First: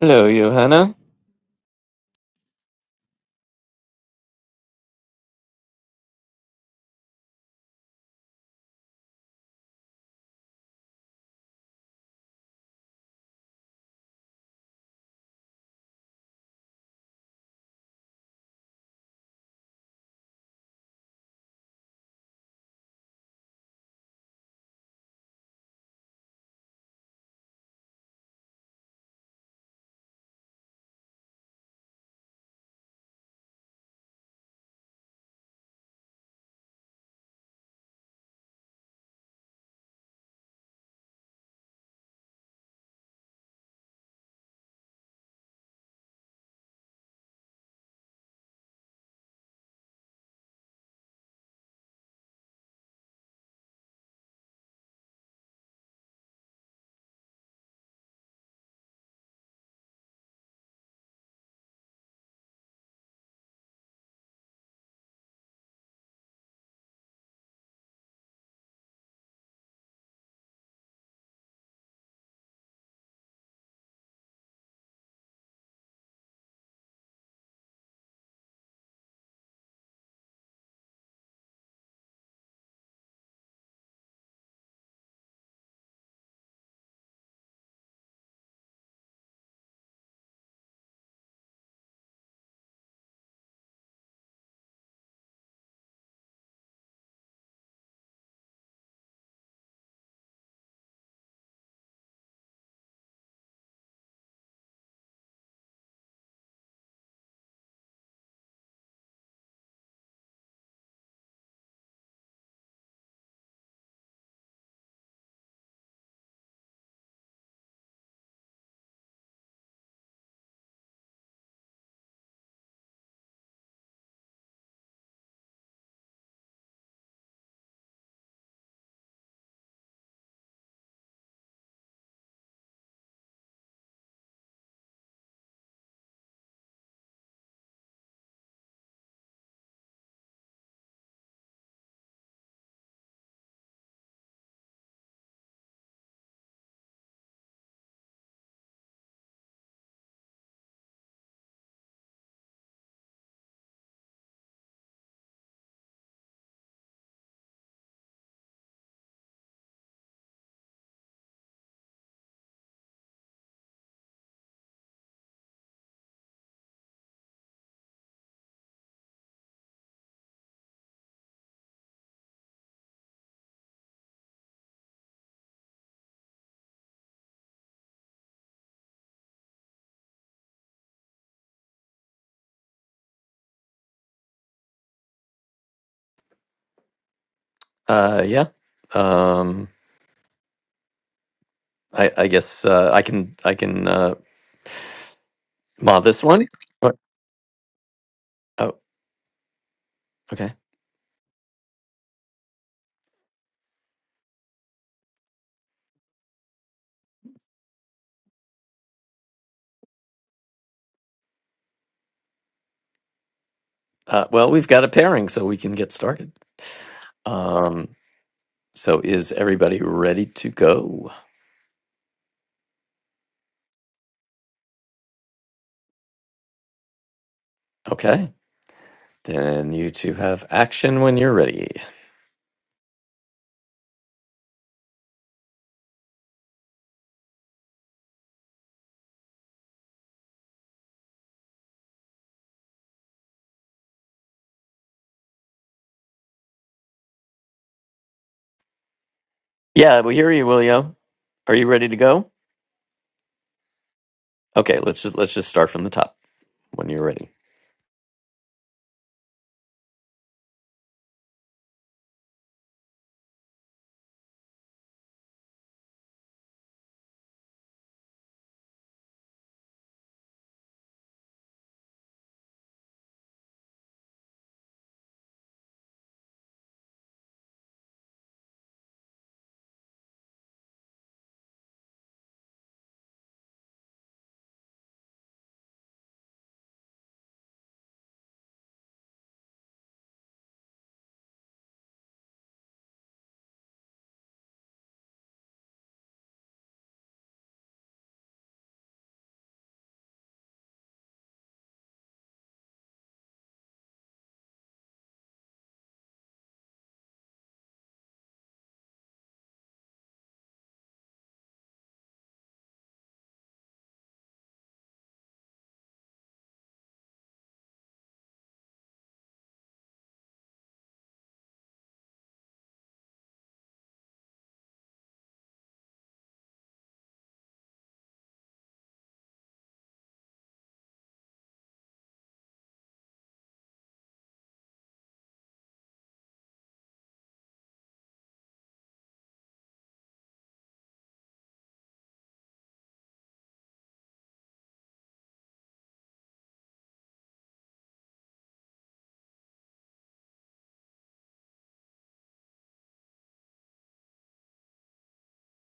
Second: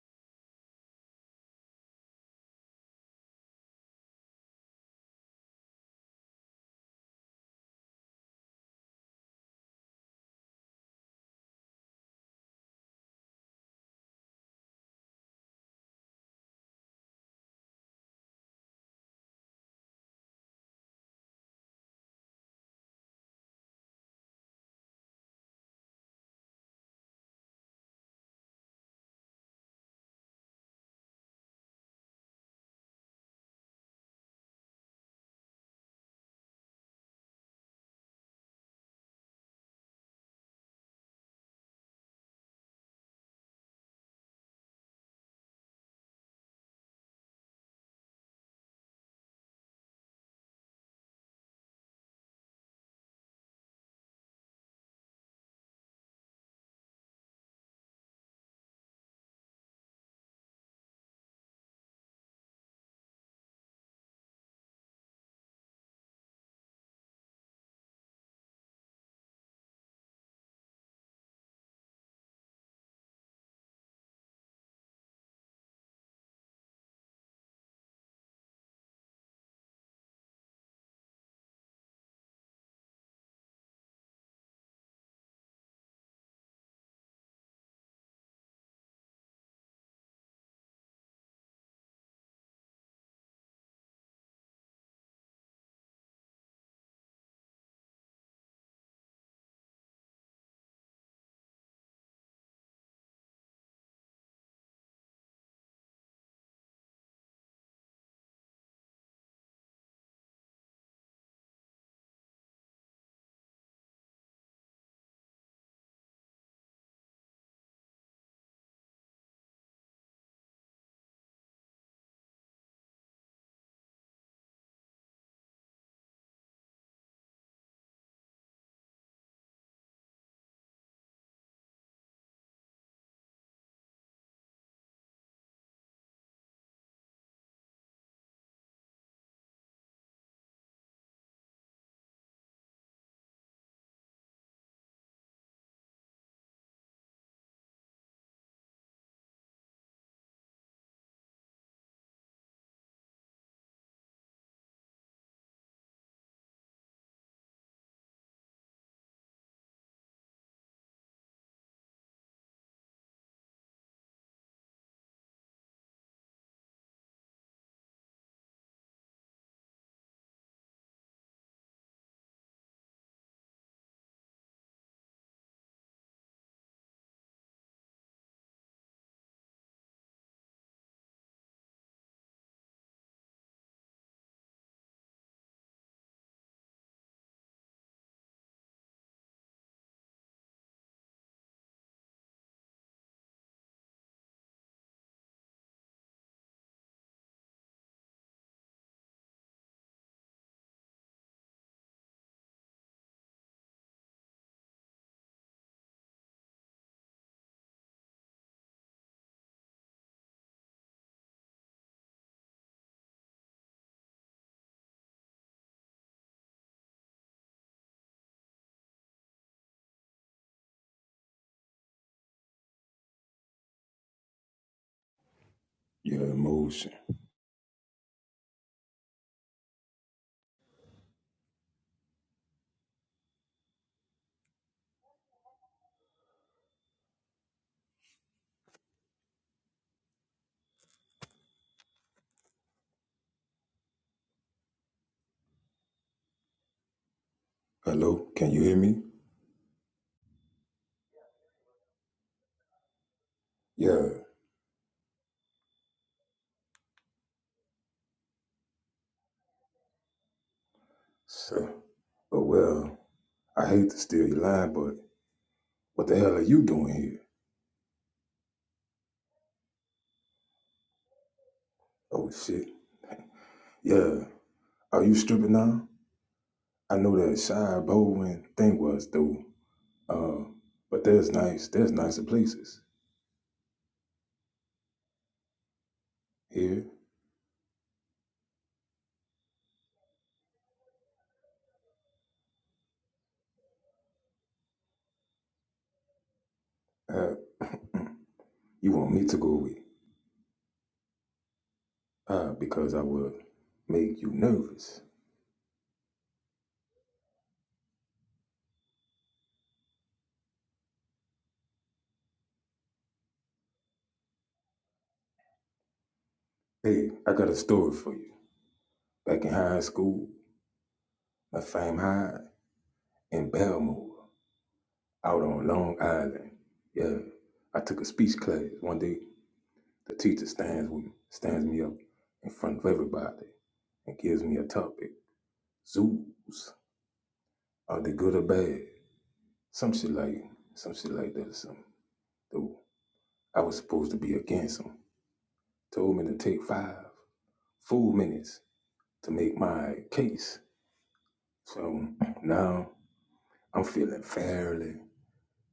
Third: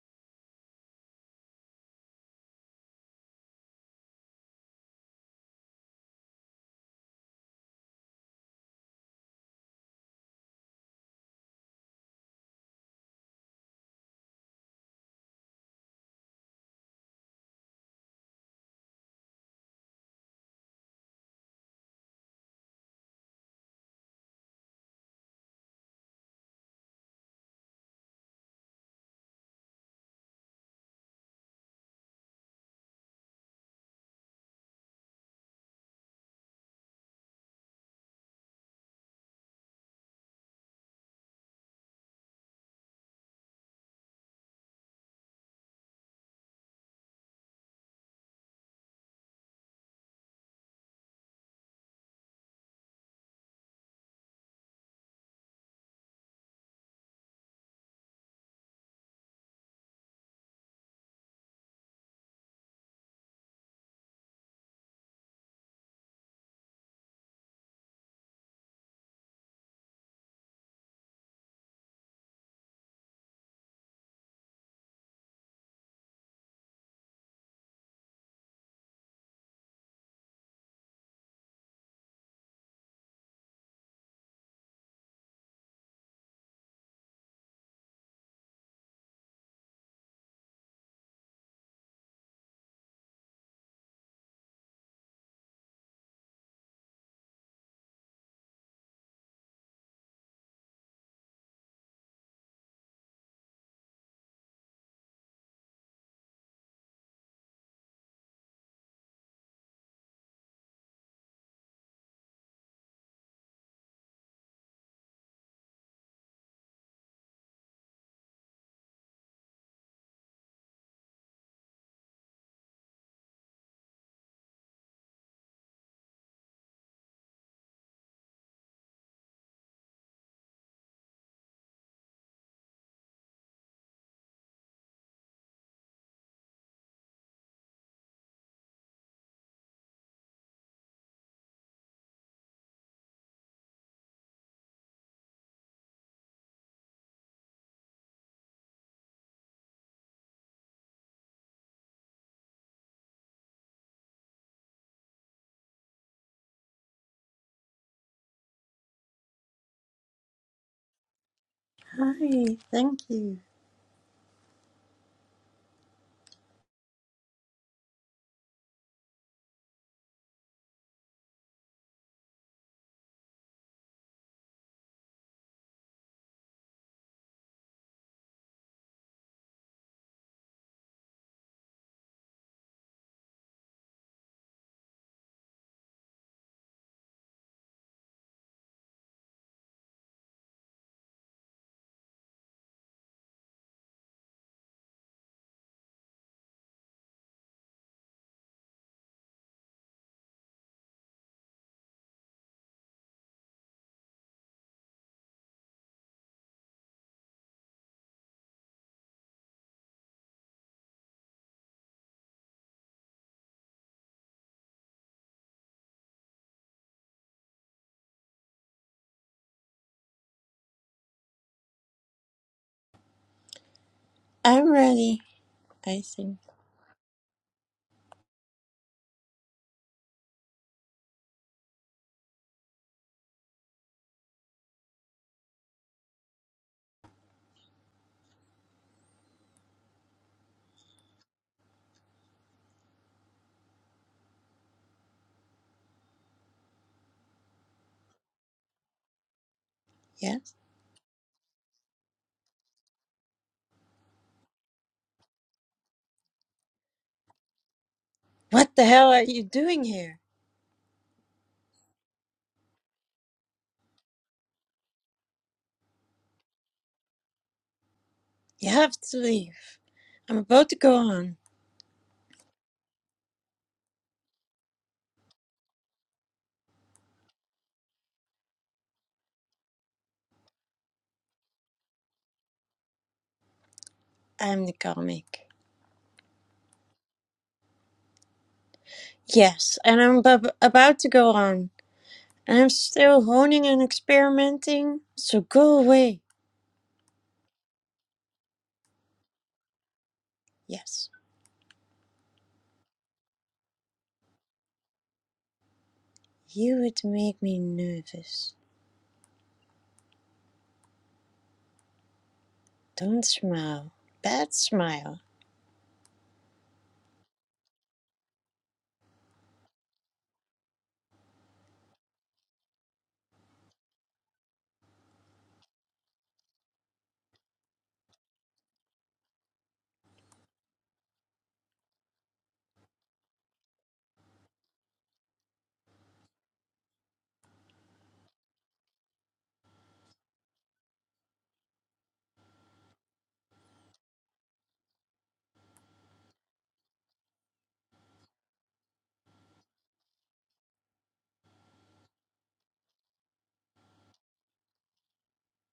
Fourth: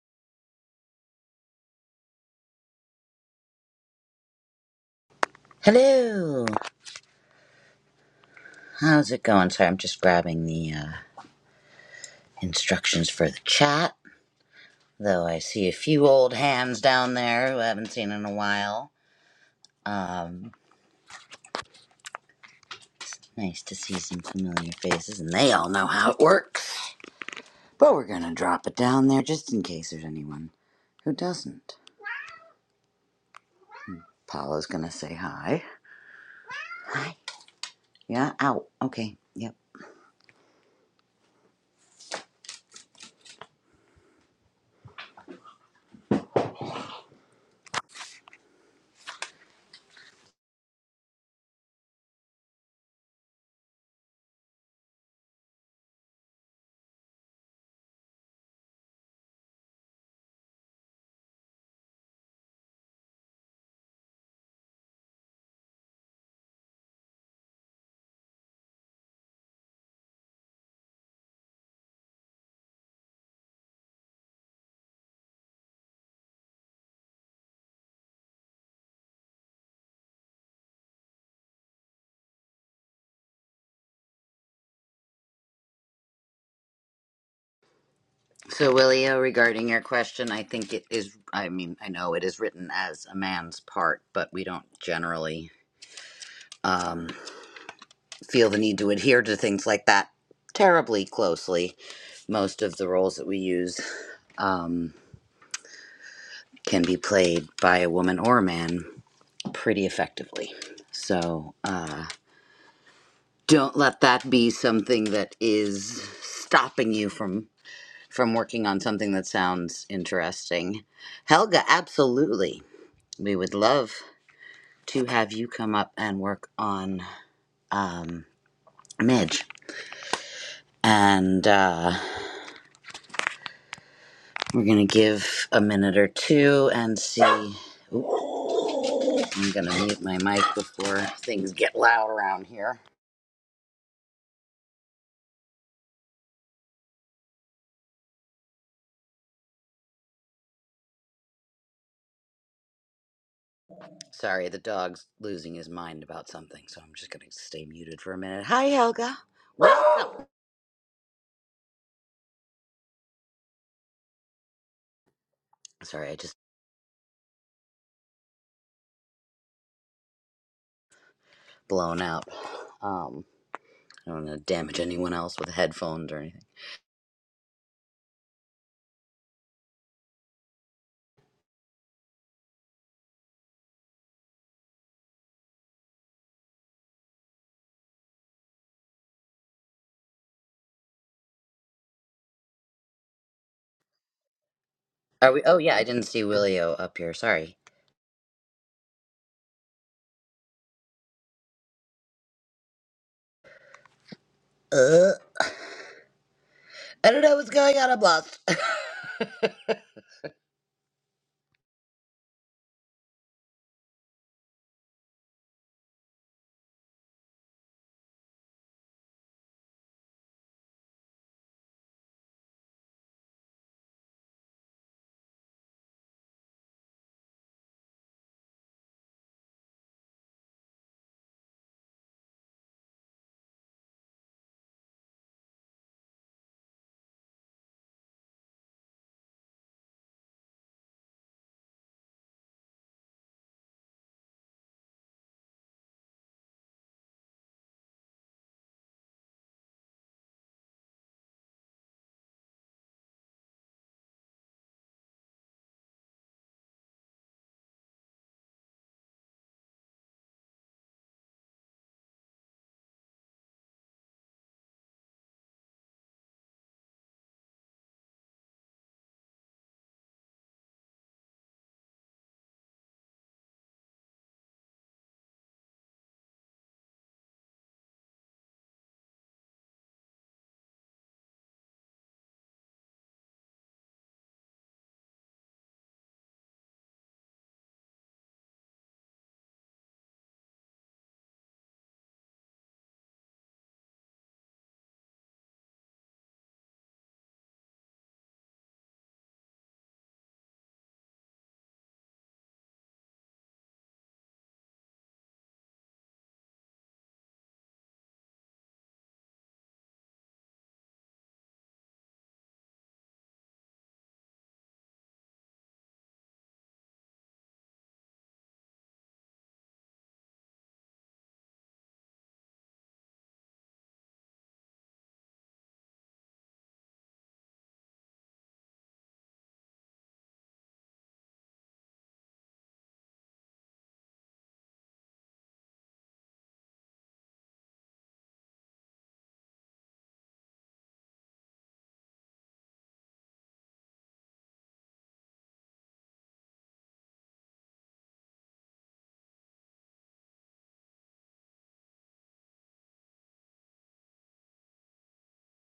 Hello, Johanna. Hello. How's it going? Sorry, I'm just grabbing the uh, instructions for the chat. Though I see a few old hands down there who I haven't seen in a while. Um, nice to see some familiar faces, and they all know how it works. But we're gonna drop it down there just in case there's anyone who doesn't. Paula's gonna say hi. Hi. Yeah. Out. Okay. Yep. So, Willio, regarding your question, I think it is, I mean, I know it is written as a man's part, but we don't generally. um, feel the need to adhere to things like that terribly closely. Most of the roles that we use um, can be played by a woman or a man pretty effectively. So uh, don't let that be something that is stopping you from from working on something that sounds interesting. Helga, absolutely. We would love to have you come up and work on um, Midge. And uh, We're gonna give a minute or two and see. Oop, I'm gonna mute my mic before things get loud around here. Sorry, the dog's losing his mind about something, so I'm just gonna stay muted for a minute. Hi, Helga. Welcome. Hi, thank you. Sorry, I just blown out. Um, I don't want to damage anyone else with headphones or anything. Uh, yeah. Um, I, I guess uh, I can I can uh, Are we? Oh yeah, I mod didn't this see one. Willio What? up here. Sorry. Oh, okay. Uh, I don't know what's going on. I'm lost. Uh, well, we've got a pairing, so we can get started. Um, so is everybody ready to go? I'm ready, I Your think. emotion. Okay, then you two have action when you're ready. Hello, can you hear me? Yeah, we hear you, Yes? Willio. Are you ready to go? Yeah. Okay, let's just let's just start from the top when you're ready. What the hell are you doing here? So, oh well, I hate to steal your line, but what the hell are you doing here? You have to leave. I'm about to go on. Oh shit. Yeah. Are you stripping now? I know that shy Baldwin thing was though. Uh, but there's nice, there's nicer places I'm the comic. here. Yes, and I'm ab- about to go on. And I'm still honing and experimenting. So go away. Uh, you want me to go away? Yes. Uh, because I would make you nervous. You would make me nervous. Don't smile. Bad smile. Hey, I got a story for you. Back in high school, at Fame High in Belmore. out on Long Island. Yeah, I took a speech class one day. The teacher stands with me, stands me up in front of everybody and gives me a topic: zoos. Are they good or bad? Some shit like some shit like that or something. Though I was supposed to be against them. Told me to take five full minutes to make my case. So now I'm feeling fairly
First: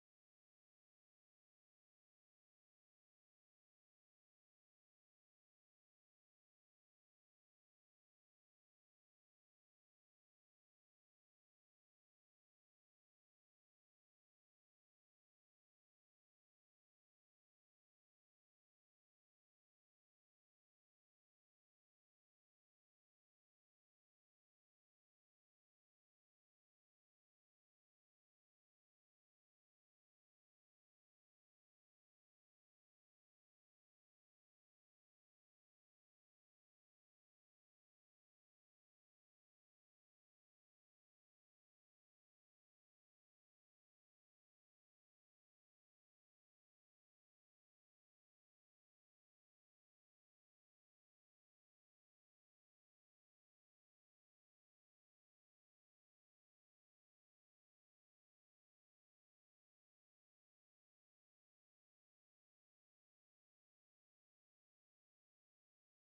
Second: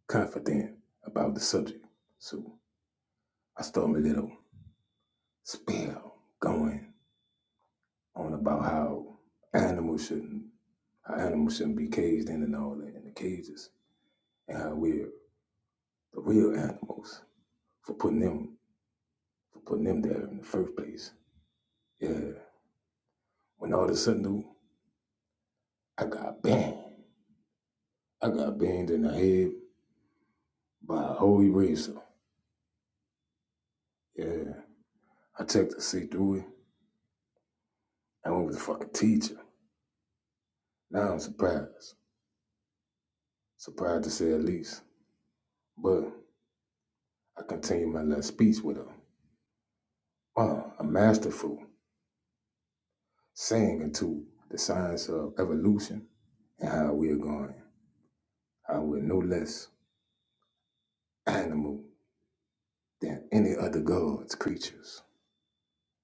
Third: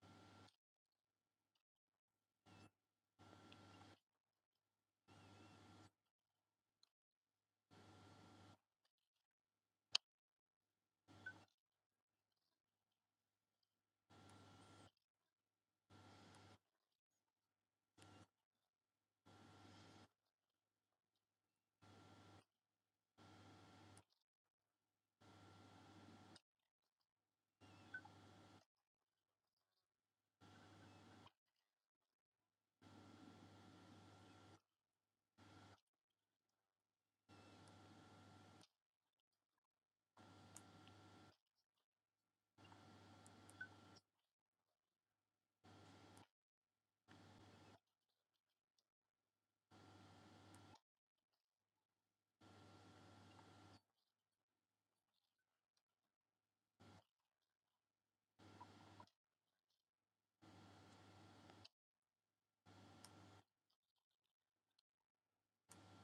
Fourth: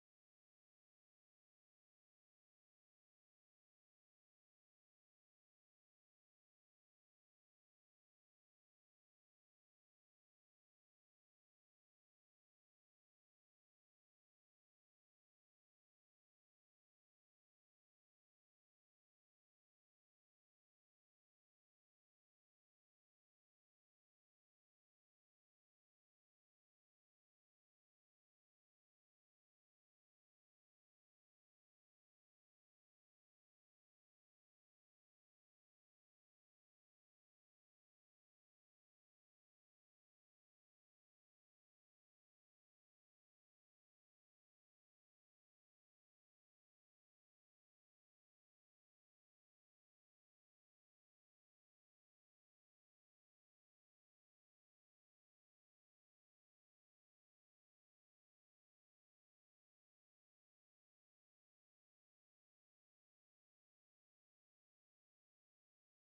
confident about the subject. So I start my little spell going on about how animals shouldn't how animals shouldn't be caged in and all that in the cages and how we're the real animals for putting them for putting them there in the first place. Yeah. When all of a sudden dude, I got banged. I got banged in the head by a whole eraser. Yeah. I checked to see through it. I went with the fucking teacher. Now I'm surprised. Surprised to say at least. But I continued my last speech with her. Wow, a masterful. saying into the science of evolution and how we are going, how we're no less animal than any other gods, creatures,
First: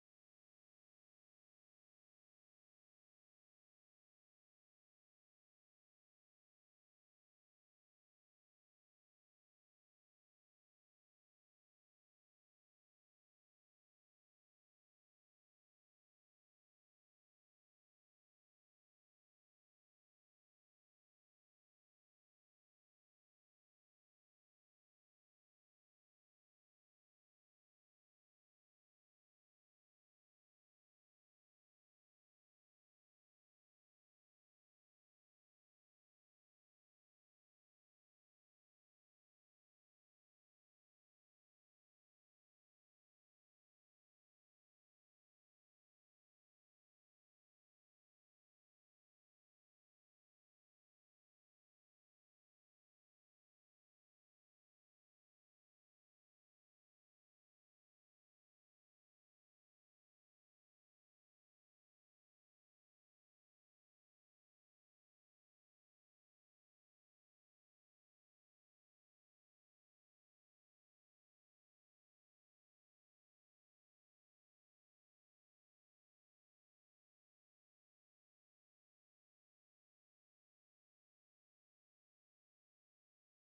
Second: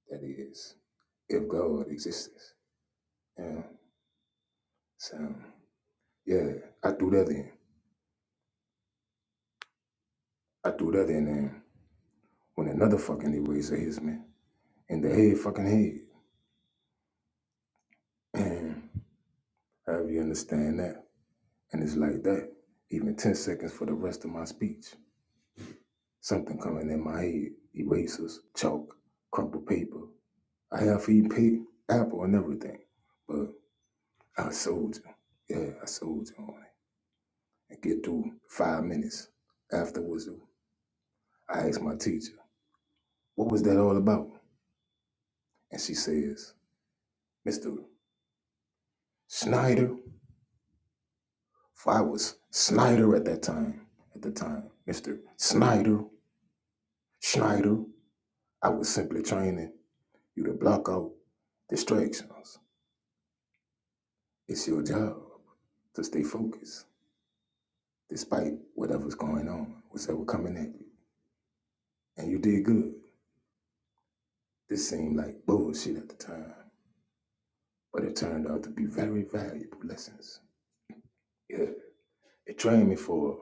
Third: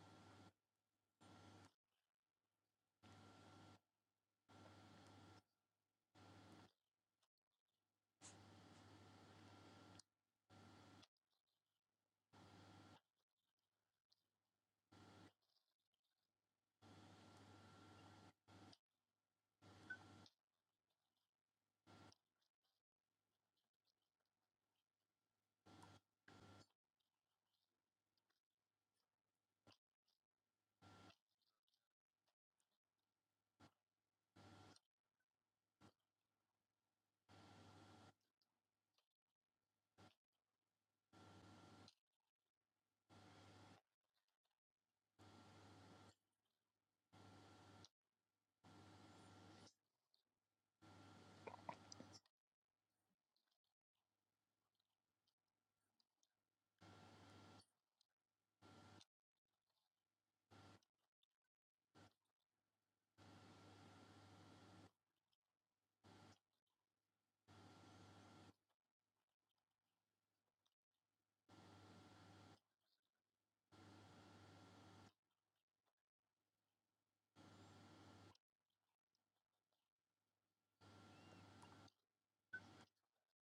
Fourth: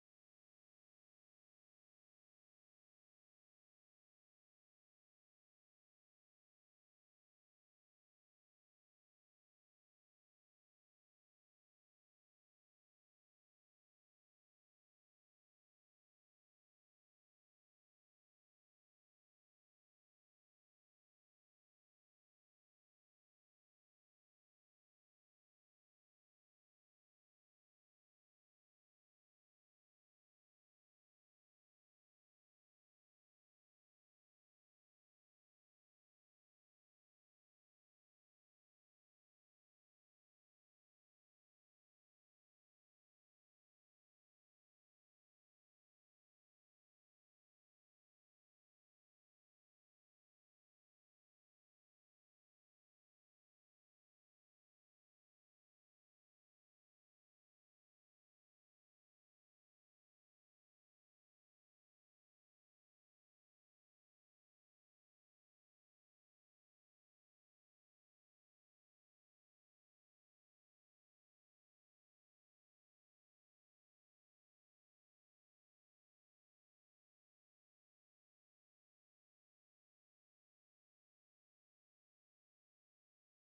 that is, if God exists. Yeah. So, yeah, I threw that in. I threw that in there when another fucking eraser hits me in the head, fucking head. And however you understand that. And it's like that, even 10 seconds for the rest of my speech. Something coming in my head, erasers, chalk, crumpled paper, I have for you pay Apple and everything. But I soldier. Yeah, I soldier. you on it. And get through five minutes afterwards. I asked my teacher, what was that all about? And she says, Mr. Snyder. For I was Snyder at that time. At the time, Mr. Snyder, Schneider. I was simply training you to block out distractions. It's your job to stay focused despite whatever's going on, whatever coming at you. and you did good. This seemed like bullshit at the time, but it turned out to be very valuable lessons. Yeah, it trained me for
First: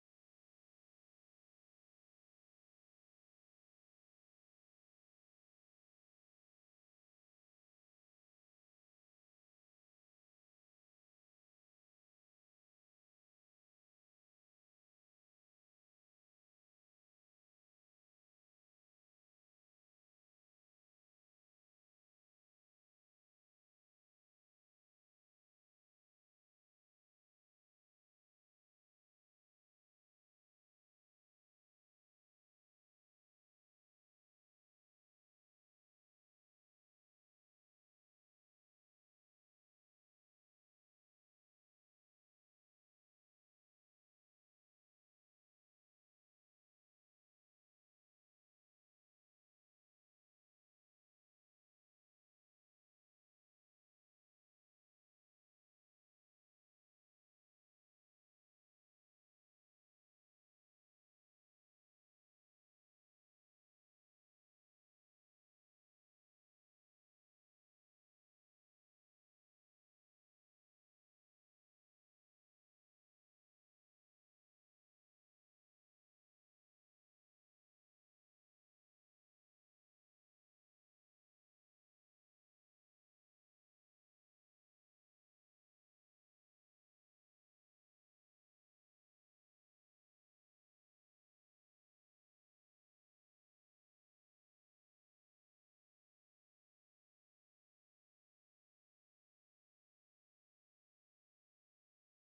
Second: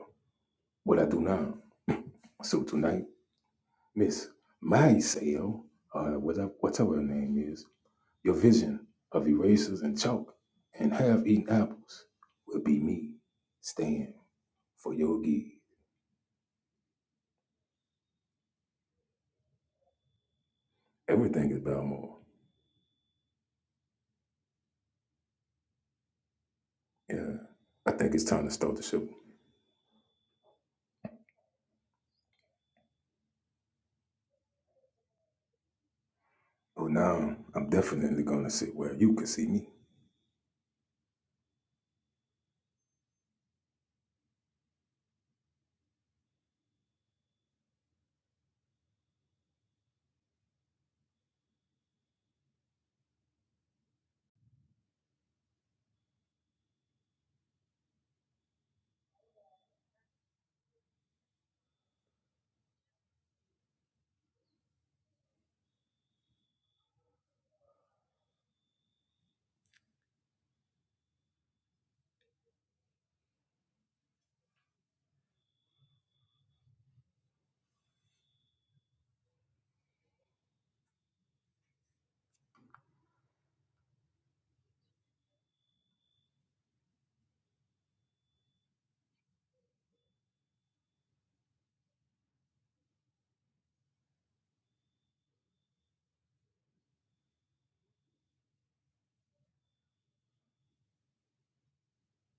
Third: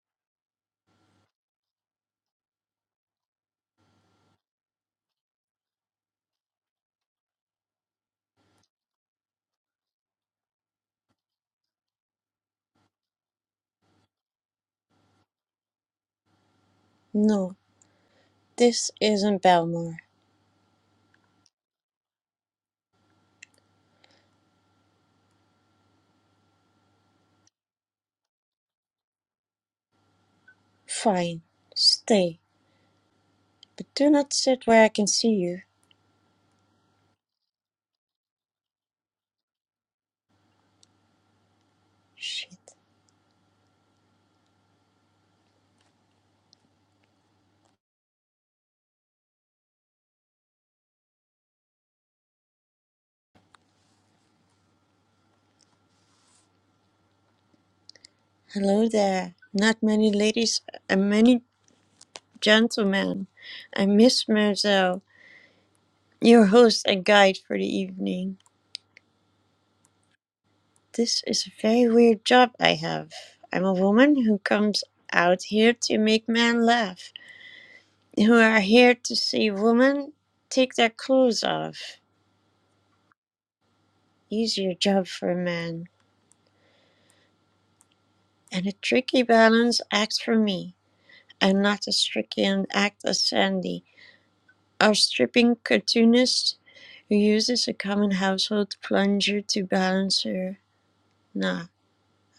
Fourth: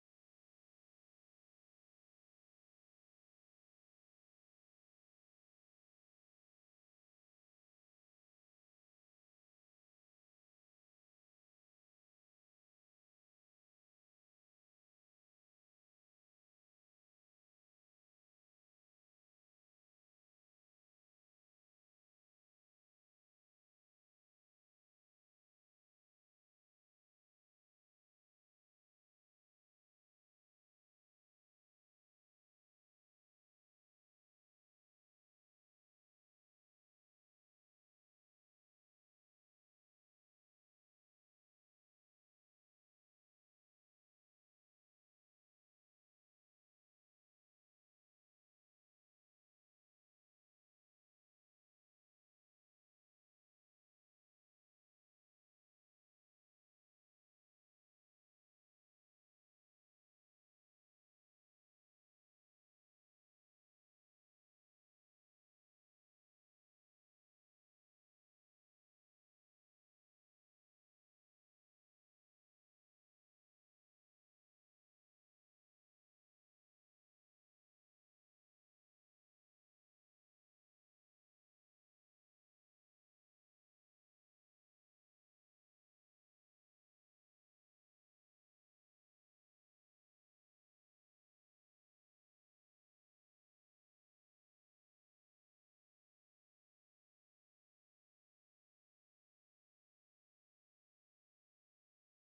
what I do now. So tonight, Miss Maiseo, or whatever, whatever her name is, your vision of erasers and chalk and half-eaten apples will be me staying for your gig. No, this isn't Belmore. Everything is Balmore. Yeah, I think it's time to start the show. Fine. Stay. But do not sit where I can see you. Oh, now I'm definitely gonna sit where you can see me. Shit. Hello there. Not many ladies and many gentlemen. I'm Miss Merzel, your host and guide for the evening. This is a very weird job I have. I'm a woman who comes out here to make men laugh, who are here to see women take their clothes off. Easier job for a man. And a tricky balance act for me. I'm not as tricky an act as Sandy. Our stripping cartoonist who uses a common household plunger to balance her. Nah,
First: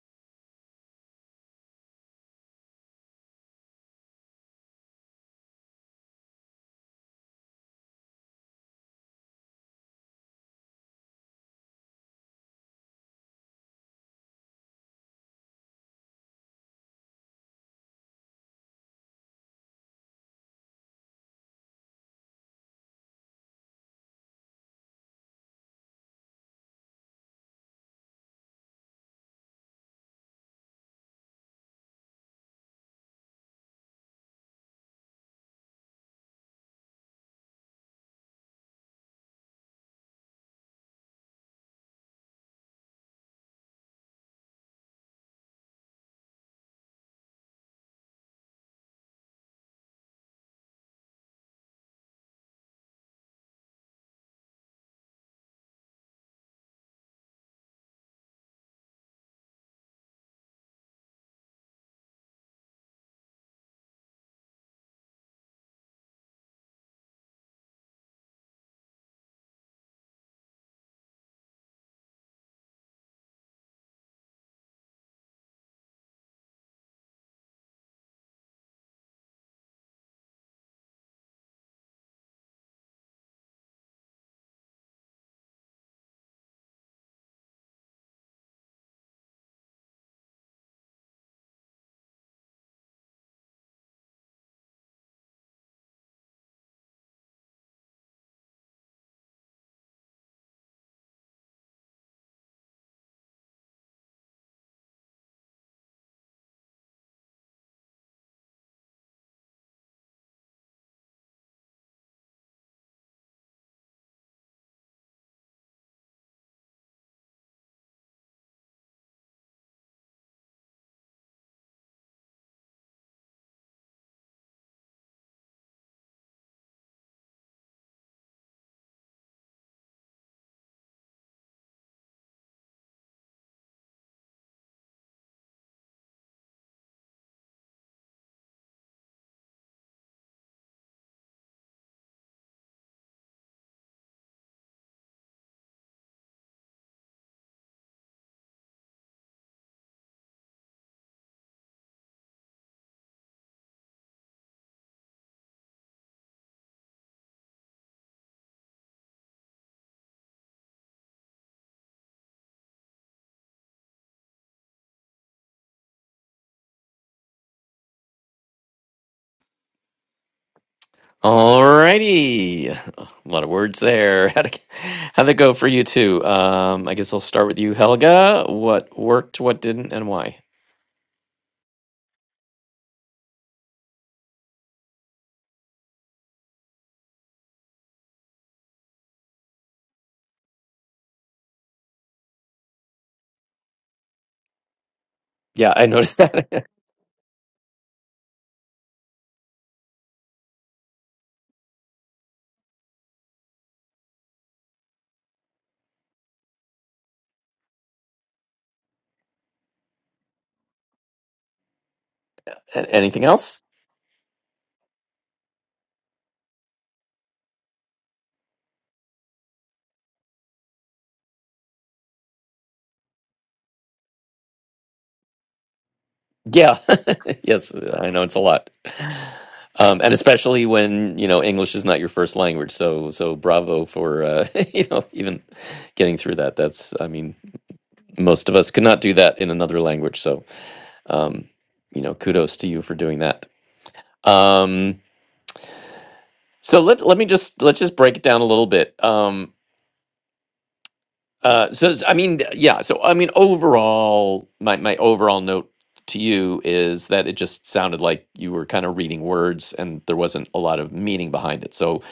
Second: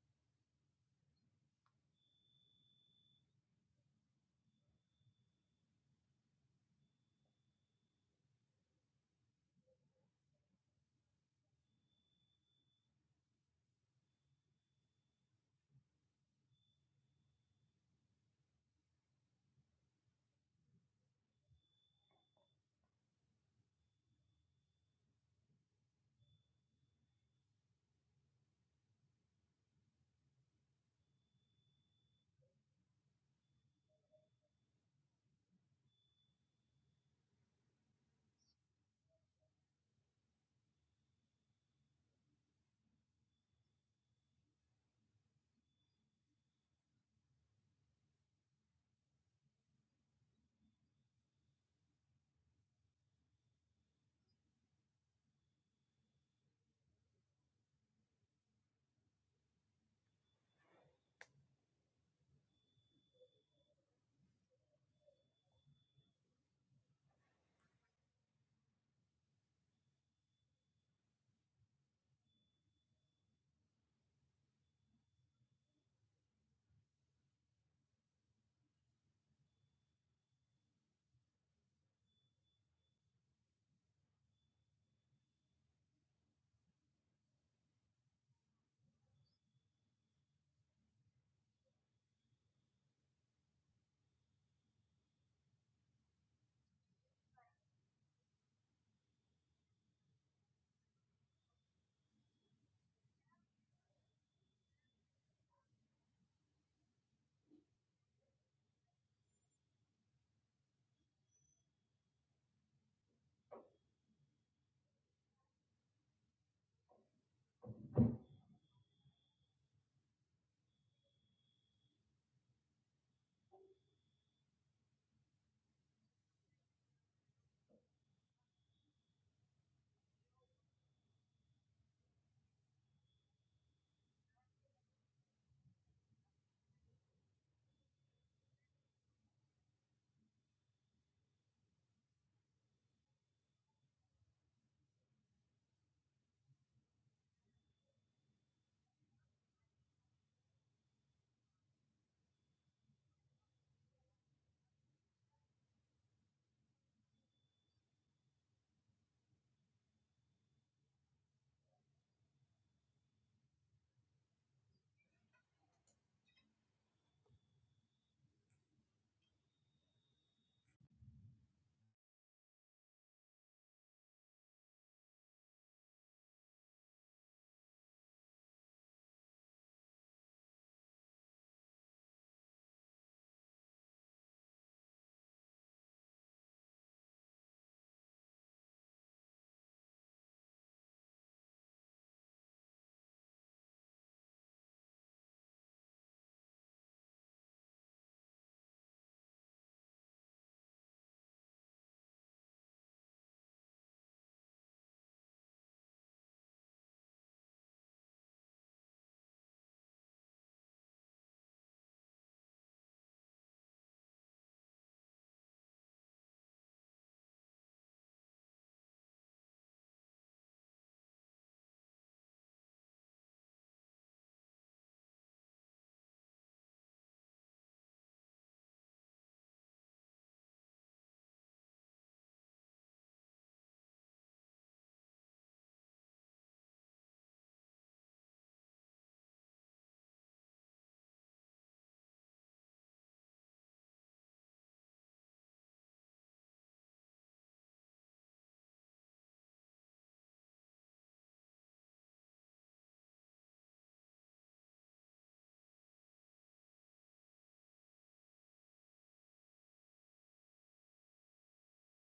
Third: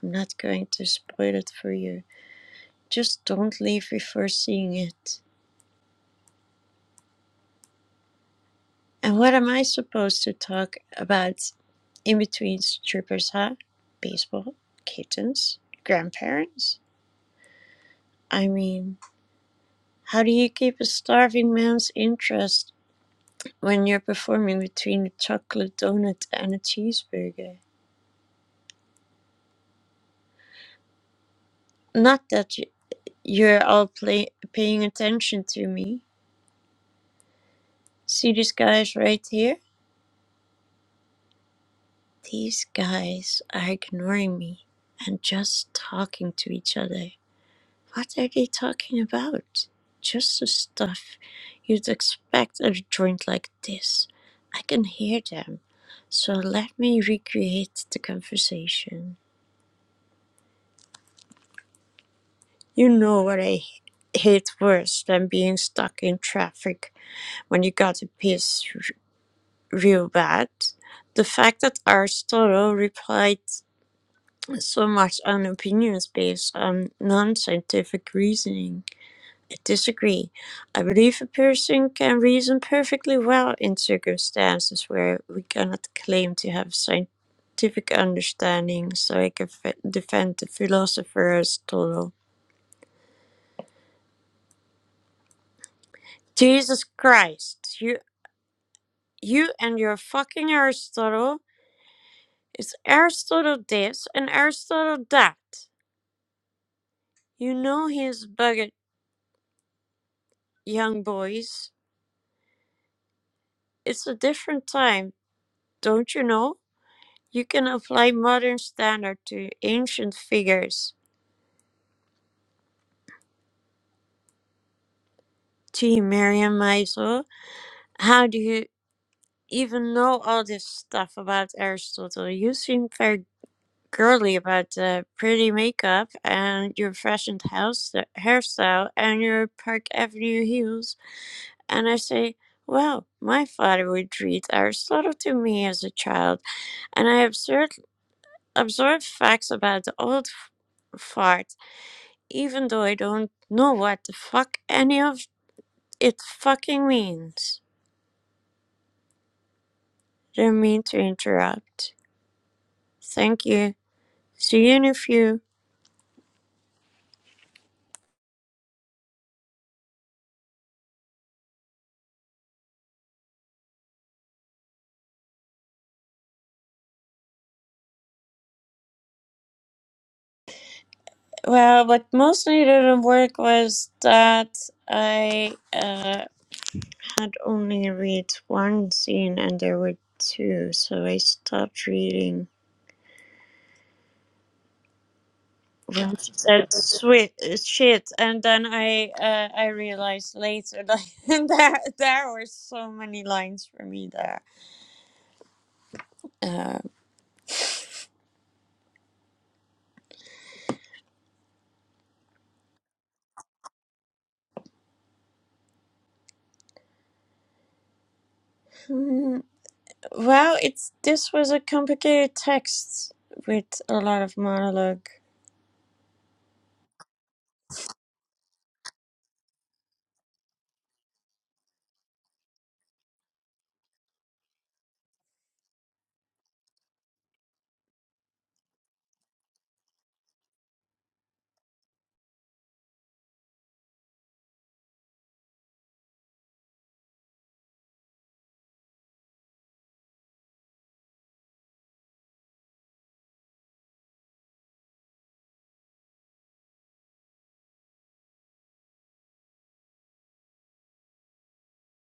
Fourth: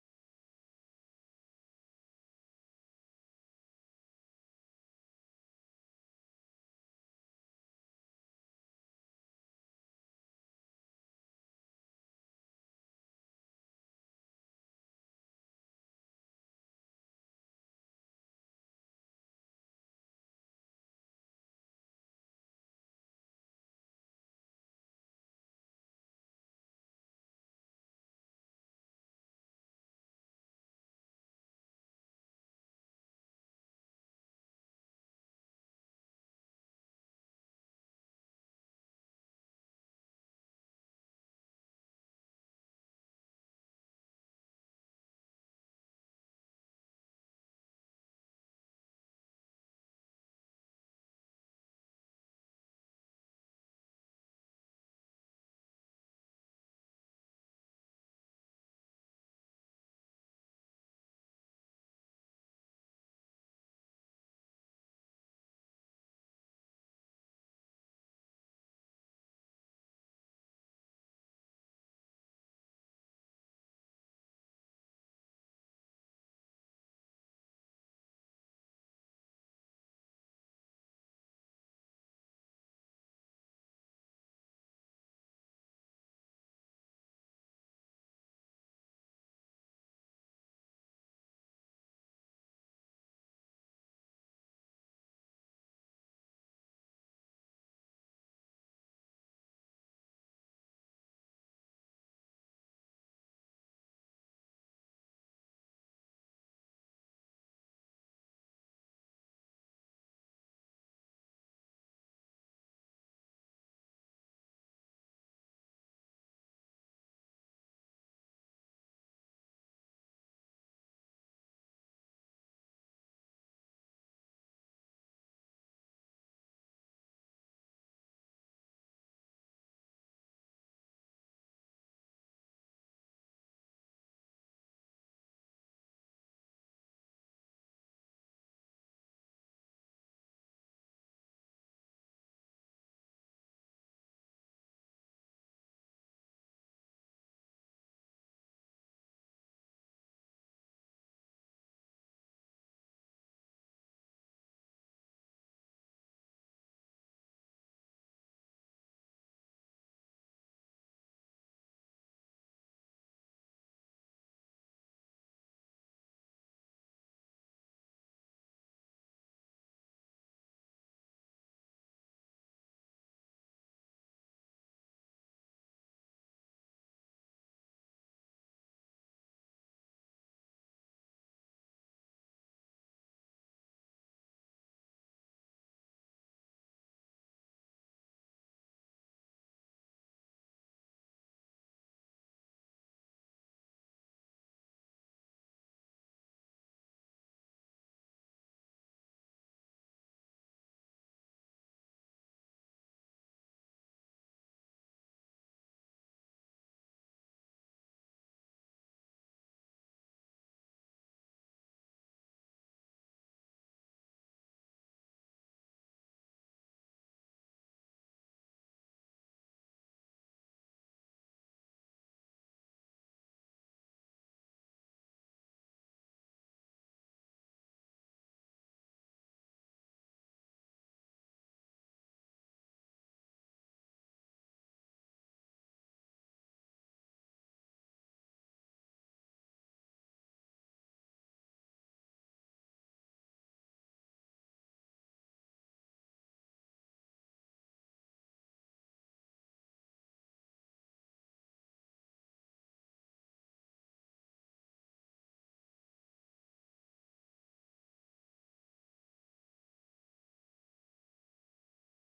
I'm not going to spoil it for you. Just don't leave before seeing it. And what am I supposed to talk about in between strippers, huh? Baseball, kittens, grandparents? I mean, how do you keep a starving man's interest when you're performing between a chocolate donut and a cheeseburger? Not that You're all play- paying attention to me. See these guys right here? These guys are ignoring me and just talking to each other. What are they talking about? Just the stuff you'd expect at a joint like this. I can hear them. So let me recreate the conversation. You know what I hate worse than being stuck in traffic when you gotta piss. Reubat, the fact that Aristotle replied so much on opinions based on non-scientific reasoning. I disagree. I believe a person can reason perfectly well in circumstances where we cannot claim to have scientific understanding, so I can f- defend the philosopher Aristotle. Jesus Christ, you, you and your fucking Aristotle. It's Aristotle this and Aristotle that. You know he's bugged, young boys. It's a different time, don't you know? You can apply modern standard to ancient figures. Gee, Miriam Maisel, how do you even know all this stuff about Aristotle? You seem very girly about the pretty makeup and your fashioned house hairstyle and your Park Avenue heels. And I say, well, my father would read Aristotle to me as a child and I absurdly absorb facts about the old f- fart, even though I don't know what the fuck any of it fucking means. Didn't mean to interrupt. Thank you. See you in a few. Alrighty. A lot of words there. How'd it, how'd that go for you too? Um, I guess I'll start with you, Helga. What worked, what didn't, and why? Well, what mostly didn't work was that I uh, had only read one scene and there were two, so I stopped reading. Yeah, I when noticed she that. said sweet uh, shit and then i uh, i realized later that there there were so many lines for me there uh, A- Anything else? hmm, well it's this was a complicated text with a lot of monologue Yeah. yes, I know it's a lot. Um, and especially when, you know, English is not your first language. So, so bravo for, uh, you know, even getting through that. That's, I mean, most of us could not do that in another language. So, um, you know, kudos to you for doing that. Um, So let let me just let's just break it down a little bit. Um, uh, so s- I mean, th- yeah. So I mean, overall, my my overall note to you is that it just sounded like you were kind of reading words, and there wasn't a lot of meaning behind it. So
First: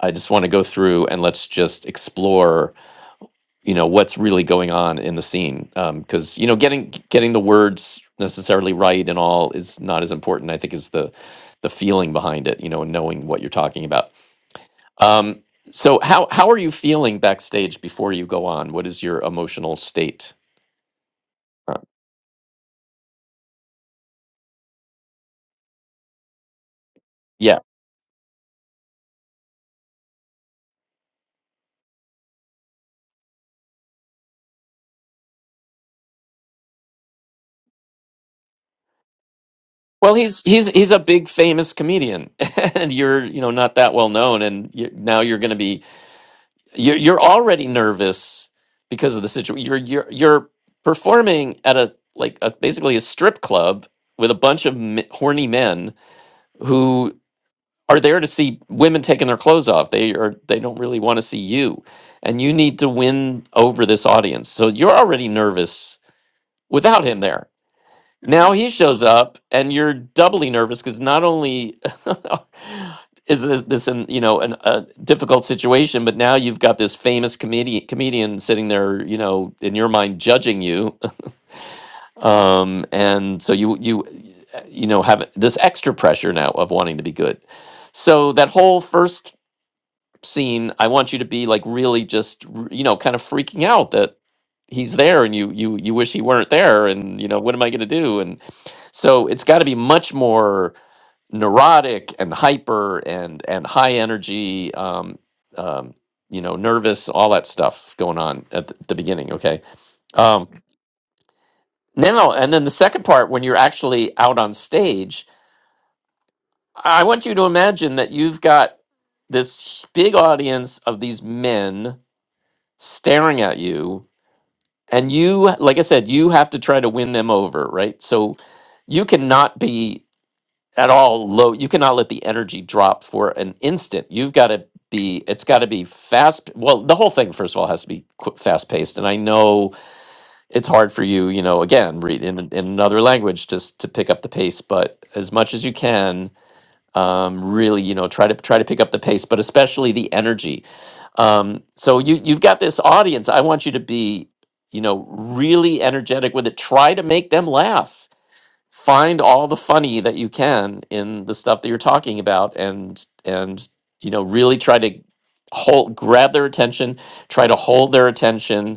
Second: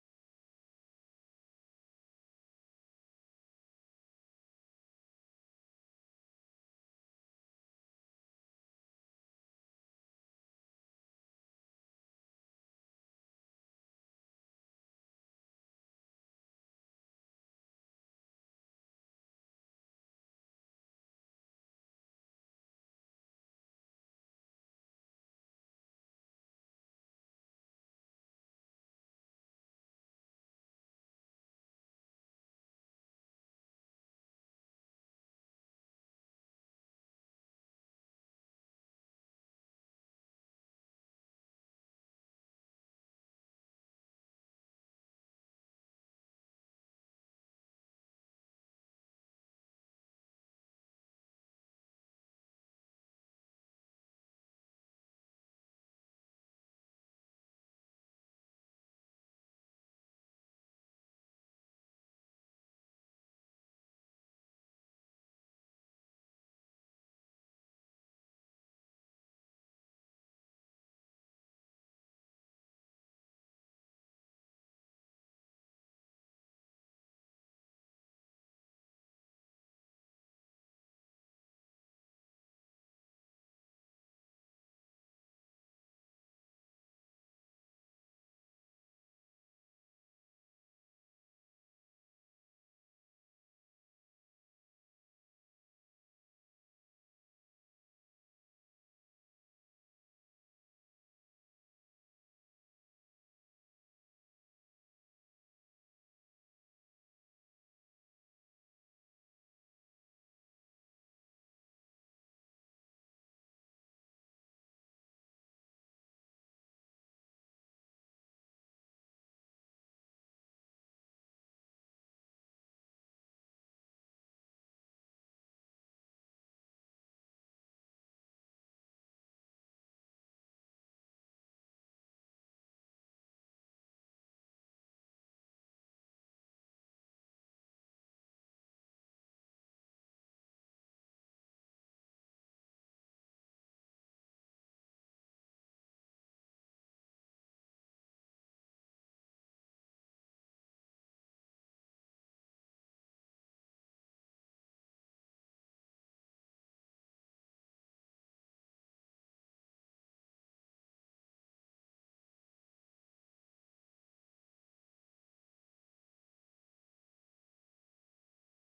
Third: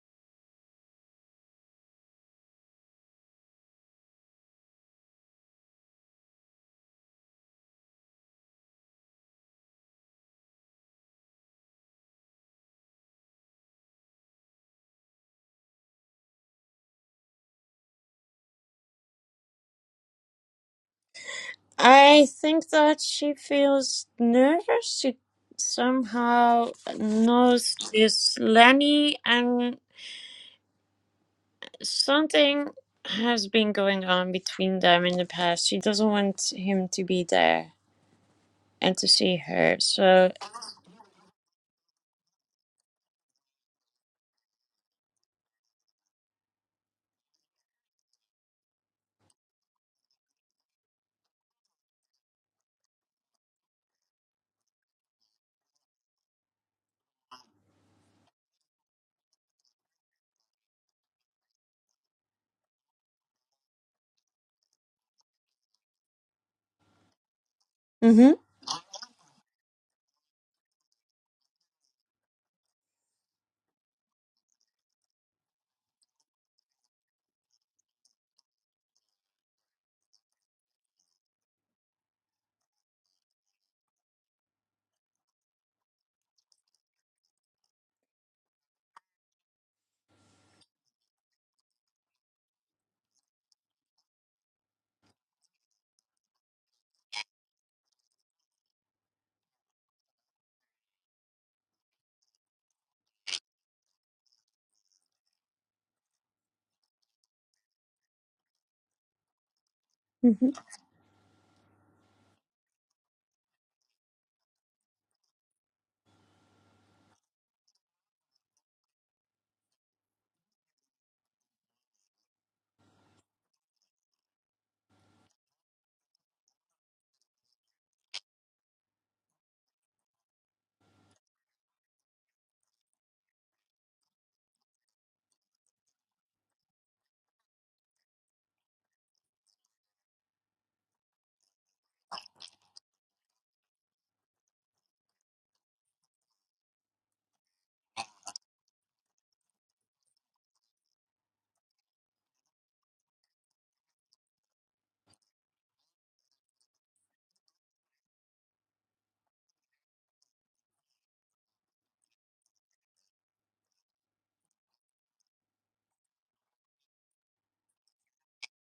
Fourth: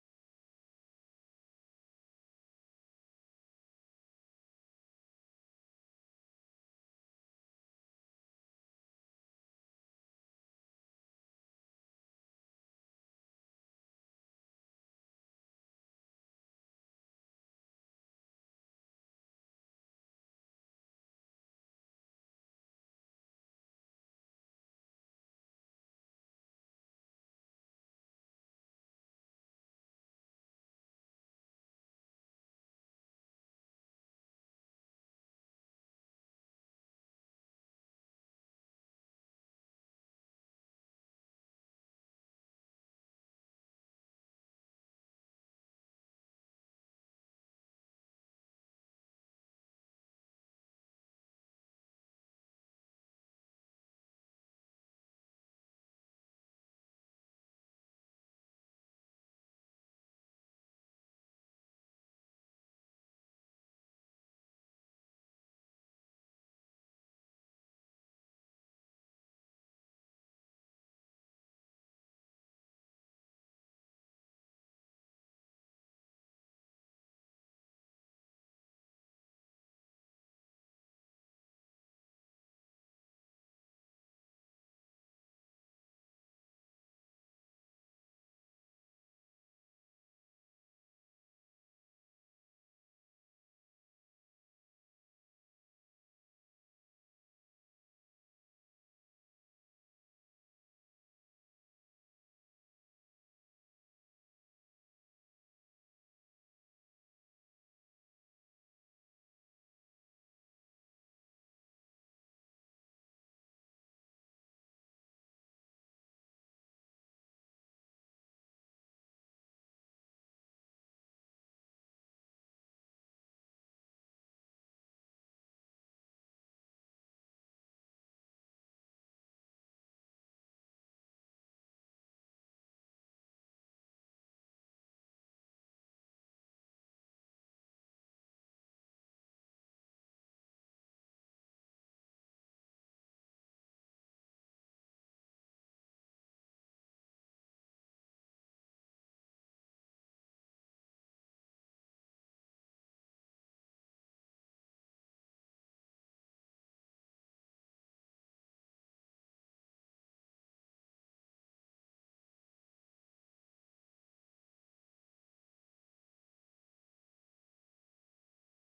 I just want to go through and let's just explore, you know, what's really going on in the scene, because you know, getting getting the words necessarily right and all is not as important, I think, as the the feeling behind it, you know, and knowing what you're talking about. Um, so how how are you feeling backstage before you go on? What is your emotional state? Uh, i think that she feels nervous she somehow yeah. knows this lenny and something has been going on between them in the past she doesn't want him to be there and to see her. Well, So, he's he's he's a big famous comedian, and you're you know not that well known, and you, now you're going to be you're you're already nervous because of the situation. You're you're you're performing at a like a, basically a strip club with a bunch of m- horny men are there to see women taking their clothes off. They are they don't really want to see you. And you need to win over this audience. So you're already nervous without him there. hmm Now he shows up and you're doubly nervous because not only is this, this an, you know an, a difficult situation, but now you've got this famous comedian comedian sitting there, you know, in your mind judging you. Um, and so you you you know have this extra pressure now of wanting to be good. So that whole first scene i want you to be like really just r- you know kind of freaking out that he's there and you you you wish he weren't there and you know what am i going to do and so it's got to be much more neurotic and hyper and and high energy um um you know nervous all that stuff going on at the, the beginning okay um hmm now and then the second part when you're actually out on stage i want you to imagine that you've got this big audience of these men staring at you and you like i said you have to try to win them over right so you cannot be at all low you cannot let the energy drop for an instant you've got to be it's got to be fast well the whole thing first of all has to be fast paced and i know it's hard for you you know again read in, in another language just to pick up the pace but as much as you can um, really you know try to try to pick up the pace but especially the energy um, so you you've got this audience i want you to be you know really energetic with it try to make them laugh find all the funny that you can in the stuff that you're talking about and and you know really try to hold grab their attention try to hold their attention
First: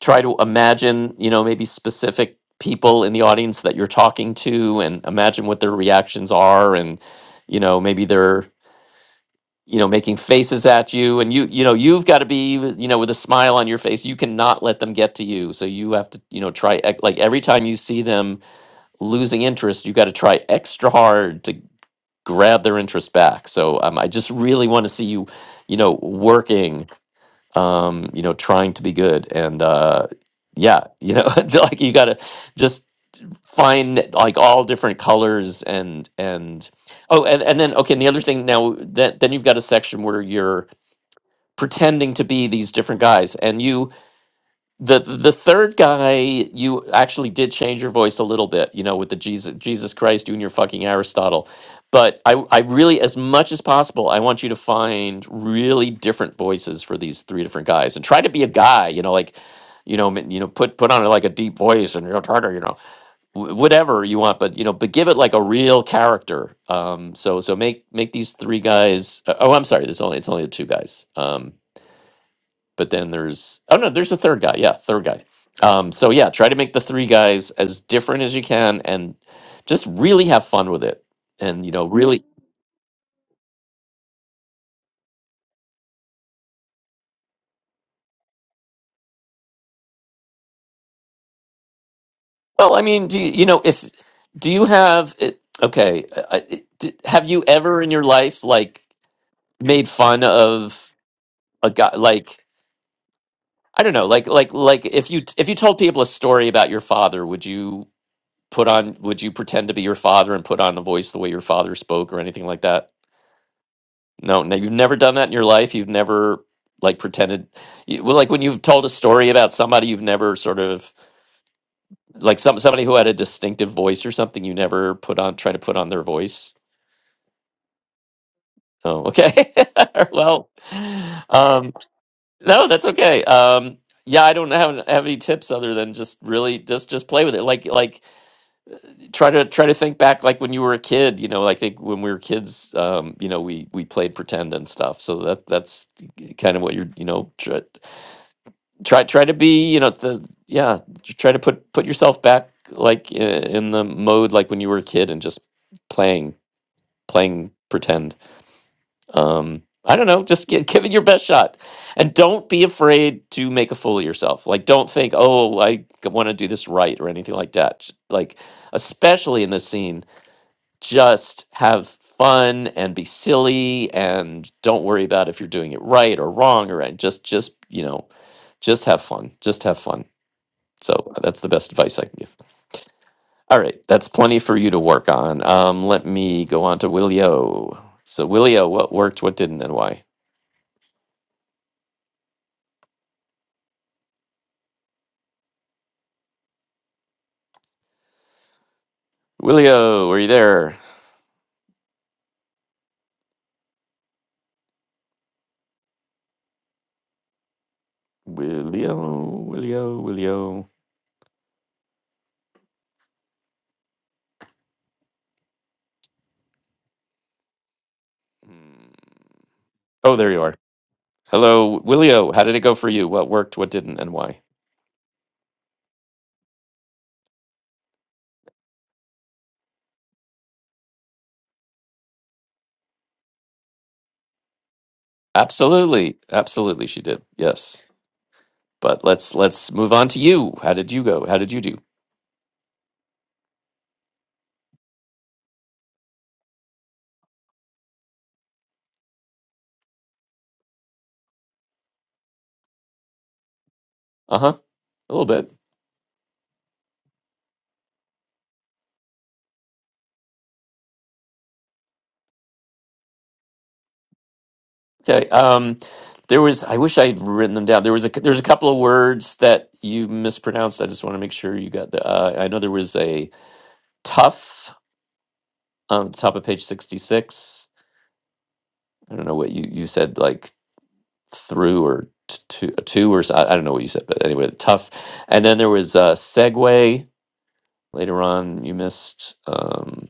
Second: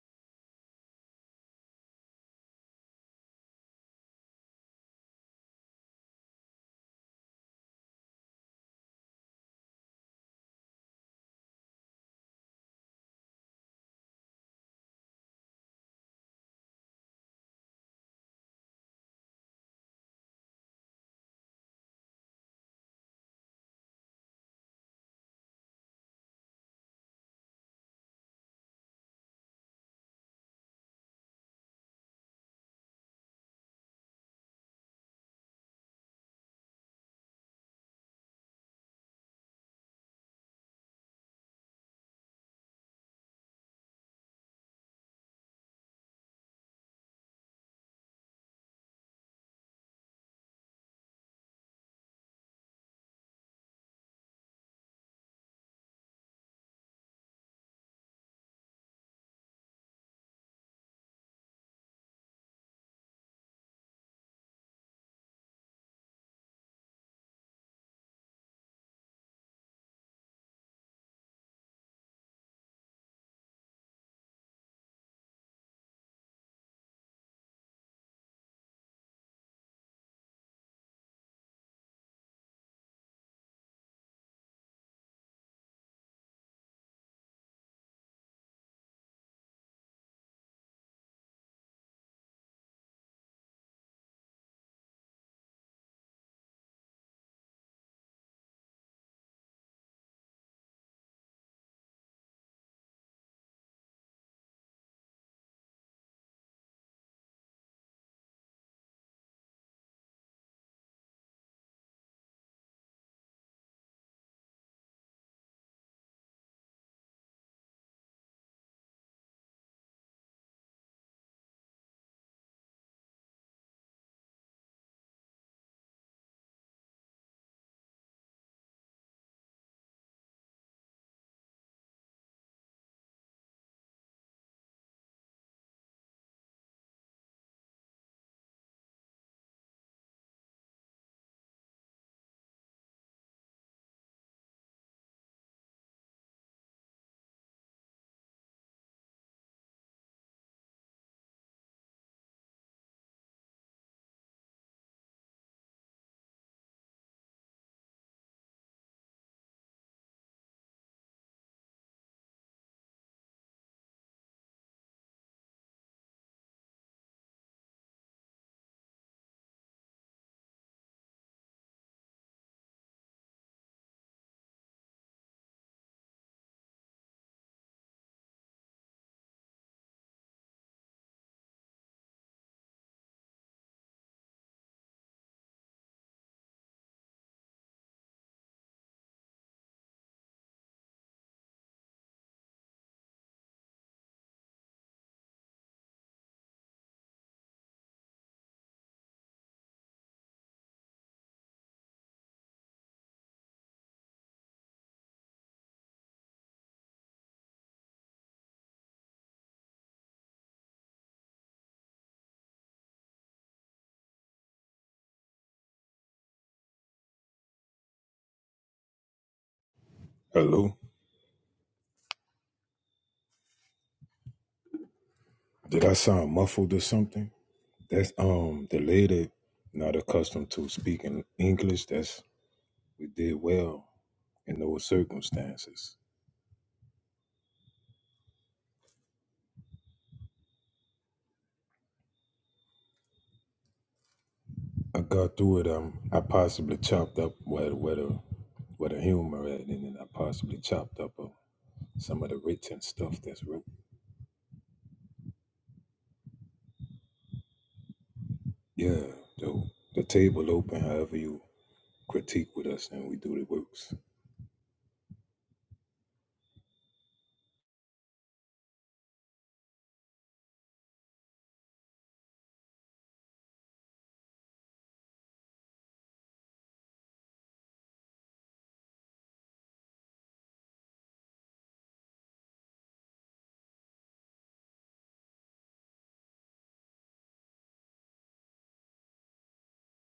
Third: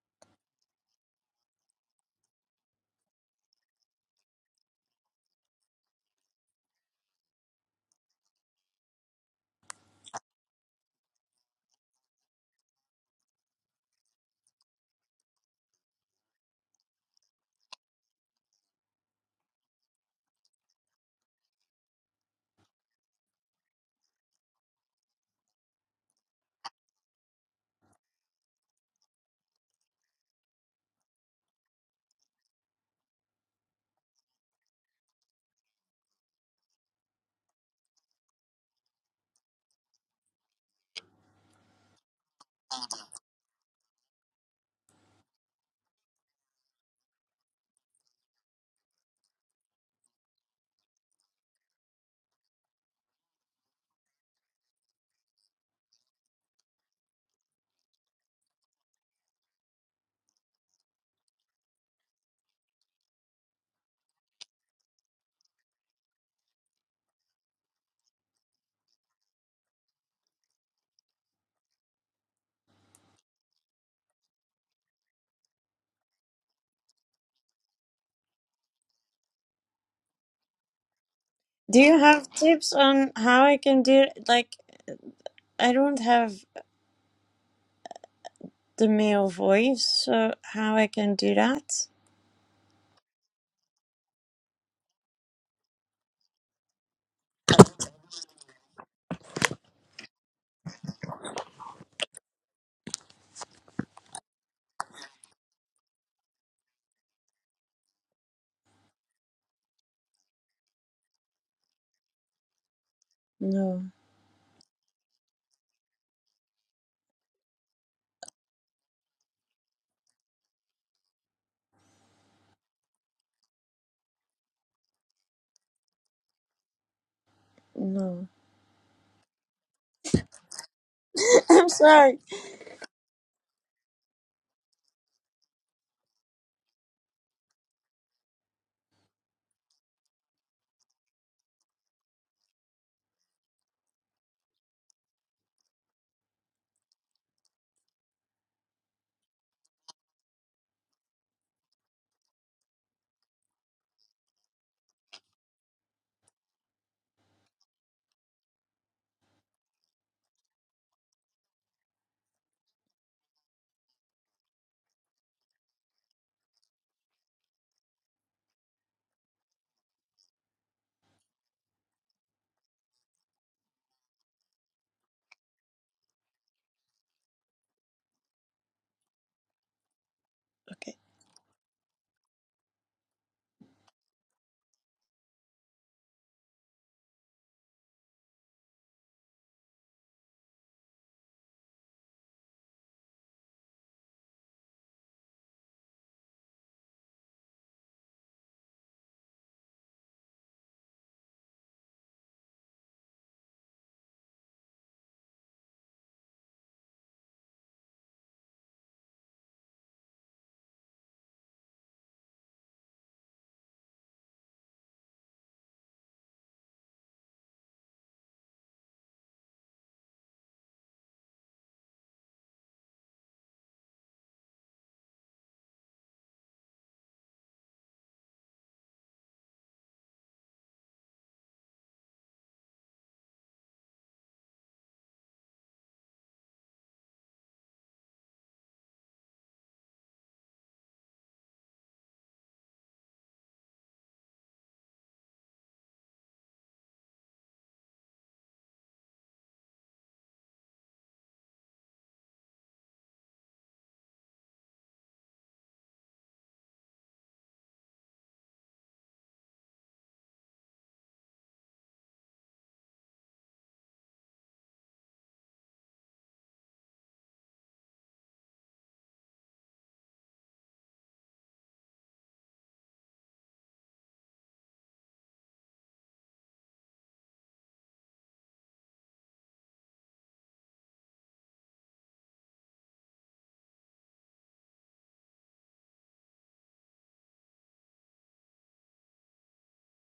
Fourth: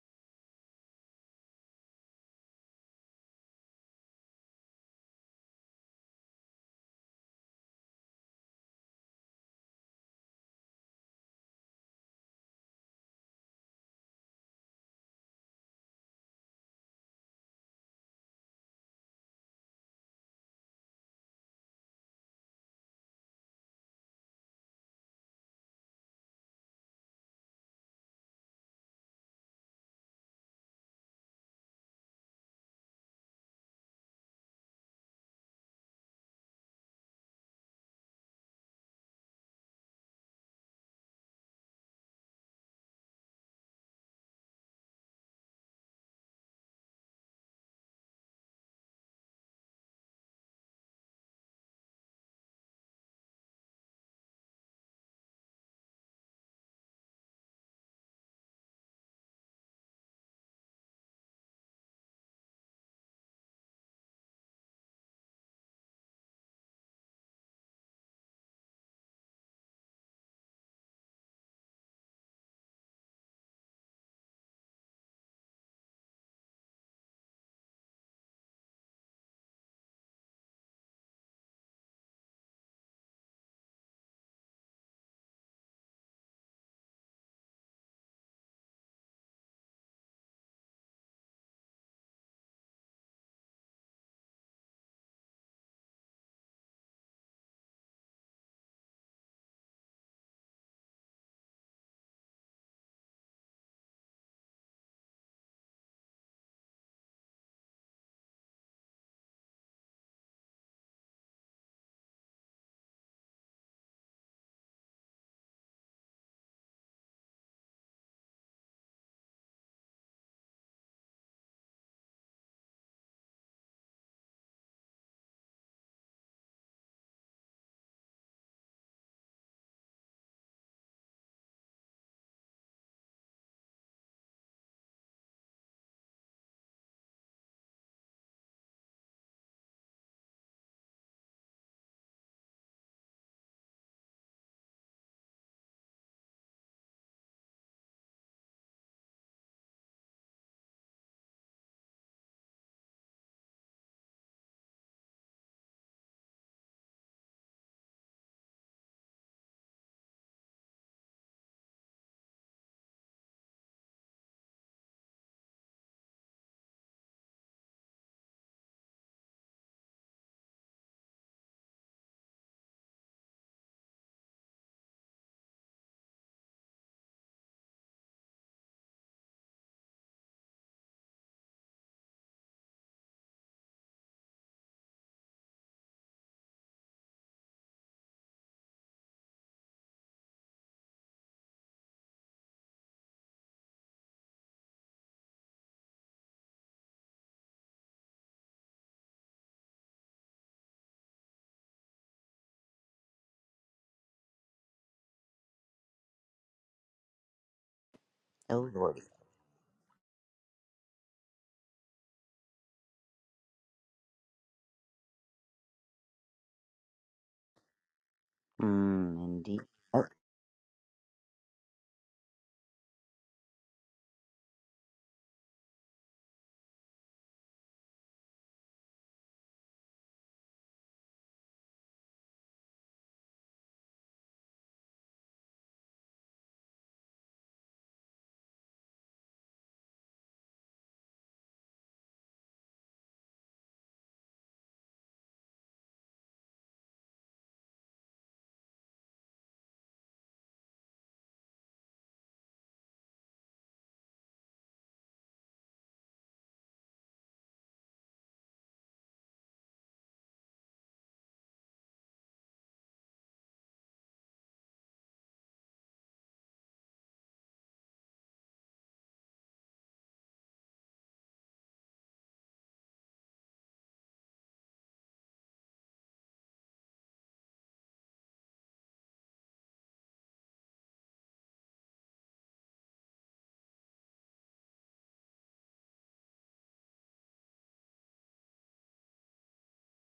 try to imagine, you know, maybe specific people in the audience that you're talking to and imagine what their reactions are and you know, maybe they're, you know, making faces at you and you you know, you've got to be, you know, with a smile on your face. You cannot let them get to you. So you have to, you know, try ex- like every time you see them losing interest, you got to try extra hard to grab their interest back. So um, I just really want to see you, you know, working um, you know, trying to be good. And uh, yeah, you know, like you gotta just find like all different colors and and oh, and and then okay, and the other thing now that then you've got a section where you're pretending to be these different guys, and you the the third guy, you actually did change your voice a little bit, you know, with the Jesus Jesus Christ doing your fucking Aristotle. But I I really, as much as possible, I want you to find really different voices for these three different guys and try to be a guy, you know, like, you know, m- you know, put put on like a deep voice and you know, tartar, you know, wh- whatever you want, but you know, but give it like a real character. Um, so so make make these three guys. Uh, oh, I'm sorry, there's only it's only the two guys. Um, but then there's oh no there's a third guy yeah third guy um so yeah try to make the three guys as different as you can and just really have fun with it and you do know you really have tips on how I can do like I don't have the male voice, so how I can do that? well i mean do you, you know if do you have it okay I, I- d- have you ever in your life like made fun of a guy like i don't know like like like if you if you told people a story about your father would you put on would you pretend to be your father and put on a voice the way your father spoke or anything like that No, No, no, you've never done that in your life. You've never like pretended. You, well, like when you've told a story about somebody, you've never sort of like some somebody who had a distinctive voice or something. You never put on try to put on their voice. no. Oh, okay. well, I'm um, sorry. no, that's okay. Um, yeah, I don't have, have any tips other than just really just just play with it. Like like try to try to think back like when you were a kid. You know, I think when we were kids, um, you know, we we played pretend and stuff. So that that's kind of what you're you know tr- try try to be you know the yeah j- try to put put yourself back like i- in the mode like when you were a kid and just playing playing pretend um i don't know just gi- give it your best shot and don't be afraid to make a fool of yourself like don't think oh i want to do this right or anything like that Just, like especially in this scene just have fun and be silly and don't worry about if you're doing it right or wrong or right. just just you know just have fun just have fun Okay. so that's the best advice I can give. All right, that's plenty for you to work on. Um, let me go on to Willio. So Willio, what worked, what didn't, and why? Willio, are you there? oh lordy. Willio, Willio, Willio. Hmm. Mm, indeed. Oh, Oh, there you are. Hello. Hello, Willio. How did it go for you? What worked, what didn't, and why? Did I sound muffled or something? That's um the lady not accustomed to speaking English. That's we did well in those circumstances. Absolutely, absolutely, she did. Yes, but let's let's move on to you. How did you go? How did you do? I got through it. Um, I possibly chopped up where where the where the humor at, and then I possibly chopped up uh, some of the written stuff that's wrote. Uh huh. A little bit. Yeah, the the table open. However you critique with us, and we do the works. Okay. Um, there was. I wish I had written them down. There was a. There's a couple of words that you mispronounced. I just want to make sure you got the. Uh, I know there was a tough on the top of page sixty six. I don't know what you you said like through or t- to two or so- I, I don't know what you said, but anyway, tough. And then there was a segue later on. You missed. Um,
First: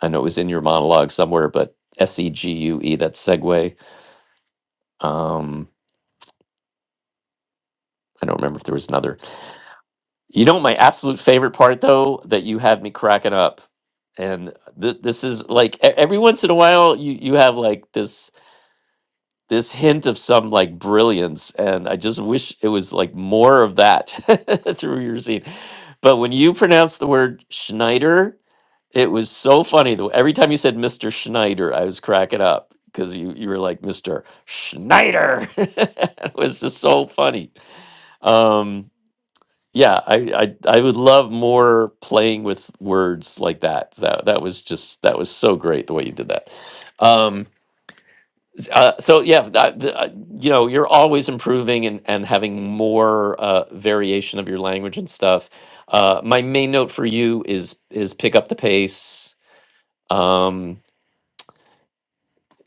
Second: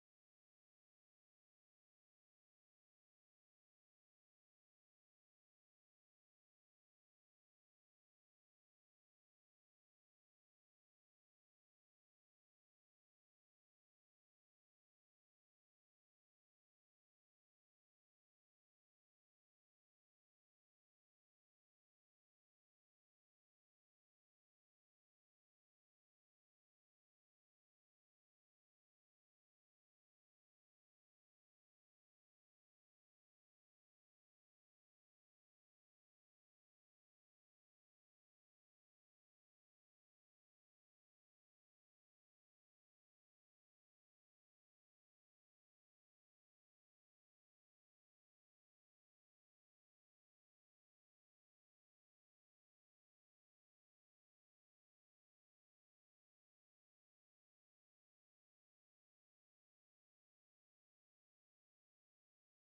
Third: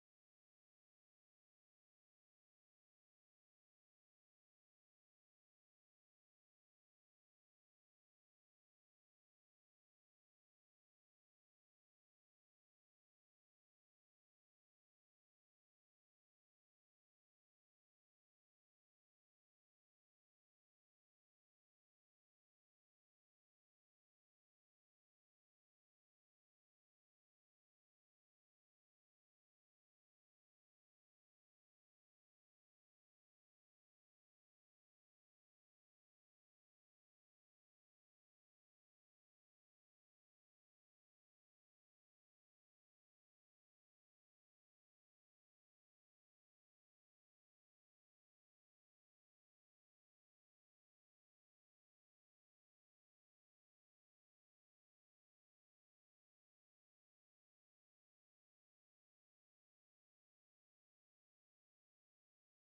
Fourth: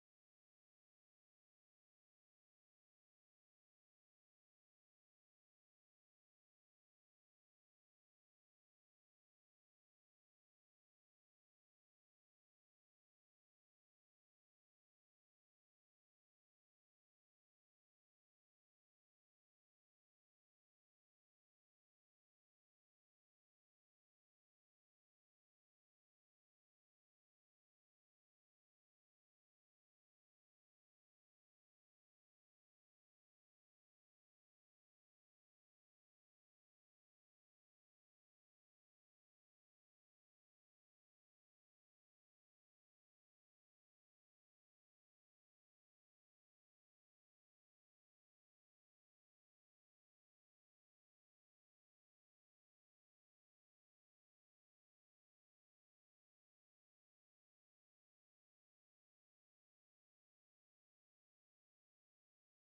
I know it was in your monologue somewhere, but S E G U E. That's segue. Um, I don't remember if there was another. You know, my absolute favorite part though, that you had me cracking up. And th- this is like e- every once in a while you you have like this this hint of some like brilliance and I just wish it was like more of that through your scene. But when you pronounced the word Schneider, it was so funny. The every time you said Mr. Schneider, I was cracking up because you you were like Mr. Schneider. it was just so funny. Um yeah, I, I I would love more playing with words like that. That that was just that was so great the way you did that. Um, s- uh, so yeah, that, the, uh, you know, you're always improving and and having more uh, variation of your language and stuff. Uh, my main note for you is is pick up the pace. Um,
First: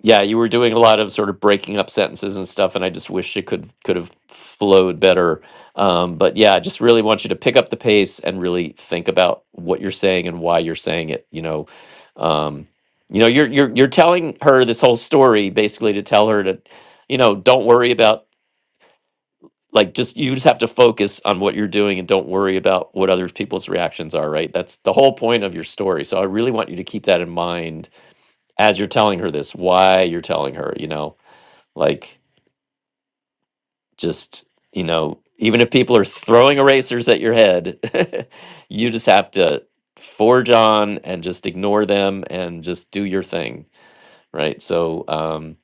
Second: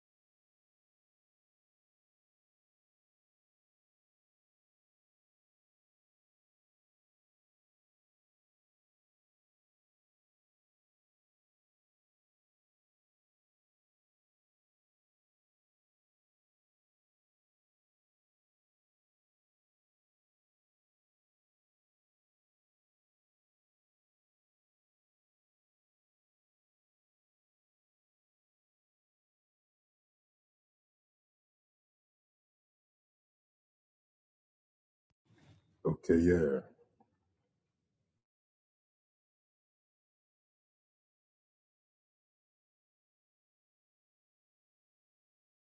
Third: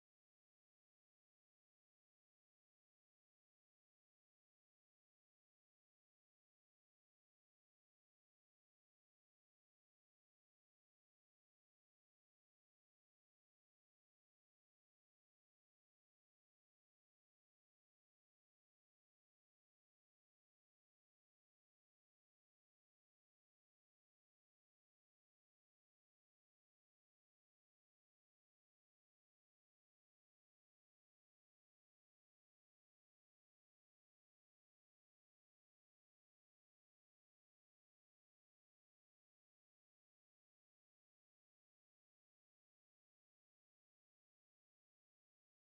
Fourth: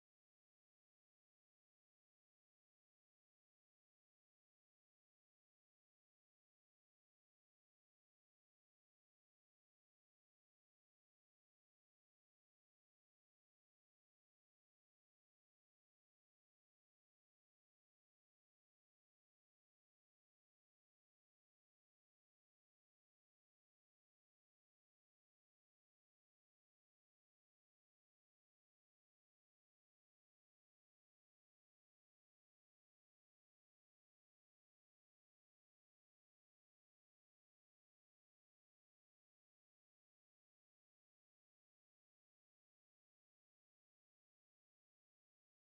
yeah, you were doing a lot of sort of breaking up sentences and stuff, and I just wish it could could have flowed better. Um, but yeah, I just really want you to pick up the pace and really think about what you're saying and why you're saying it. You know, um, you know, you're you're you're telling her this whole story basically to tell her to, you know, don't worry about like just you just have to focus on what you're doing and don't worry about what other people's reactions are. Right? That's the whole point of your story. So I really want you to keep that in mind as you're telling her this. Why you're telling her, you know like just you know even if people are Okay, throwing yeah. erasers at your head you just have to forge on and just ignore them and just do your thing right so um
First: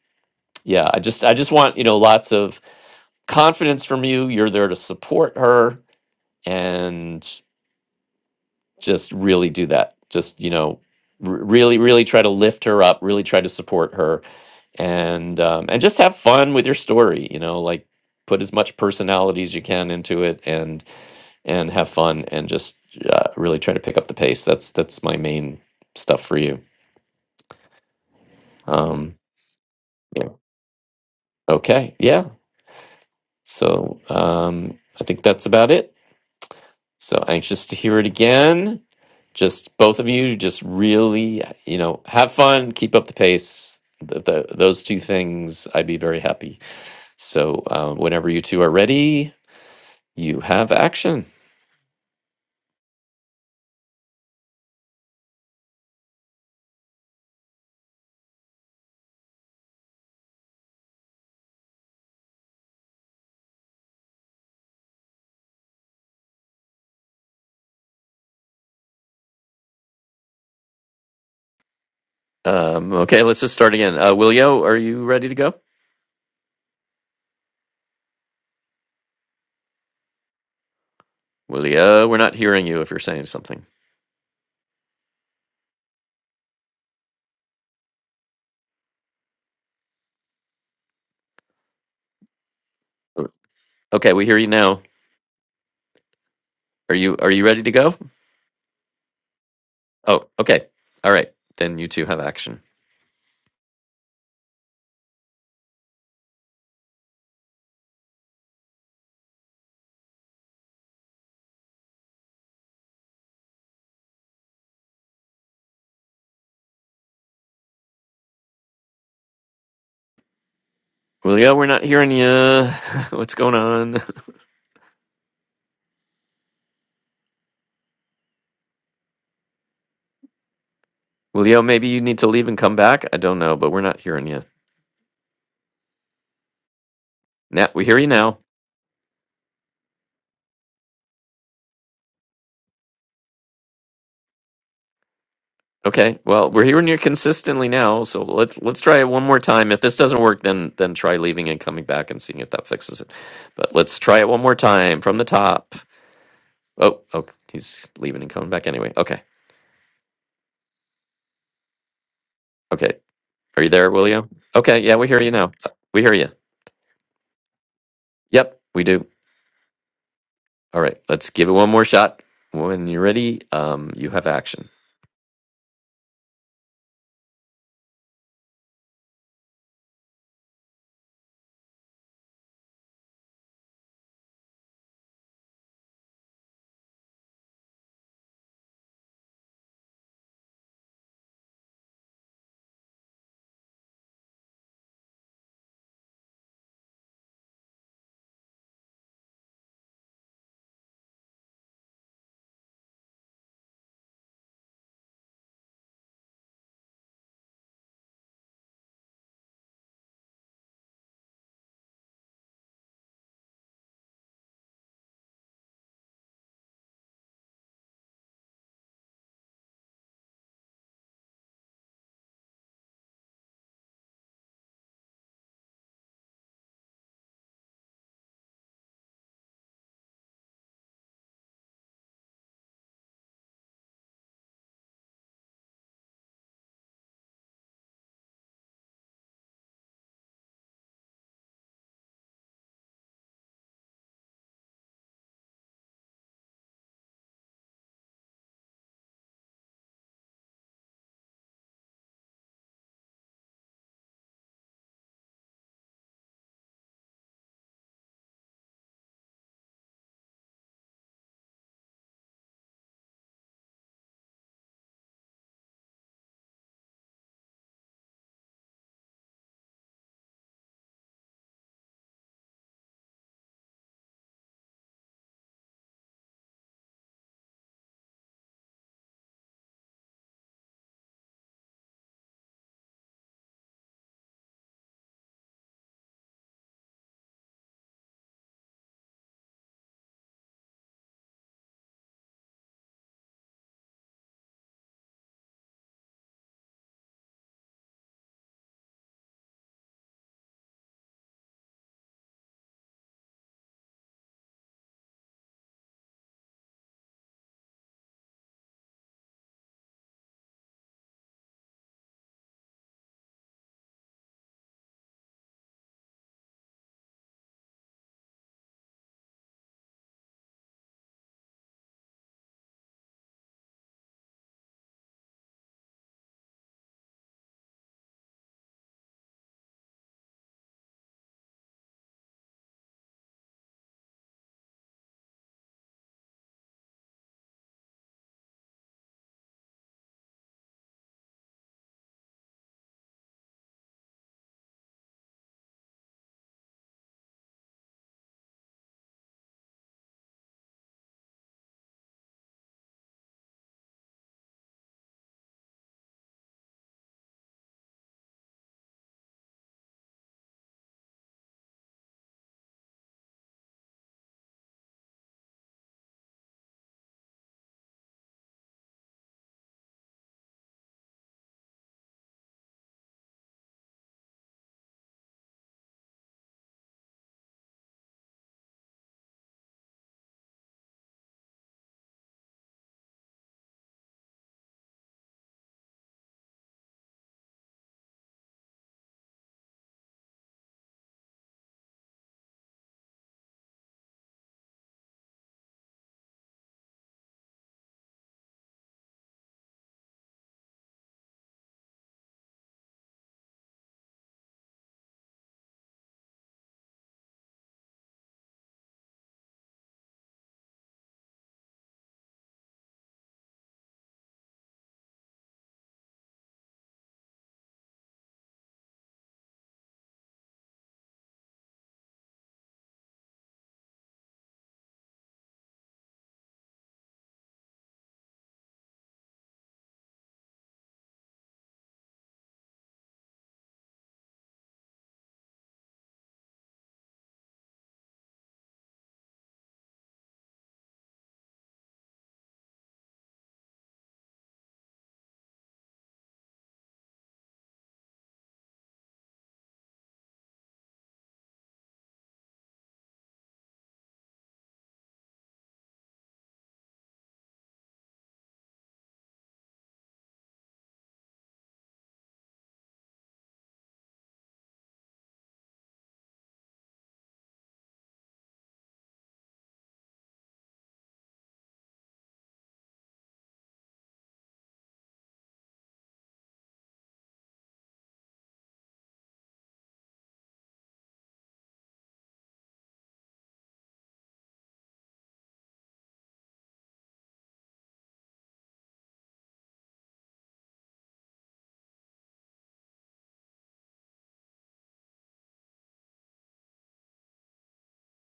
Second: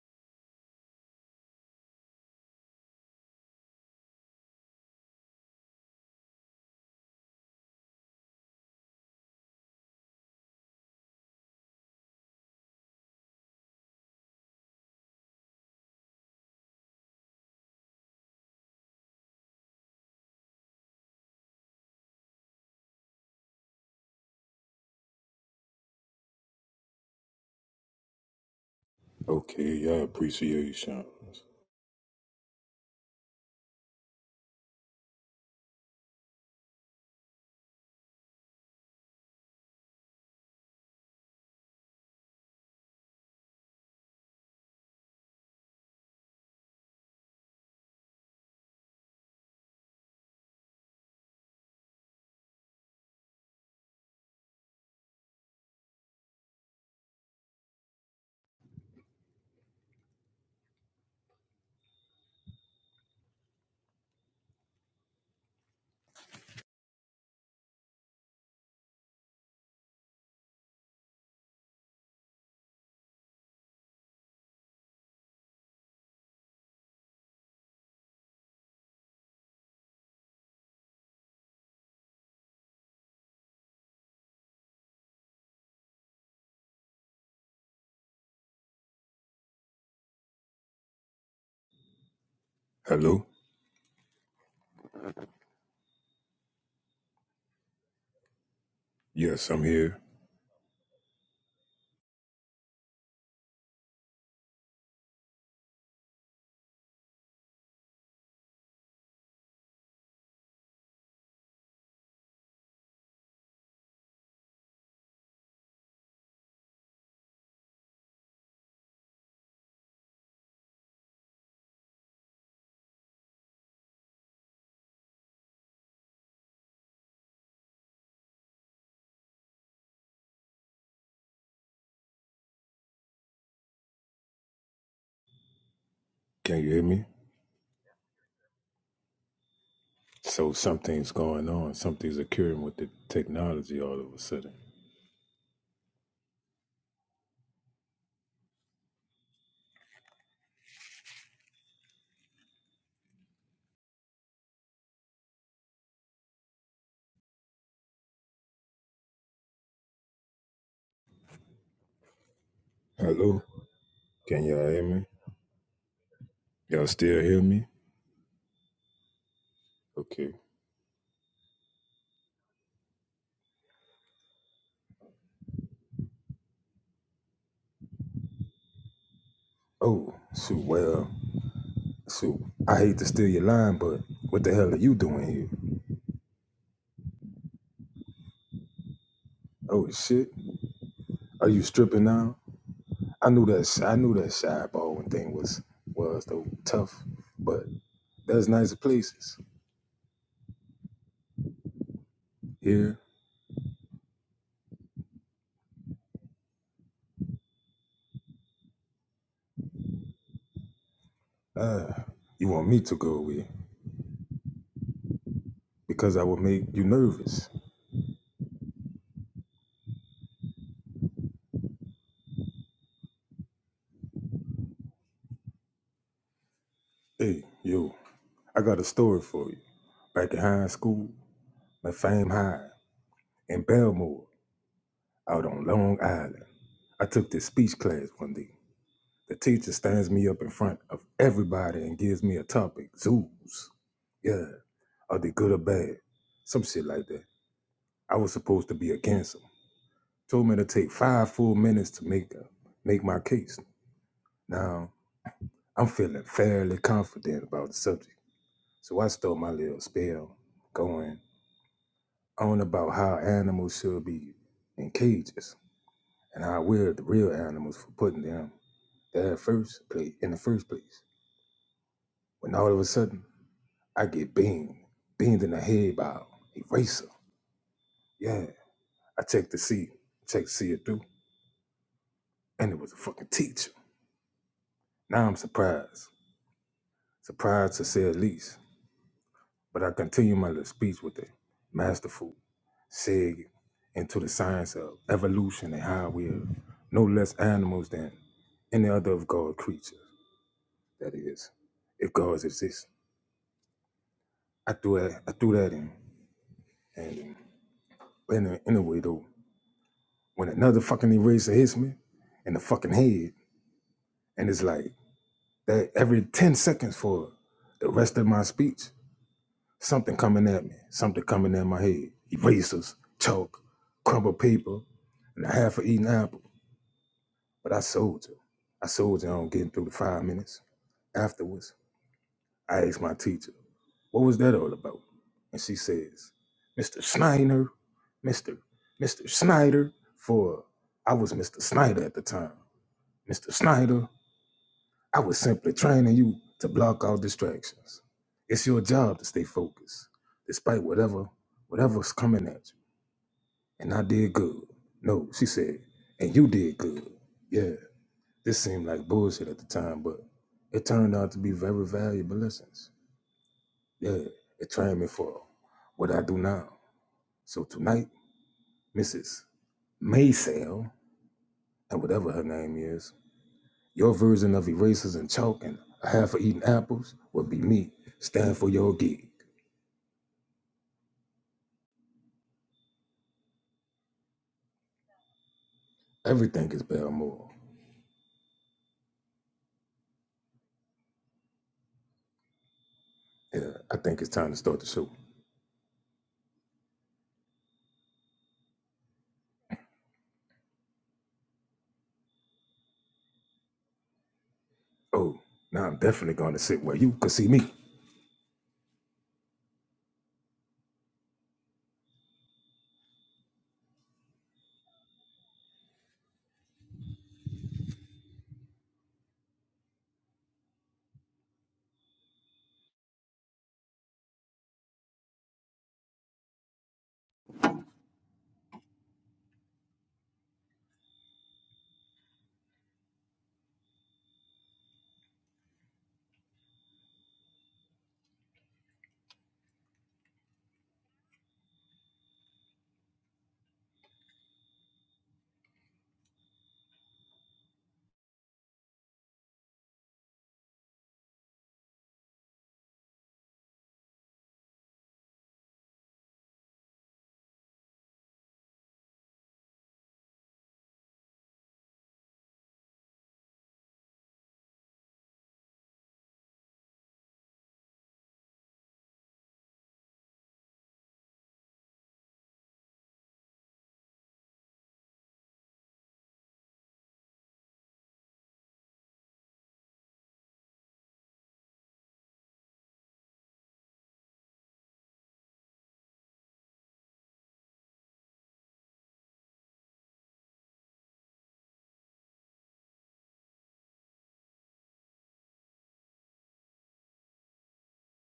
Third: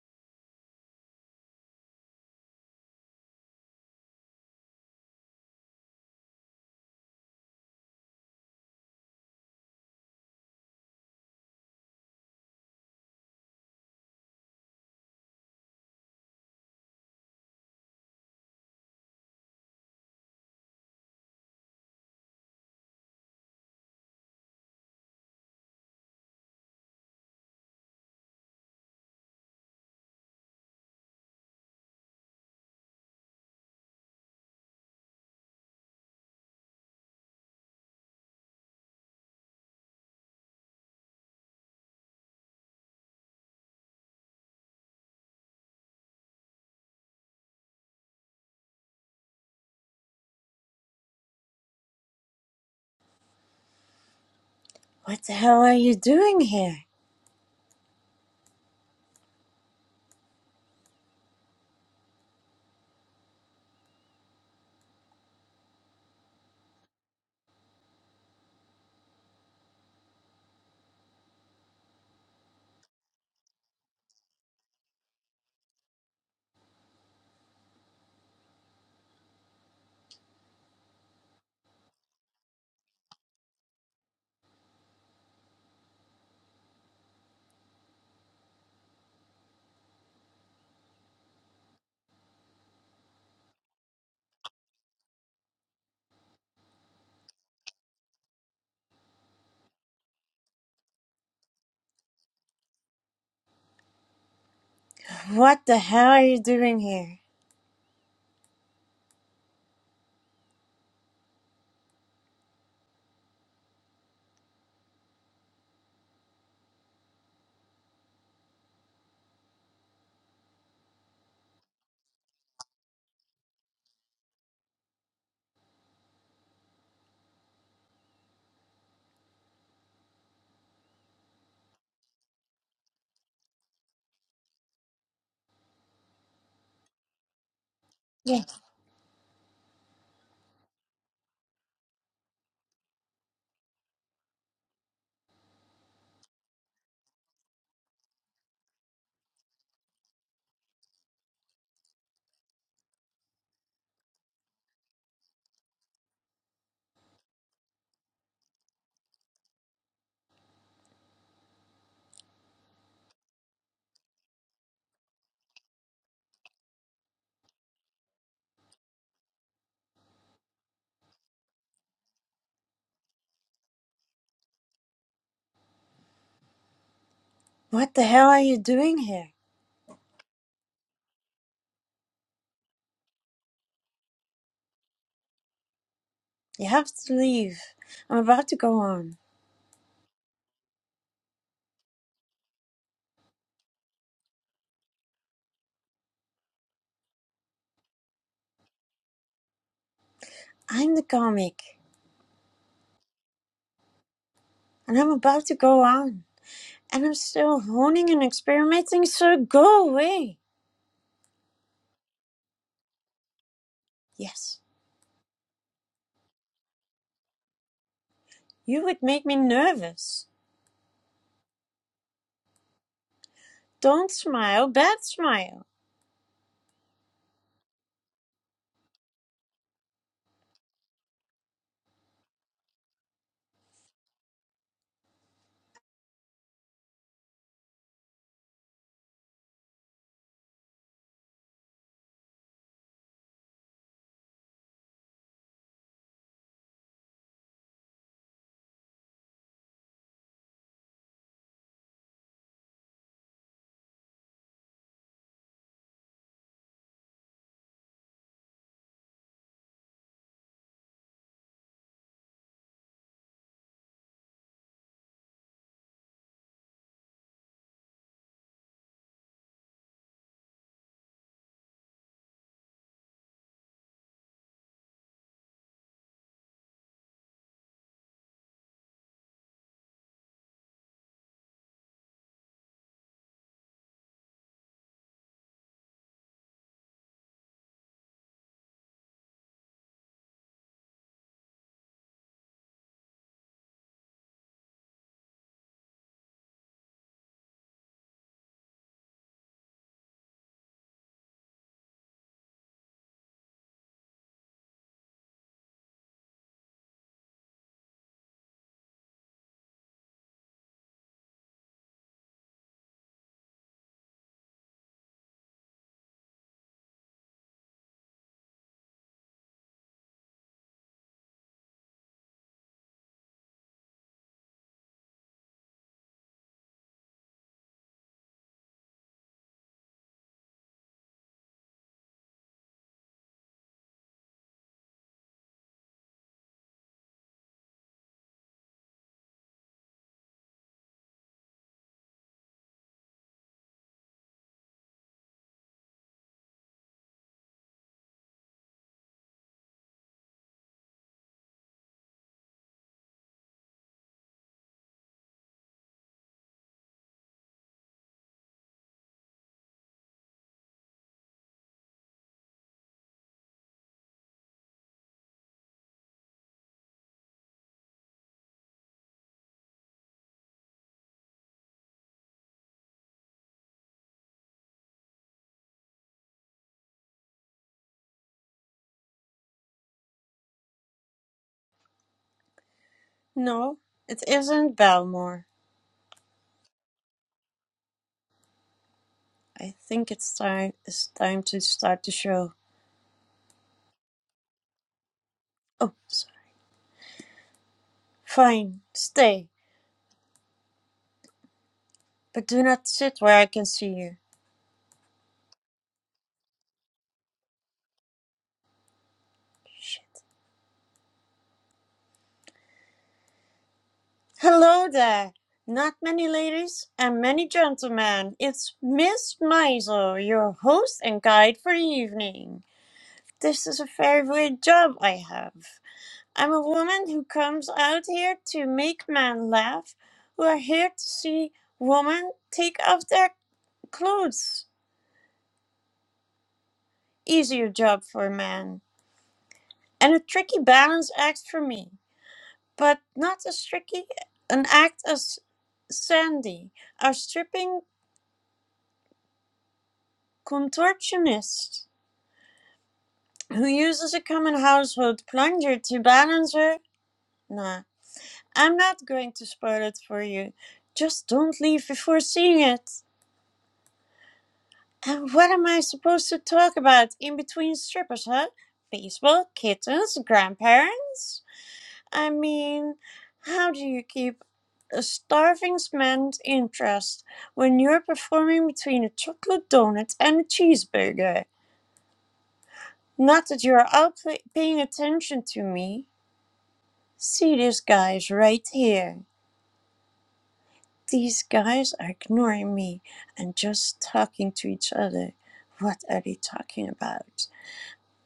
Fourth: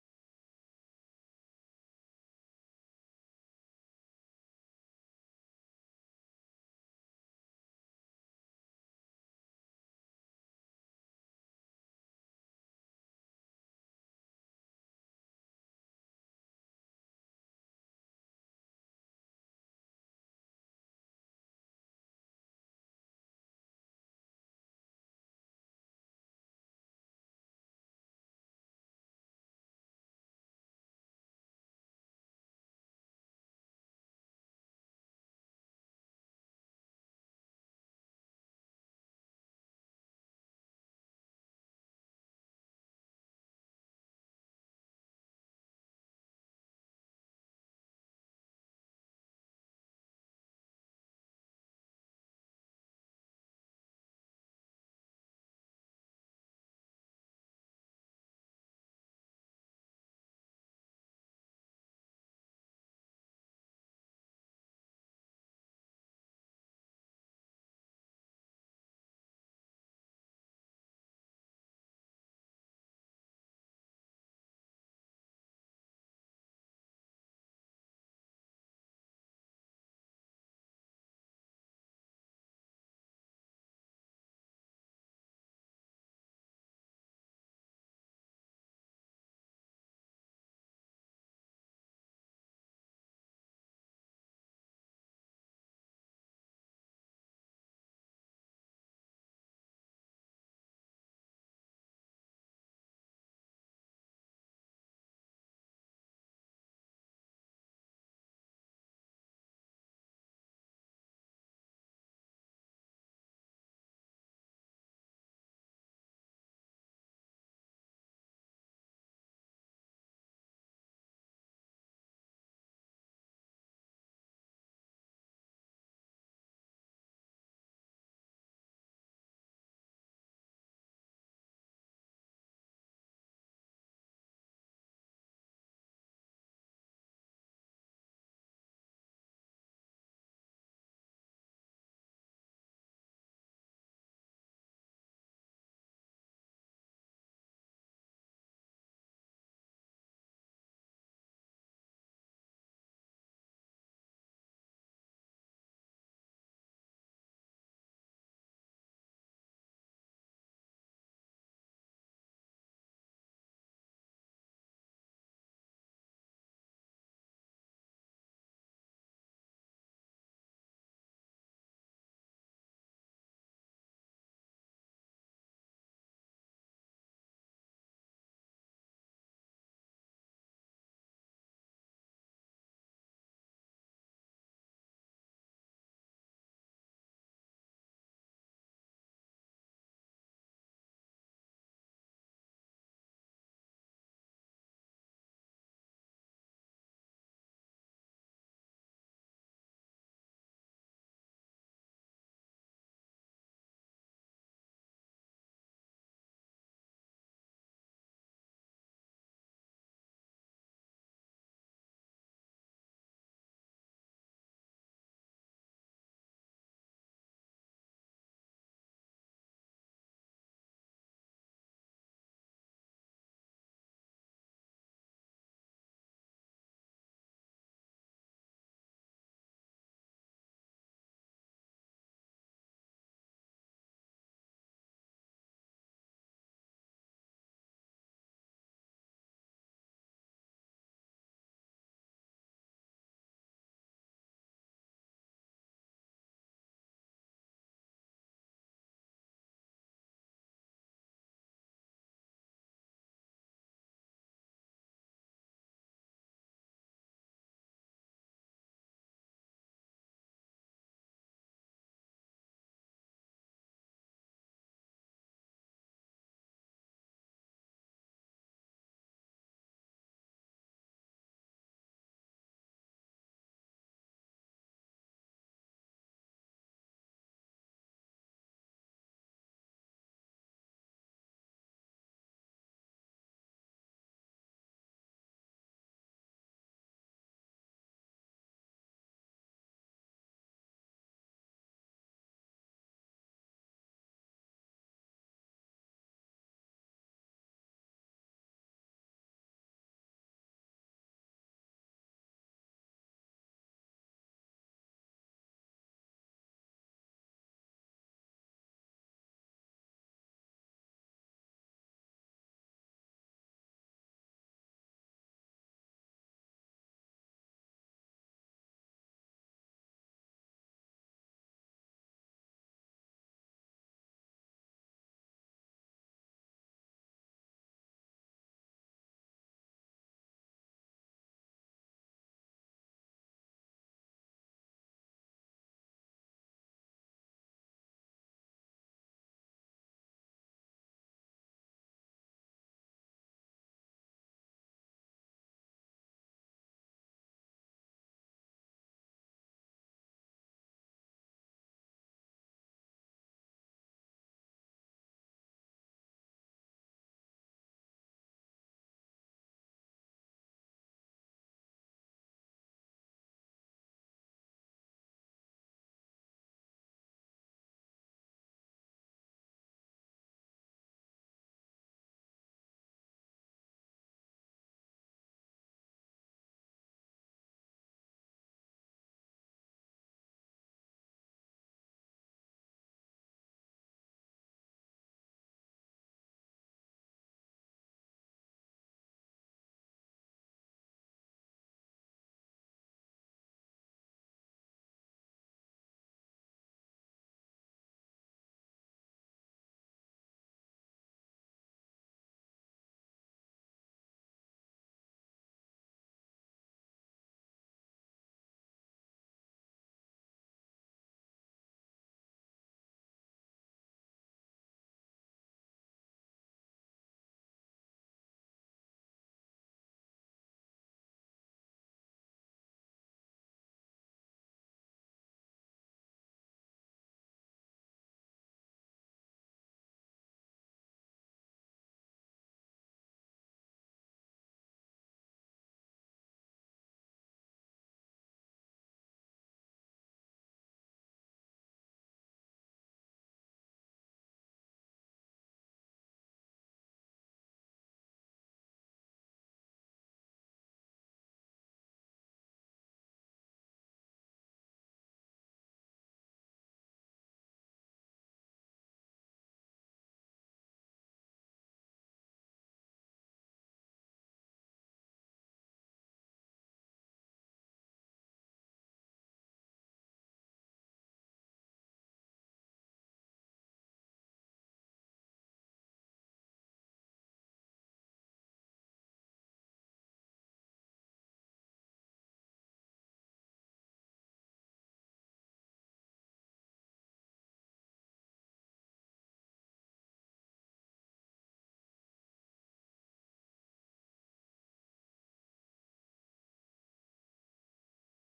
yeah i just i just want you know lots of confidence from you you're there to support her and just really do that just you know r- really really try to lift her up really try to support her and um, and just have fun with your story you know like put as much personality as you can into it and and have fun and just uh, really try to pick up the pace that's that's my main stuff for you um Okay, yeah. yeah Appreciations. okay yeah so um i think that's about it so anxious to hear it again just both of you just really you know have fun keep up the pace the, the, those two things i'd be very happy so uh, whenever you two are ready You have action. What the hell are you doing here? Um, okay, let's just start again. Uh, Willio, are you ready to go? Willio, we're not hearing you if you're saying something. Hello. Okay, we hear you now. Are you are you ready to go? Yes, I'm here. Oh, okay. All right. Then you two have action. What the hell are you doing here? Willio, we're not hearing you. What's going on? Willio, maybe you need to leave and come back. I don't know, but we're not hearing you. Can you hear me? Now we hear you now. Yeah. So something's going on. Something's occurring with the technology all of a sudden. Okay. Well, we're hearing you consistently now, so let's let's try it one more time. If this doesn't work, then then try leaving and coming back and seeing if that fixes it. But let's try it one more time from the top. Oh, oh, he's leaving and coming back anyway. Okay. Okay. Hello? Are you there, William? Can y'all Okay, hear yeah, me? we hear you now. Uh, We hear you. Y'all still hear me? Yep, we do. Okay. All right, let's give it one more shot. When you're ready, um, you have action. What the hell are you doing here? Oh, shoot, well, shoot. I hate to steal your line, but what the hell are you doing here? You have to leave. I'm about to go on. Oh shit. Are you stripping now? I knew that I knew that shy Baldwin thing was was though tough, but there's nicer places. I'm the comic, Here, and I'm about to go on. And I'm still honing and experimenting, so go away. uh, you want me to go away Yes. because I will make you nervous. You would make me nervous. Don't smile, bad smile. Hey, yo, I got a story for you. back in high school, La Fame High, in Belmore, out on Long Island. I took this speech class one day. The teacher stands me up in front of everybody and gives me a topic, zoos. Yeah, are they good or bad? Some shit like that. I was supposed to be against them. Told me to take five full minutes to make a, make my case. Now, I'm feeling fairly confident about the subject. So I stole my little spell going on about how animals should be in cages. and how we're the real animals for putting them there first place in the first place. When all of a sudden I get beamed, beamed in the head by a eraser. Yeah, I checked to see, checked to see it through, and it was a fucking teacher. Now I'm surprised, surprised to say the least. But I continue my little speech with a masterful seg into the science of evolution and how we're no less animals than any other of God's creatures. That is, if God exists. I threw that, I threw that in. And, and anyway, though, when another fucking eraser hits me in the fucking head, and it's like that every 10 seconds for the rest of my speech, something coming at me, something coming at my head. Erasers, chalk, crumpled paper, and a half a eaten apple. But I soldier. I soldier on getting through the five minutes. Afterwards, I asked my teacher, What was that all about? And she says, Mr. Snyder, Mr. Mr. Snyder, for I was Mr. Snyder at the time. Mr. Snyder, I was simply training you to block all distractions. It's your job to stay focused, despite whatever, whatever's coming at you. And I did good. No, she said, and you did good. Yeah, this seemed like bullshit at the time, but it turned out to be very valuable lessons. Yeah, it trained me for what I do now. So tonight, Mrs. Maysale, and whatever her name is, your version of erasers and chalk and a half of eating apples would be me. Stand for your gig. No, it isn't Belmore. Everything is Belmore. I think it's time it's time to start the show. Yeah, I think it's time to start the show. Oh, sorry. Fine, stay, but do not sit where I can see you. Oh, now I'm definitely going to sit where you can see me. Hello there. Not many ladies and many gentlemen. It's Miss Meisel, your host and guide for the evening. This is a very weird job I have. I'm a woman who comes out here to make men laugh, who are here to see women take off their clothes. Easier job for a man. And a tricky balance act for me. But not as tricky an act as Sandy, our stripping contortionist, who uses a common household plunger to balance her. Nah, I'm not going to spoil it for you. Just don't leave before seeing it. And what am I supposed to talk about in between strippers, huh? Baseball, kittens, grandparents? I mean, how do you keep a starving man's interest when you're performing between a chocolate donut and a cheeseburger? Not that you're all pay- paying attention to me. See these guys right here. These guys are ignoring me and just talking to each other. What are they talking about?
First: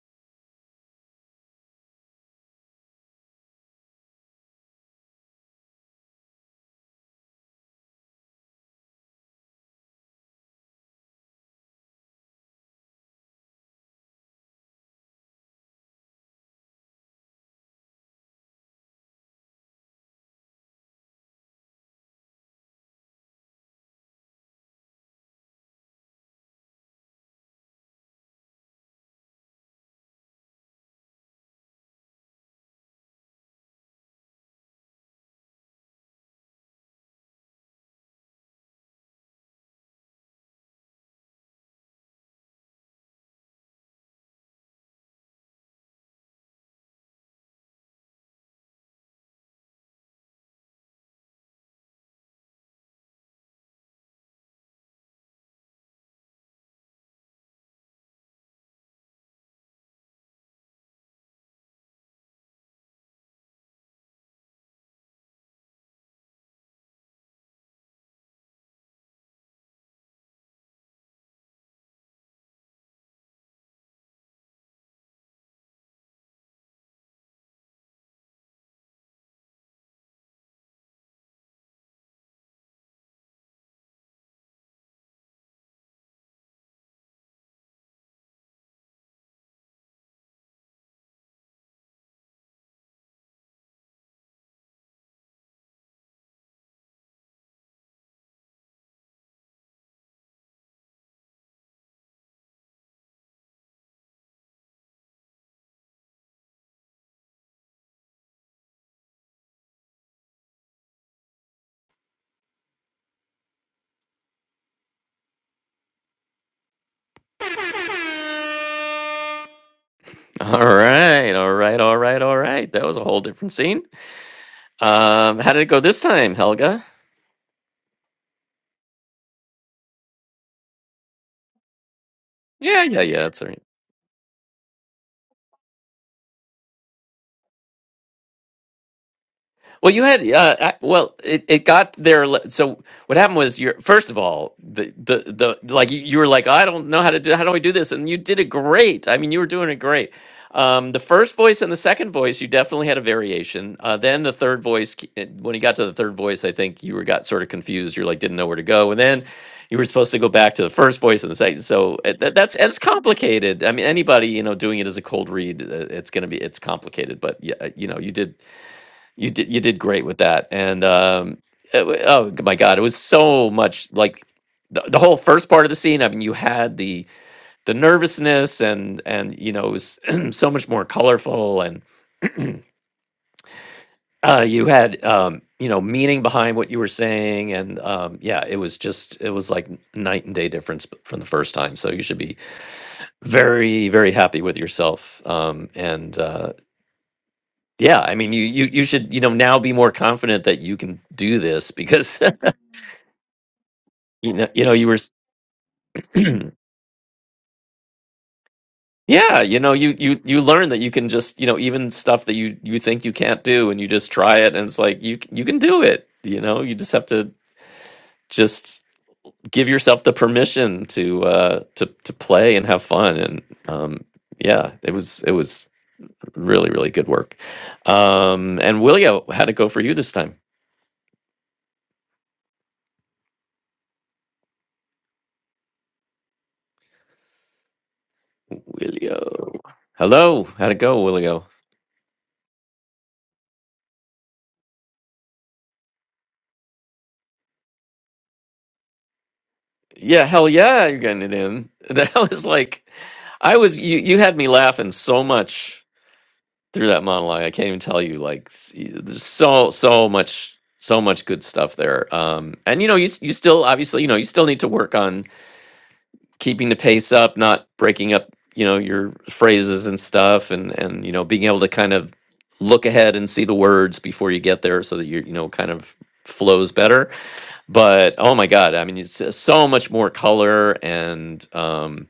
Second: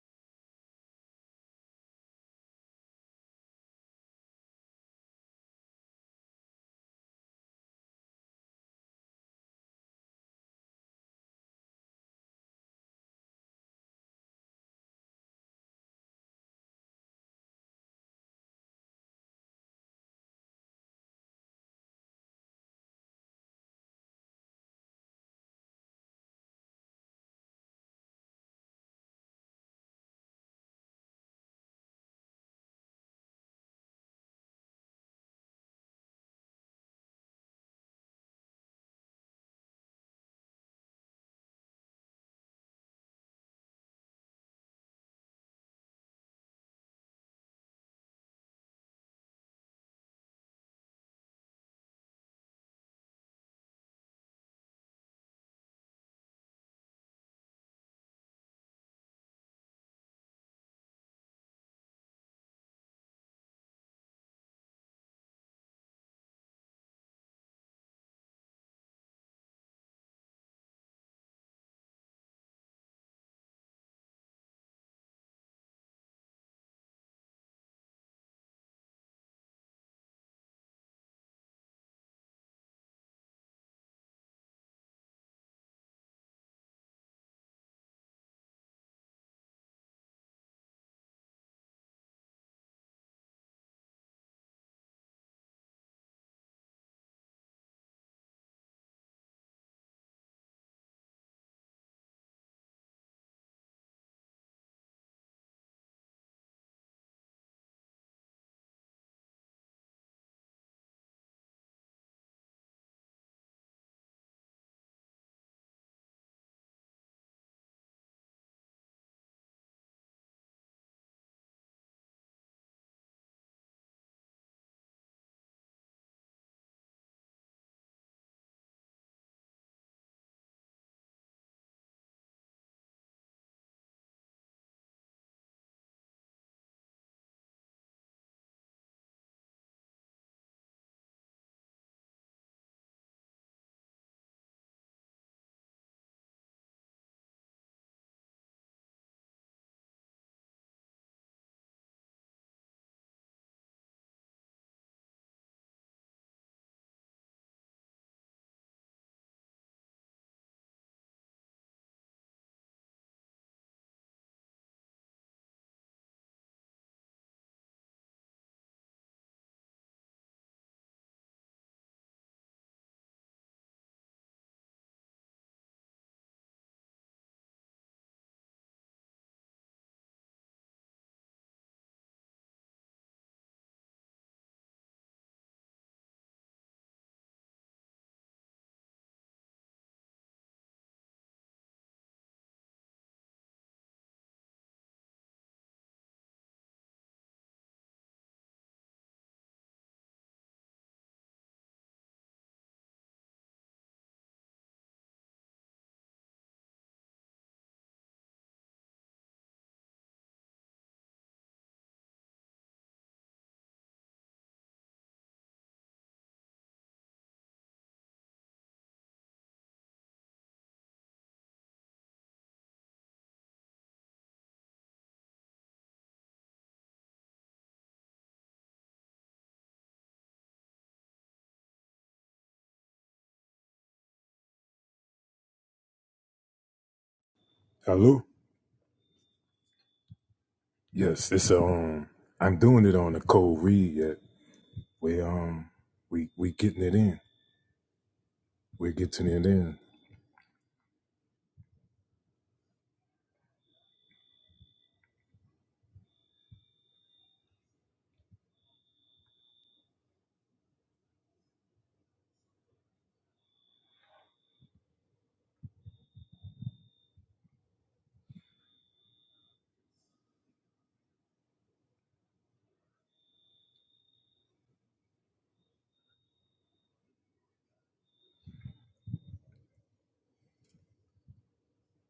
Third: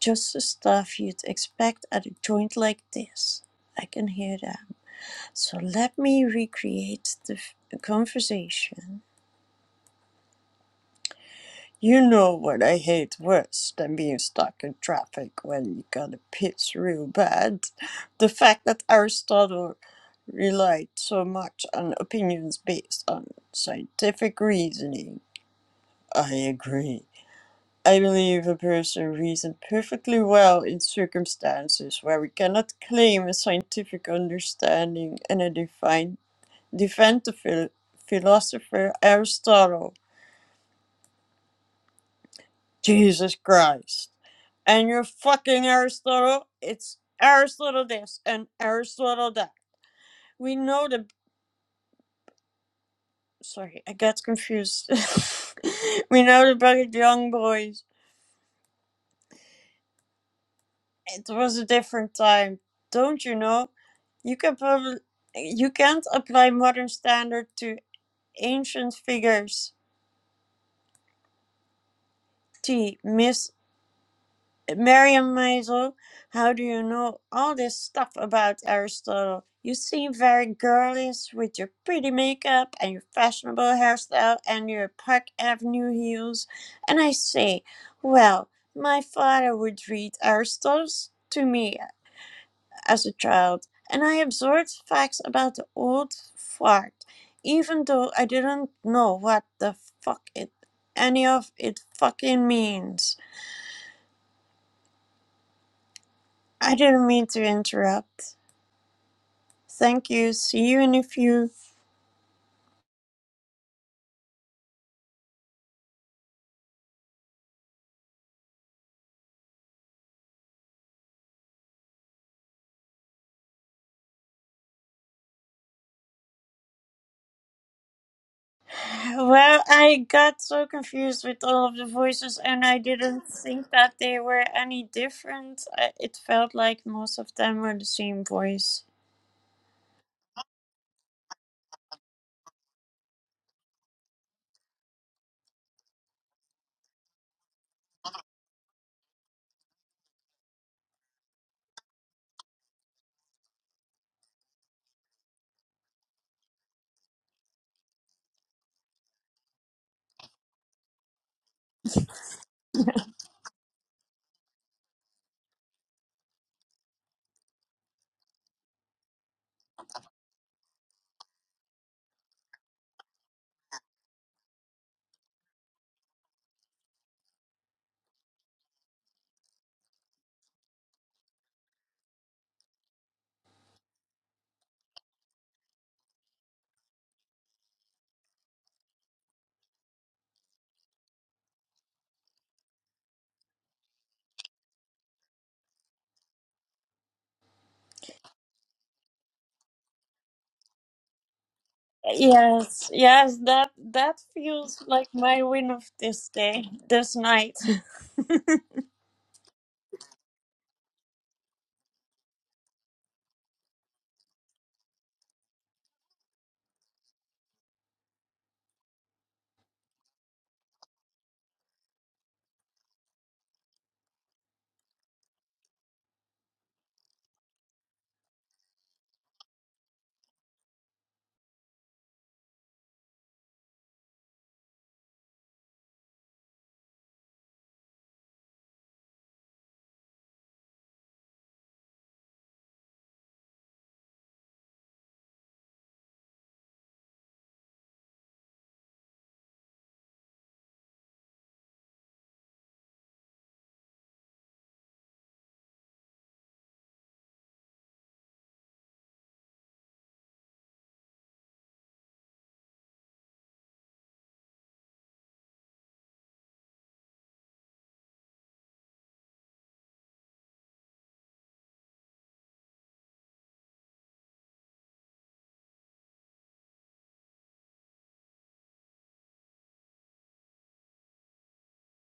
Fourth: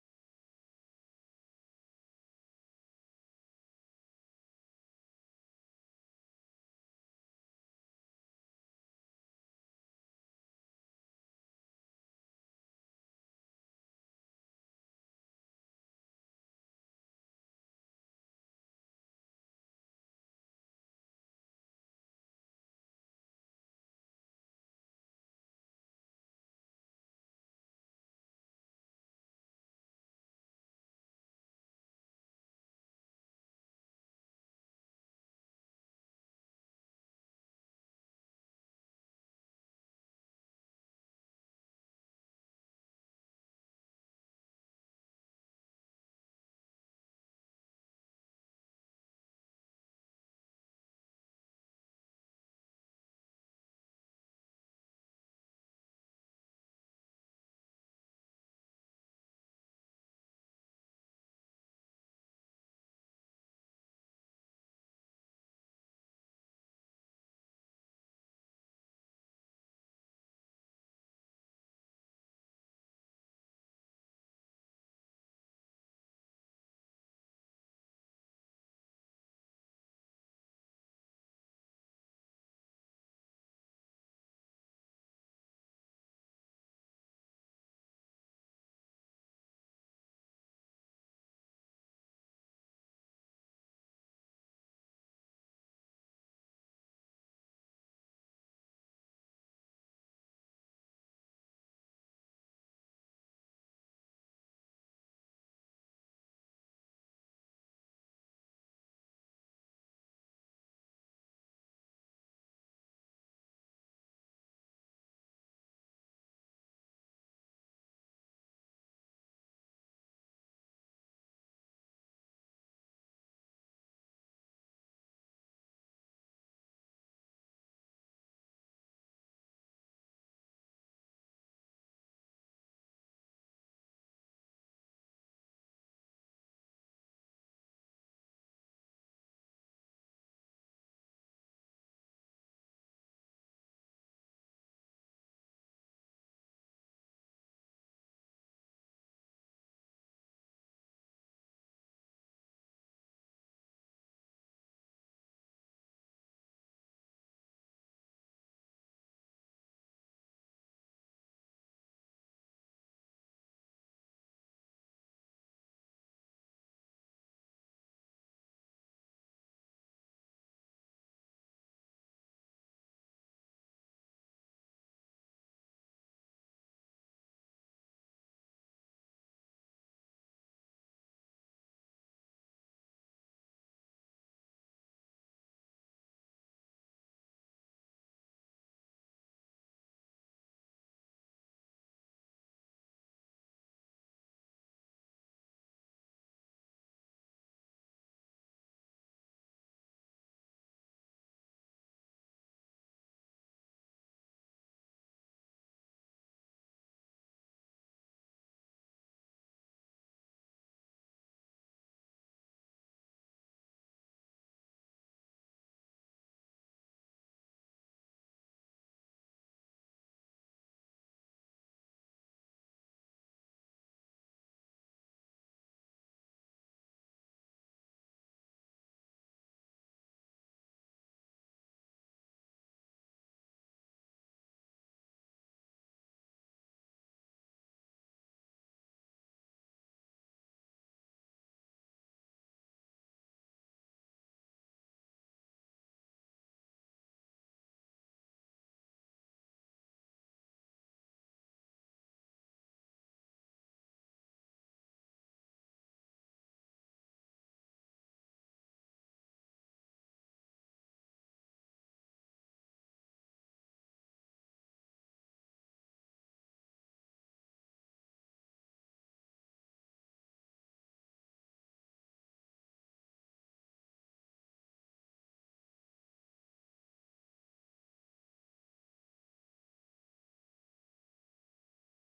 Just the stuff you'd expect at a joint like this. I can hear that. So let me recreate the f- conversation. You know what I hate worse than being stuck in traffic when you gotta piss real bad? The fact that Aristotle relied so much on opinions based on scientific reasoning. I agree. I believe a person reasoned perfectly well in circumstances where we cannot claim a scientific understanding and a define, defend the phil- philosopher Aristotle. Jesus Christ. And you're fucking Aristotle. It's Aristotle this and Aristotle that. We know the. Sorry, I got confused. we know the bucket young boys It was a different time, don't you know? You can probably you can't apply modern standard to ancient figures. T. Miss Miriam Maisel, how do you know all this stuff about Aristotle? You seem very girlish with your pretty makeup and your fashionable hairstyle and your Park Avenue heels. And I say, well, my father would read Aristotle to me as a child, and I absorbed facts about the old fart, even though I didn't know what the fuck it any of it fucking means. I didn't mean to interrupt. Thank you. See you in a few. All right, all right, all right, all right. That was a whole different scene. Um, how did it go this time, Helga? Well, I got so confused with all of the voices, and I Yeah, yeah, didn't yeah. It's all right. think that they were any different. I- It felt like most of them were the same voice. Well, you had uh, I- well, it, it got there. le- So what happened was, you first of all, the the the like you, you were like, I don't know how to do how do I do this, and you did it great. I mean, you were doing it great. Um, the first voice and the second voice, you definitely had a variation. Uh, then the third voice, c- it- when you got to the third voice, I think you were got sort of confused. You're like, didn't know where to go, and then you were supposed to go back to the first voice and the second. So it, that, that's it's complicated. I mean, anybody you know doing it as a cold read, uh, it's gonna be it's complicated. But yeah, eh, you know, you did you did you did great with that, and um, it wa- oh g- my god, it was so much like the, the whole first part of the scene. I mean, you had the the nervousness, and and you know it was so much more colorful, and uh, you had um, you know meaning behind what you were saying, and um, yeah, it was just it was like n- night and day difference b- from the first time. So you should be very very happy with yourself, um, and uh, yeah, I mean, you you you should you know now be more confident that you can do this because Yes, yes, that that you know you know feels you were like s- my win of this day, this night. yeah you know you you you learn that you can just you know even stuff that you you think you can't do and you just try it and it's like you c- you can do it you know you just have to just give yourself the permission to uh to to play and have fun and um yeah it was it was really really good work um and willio how'd it go for you this time Hello? willio hello how'd it go Yes, willio it's um, I'm doing it on a cold read yet. We um, we we getting it in. We're getting it in. yeah, hell yeah, you're getting it in. That was like, I was you. You had me laughing so much through that monologue. I can't even tell you. Like, s- y- there's so so much so much good stuff there. Um, and you know, you s- you still obviously you know you still need to work on keeping the pace up, not breaking up. You know your phrases and stuff, and and you know being able to kind of look ahead and see the words before you get there, so that you you know kind of flows better but oh my god i mean it's just so much more color and um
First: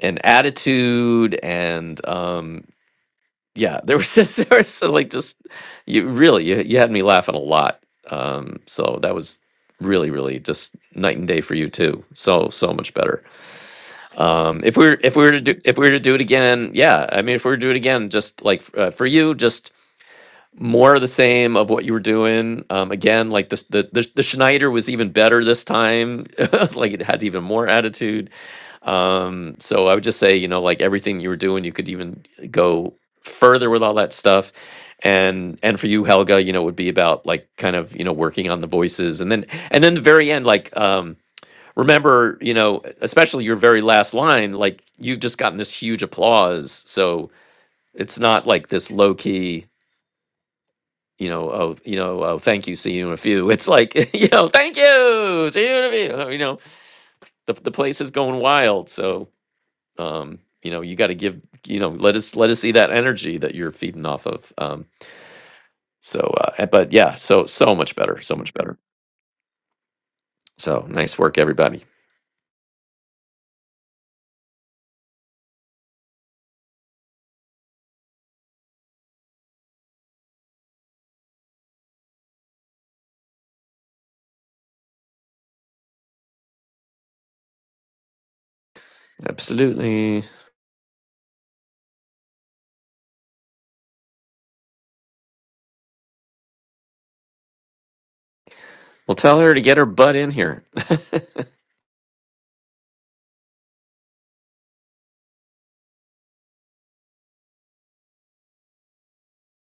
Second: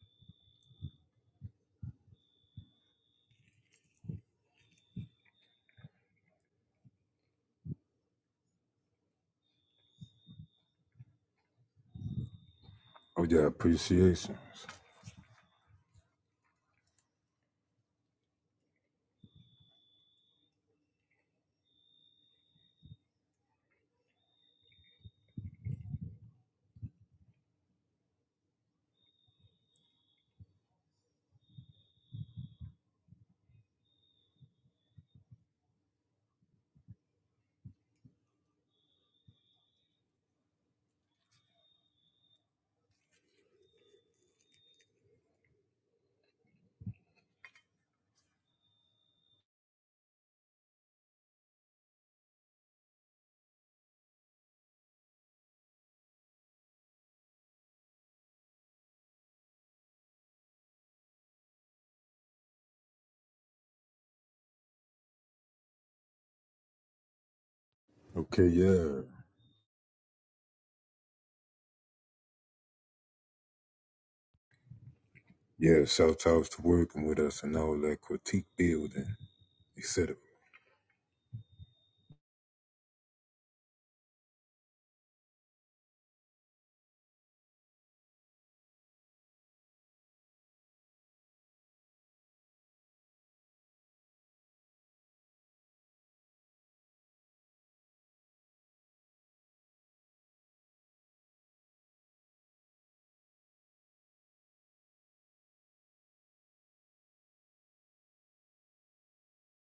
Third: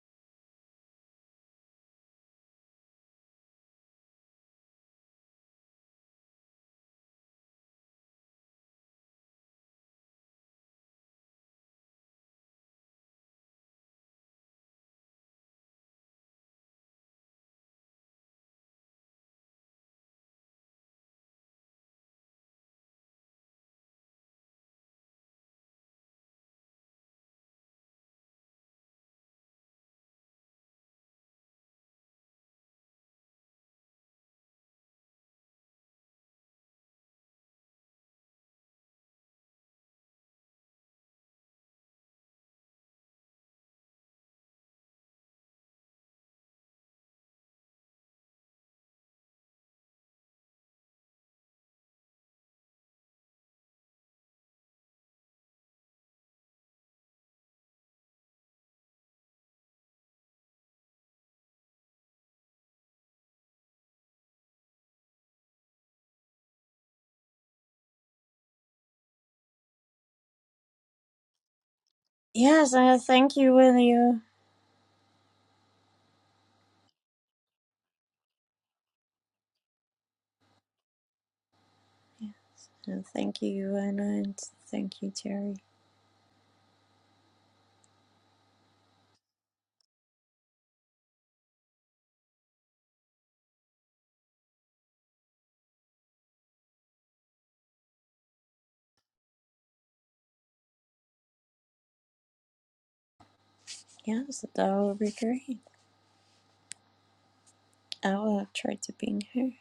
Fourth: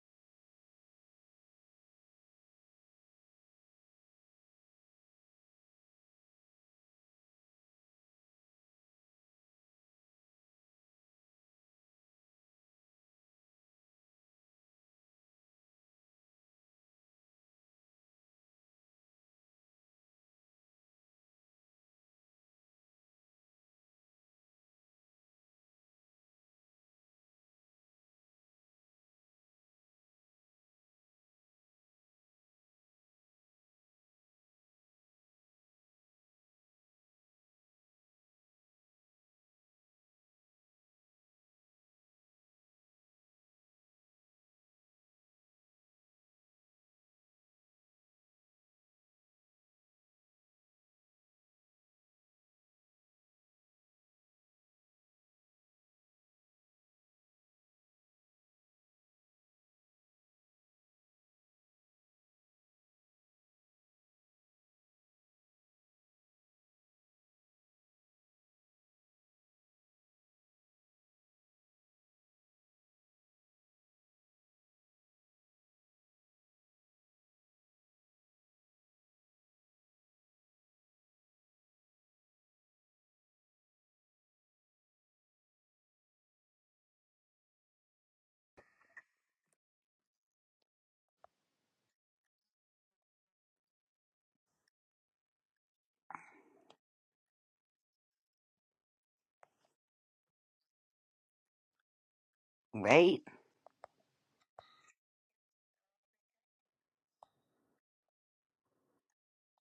and attitude and um yeah there was just there was so, like just you really you, you had me laughing a lot um so that was really really just night and day for you too so so much Oh better yeah, appreciations. um if we were if we were to do if we were to do it again yeah i mean if we were to do it again just like f- uh, for you just more of the same of what you were doing. Um, again, like this, the, the the Schneider was even better this time. It's like it had even more attitude. Um, so I would just say, you know, like everything you were doing, you could even go further with all that stuff. And and for you, Helga, you know, it would be about like kind of you know working on the voices, and then and then the very end, like. Um, Remember, you know, especially your very last line, like you've just gotten this huge applause. So it's not like this low key, you know, oh, you know, oh, thank you, see you in a few. It's like, you know, thank you, see you in a few. uh, You know, the the place is going wild. So, um, you know, you got to give, you know, let us let us see that energy that you're feeding off of. Um, so, uh, eh, but yeah, so so much better, so Okay, much better. yeah. So nice work, everybody. Yes, uh, thank you, William. Yeah, shout outs to working with us and all that critique building, etc. And thank you, Joanna, and thank you, Jerry. Absolutely. Well, tell her to get her butt in here. Right. Yes, that will be great. I will try to be here.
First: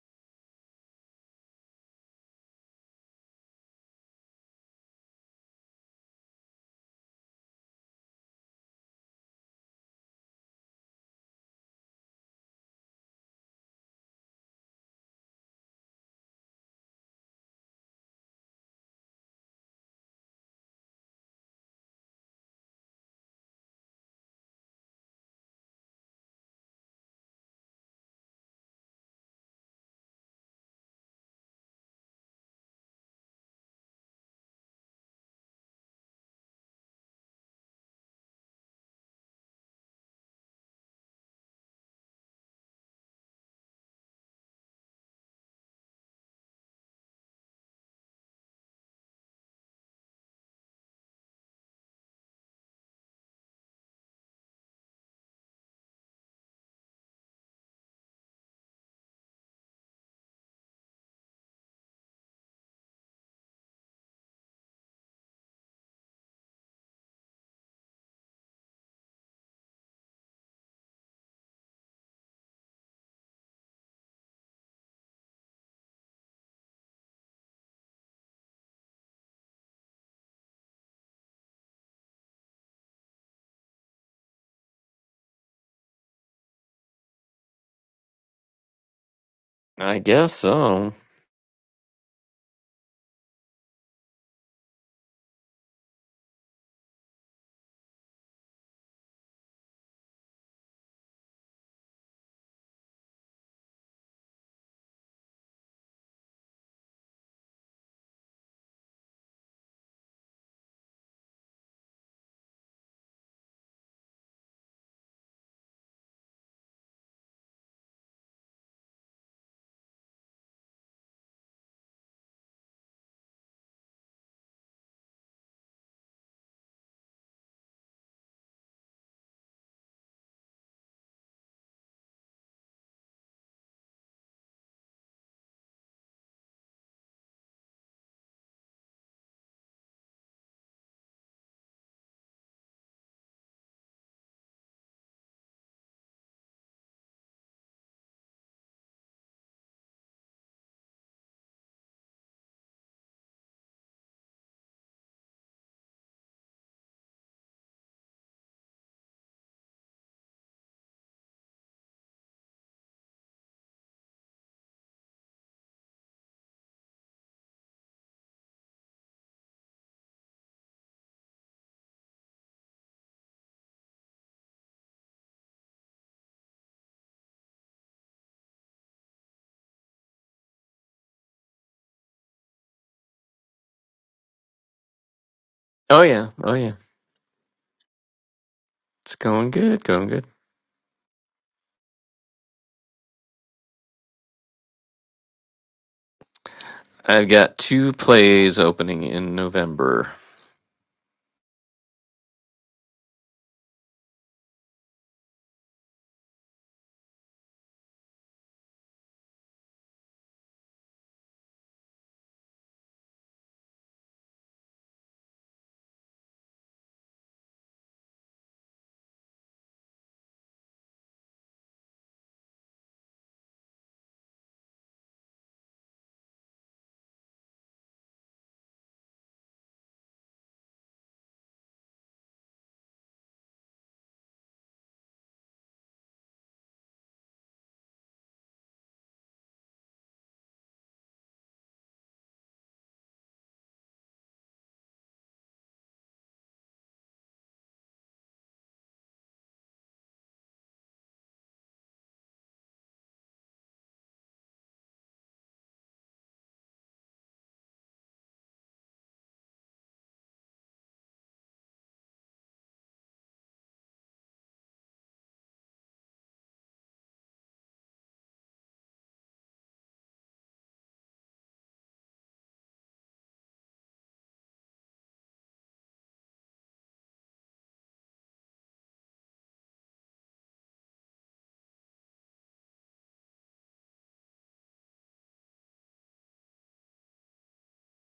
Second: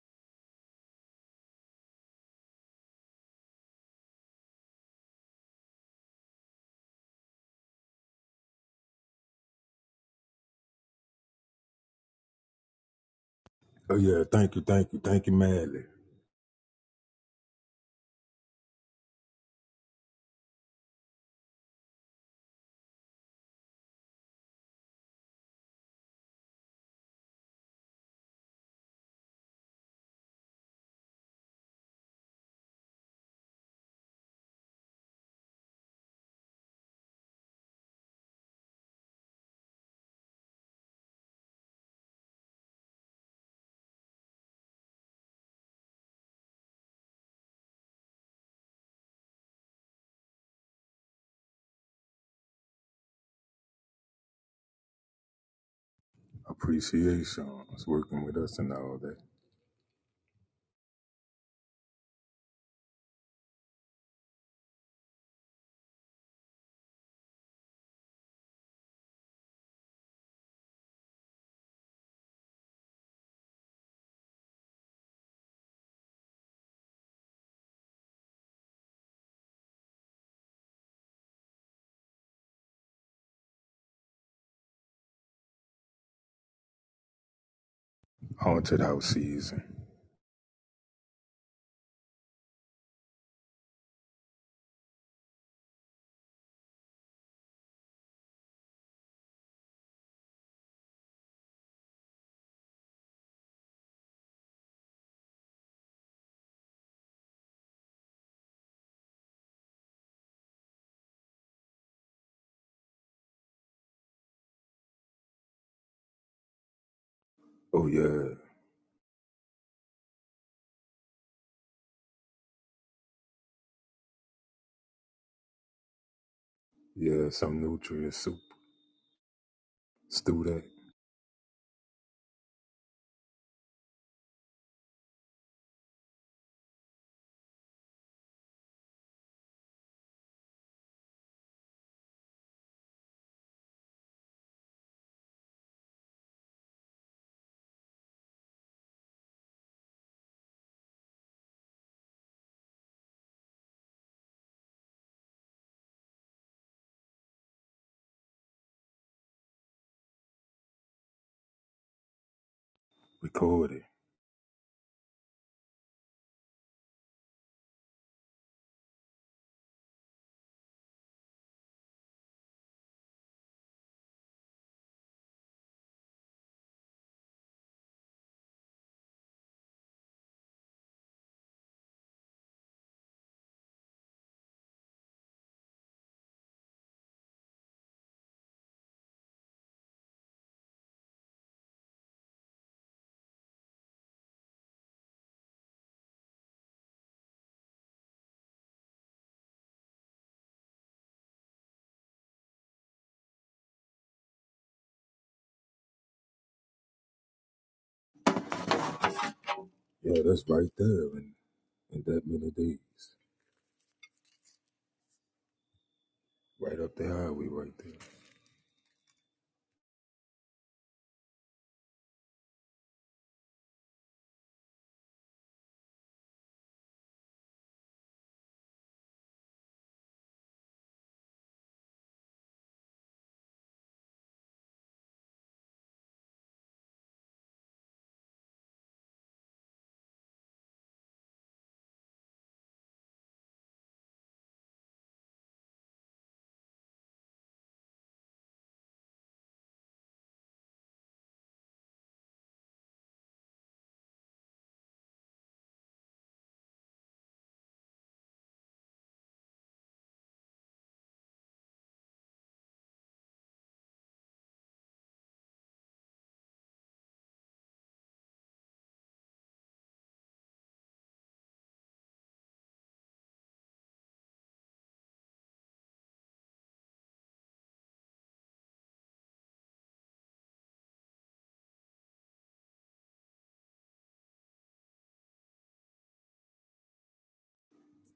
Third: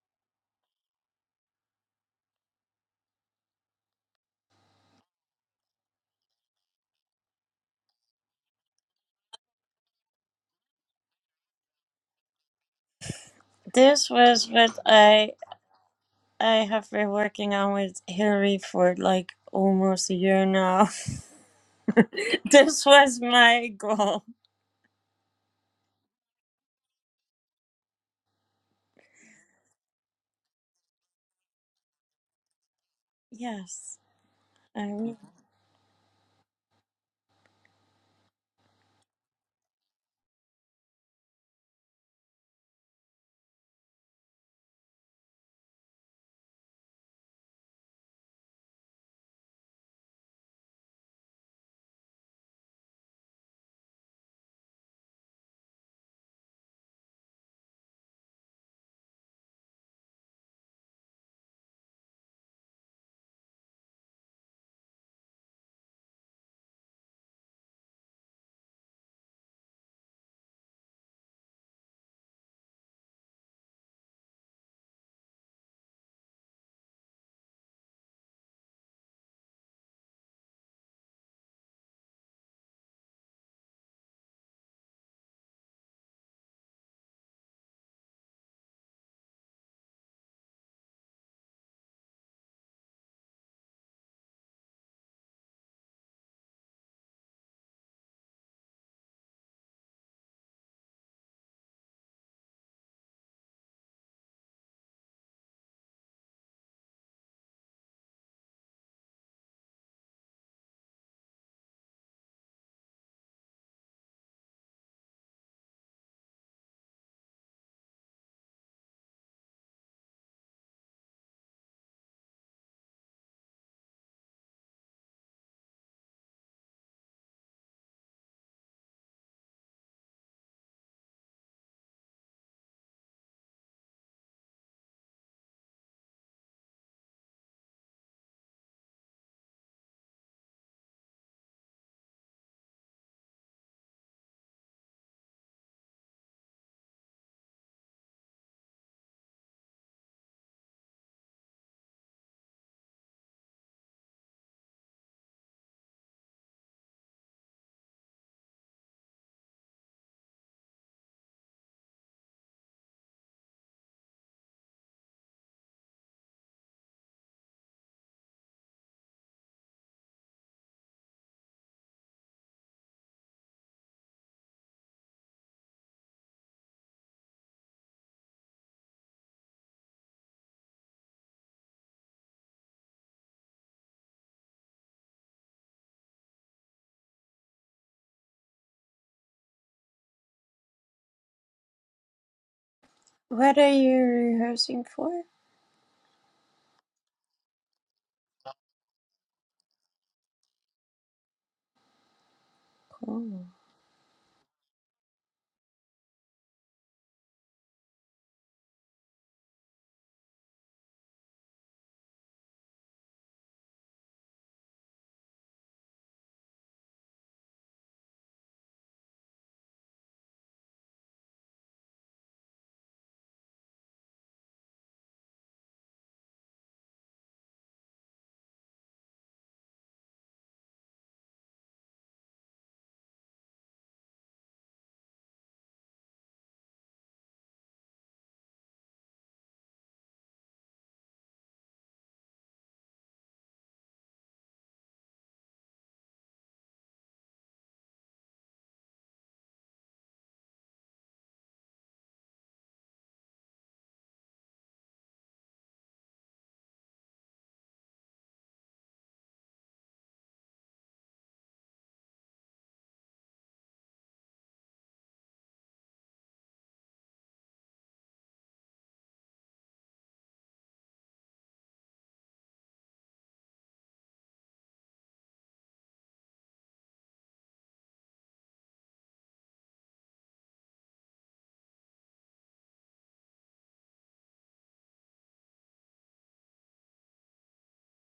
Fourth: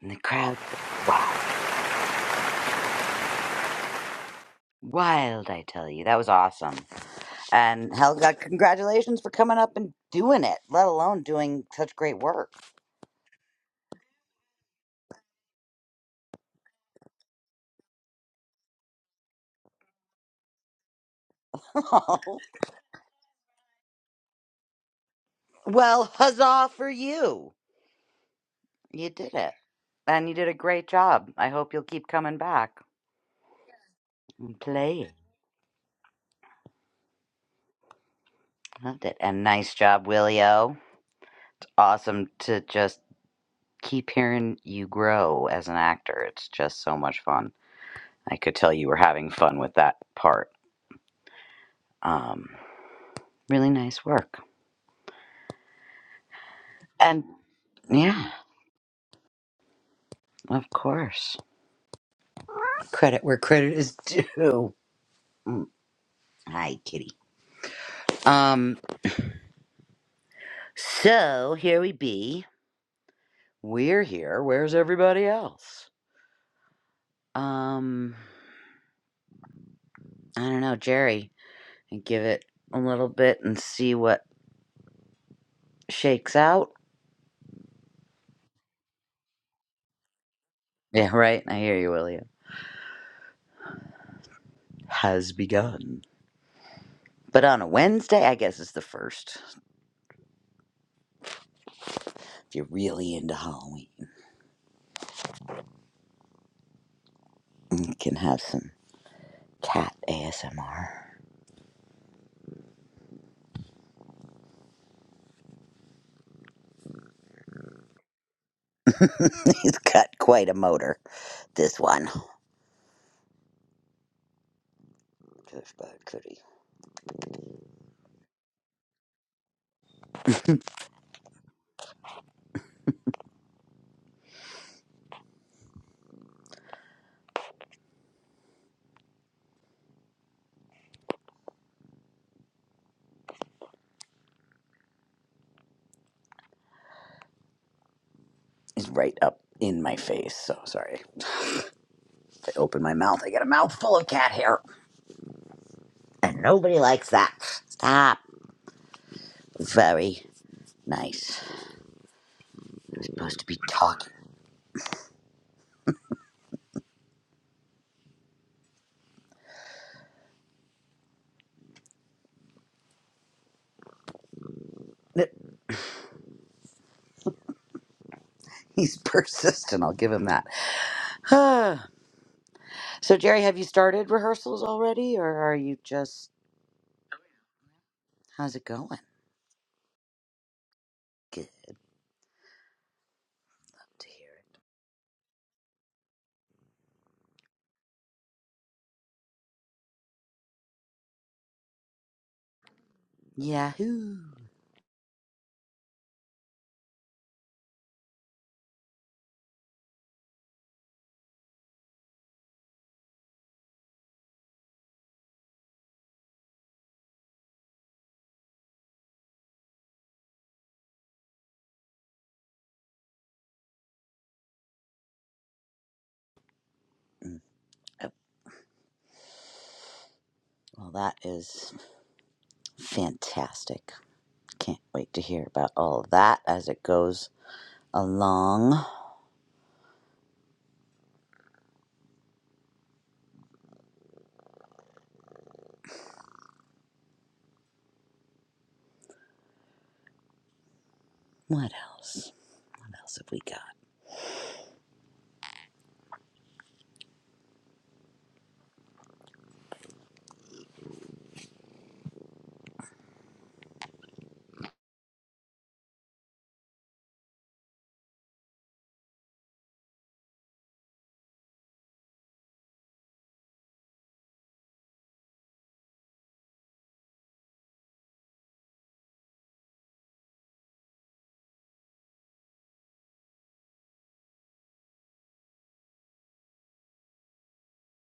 And the crowd wow, wild. I tell you. That was awesome. And Helga, congratulations for coming up and doing it, let alone doing such great work. So This yeah, was thank you, what thank you, thank I you madly. I have been working on with Hillary for like almost a year now. this was my goal. well, huzzah for you. You did it. And you did a great job. I hope you'll keep coming back Yes. and I playing. re- Loved it. And nice job, Willio. Awesome to just keep hearing you grow as an actor. It's just so much fun. I could tell you were having fun with that part. Um, really nice work. and. Appreciations working Yeah, with us and all that. of course. Credit where credit is due. Hi, kitty. Um, so here we be. We're here. Where's everybody else? Um, I don't know, Jerry. And give it a little bit and see what shakes out. Haunted house season. I guess so. Yeah, right. I hear you, William. Has begun. But on a Wednesday, I guess it's the first. If you're really into Halloween, you can have some cat ASMR. Oh yeah, He's got quite a motor, this one. Cush bud cootie yeah, some nutrient soup. Stew that, is right up in my face. So sorry. If I open my mouth, I get a mouthful of cat hair. And nobody likes that. Stop. Very nice. You're supposed to be record it. talking. He's persistent. I'll give him that. Ah. so, Jerry, have you started rehearsals already, or are you Oh, just. yeah. Oh, yeah. How's it going? It's going good. Going good. Good what are you to hear it. rehearsing for? I've got two plays opening in November. Cool. Yahoo! Yeah, that's right there in, in that many days. Right up the highway right there. Oh, well, that is fantastic. Can't wait to hear about all of that as it goes along. What else? What else have we got?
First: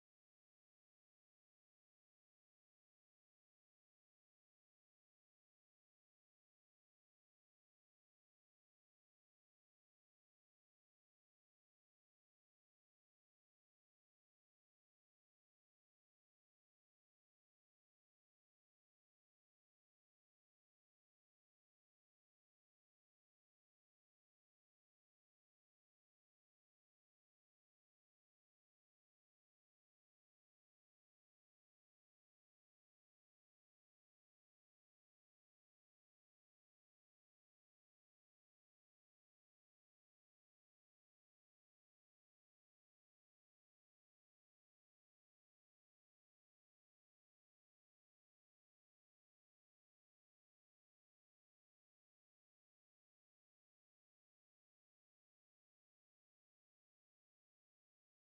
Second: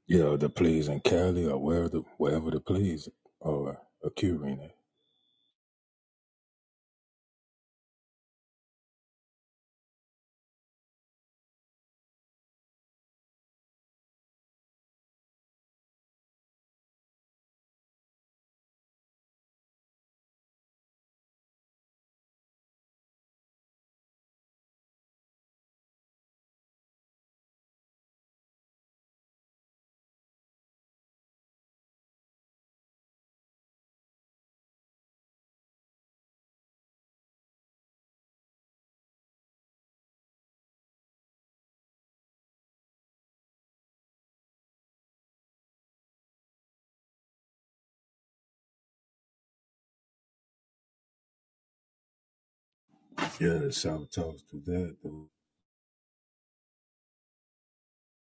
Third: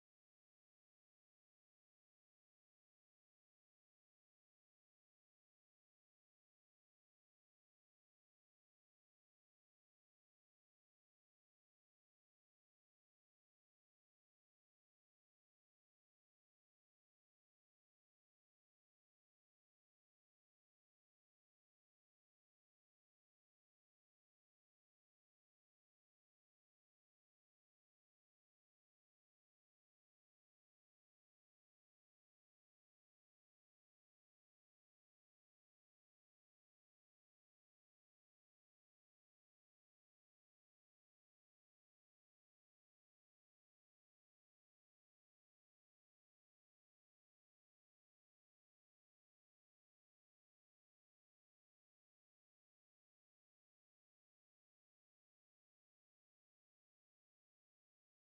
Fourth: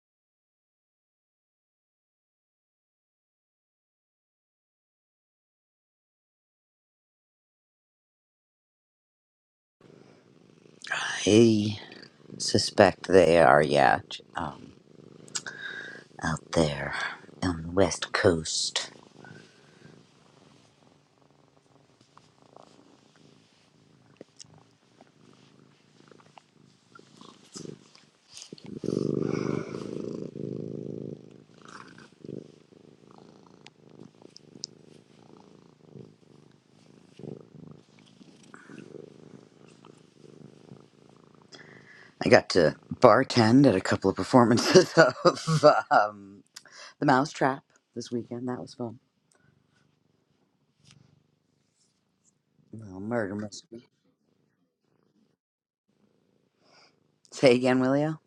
Yeah, the plays in Cali or wherever the wherever the plays are occurring at. I suspect they are, yeah, j- um, out there on the West Coast. I got to bartend at a couple of performances of um, The Mousetrap this weekend. That was fun. A little murder Yeah, mystery. shout outs to that though. Say again, Willio?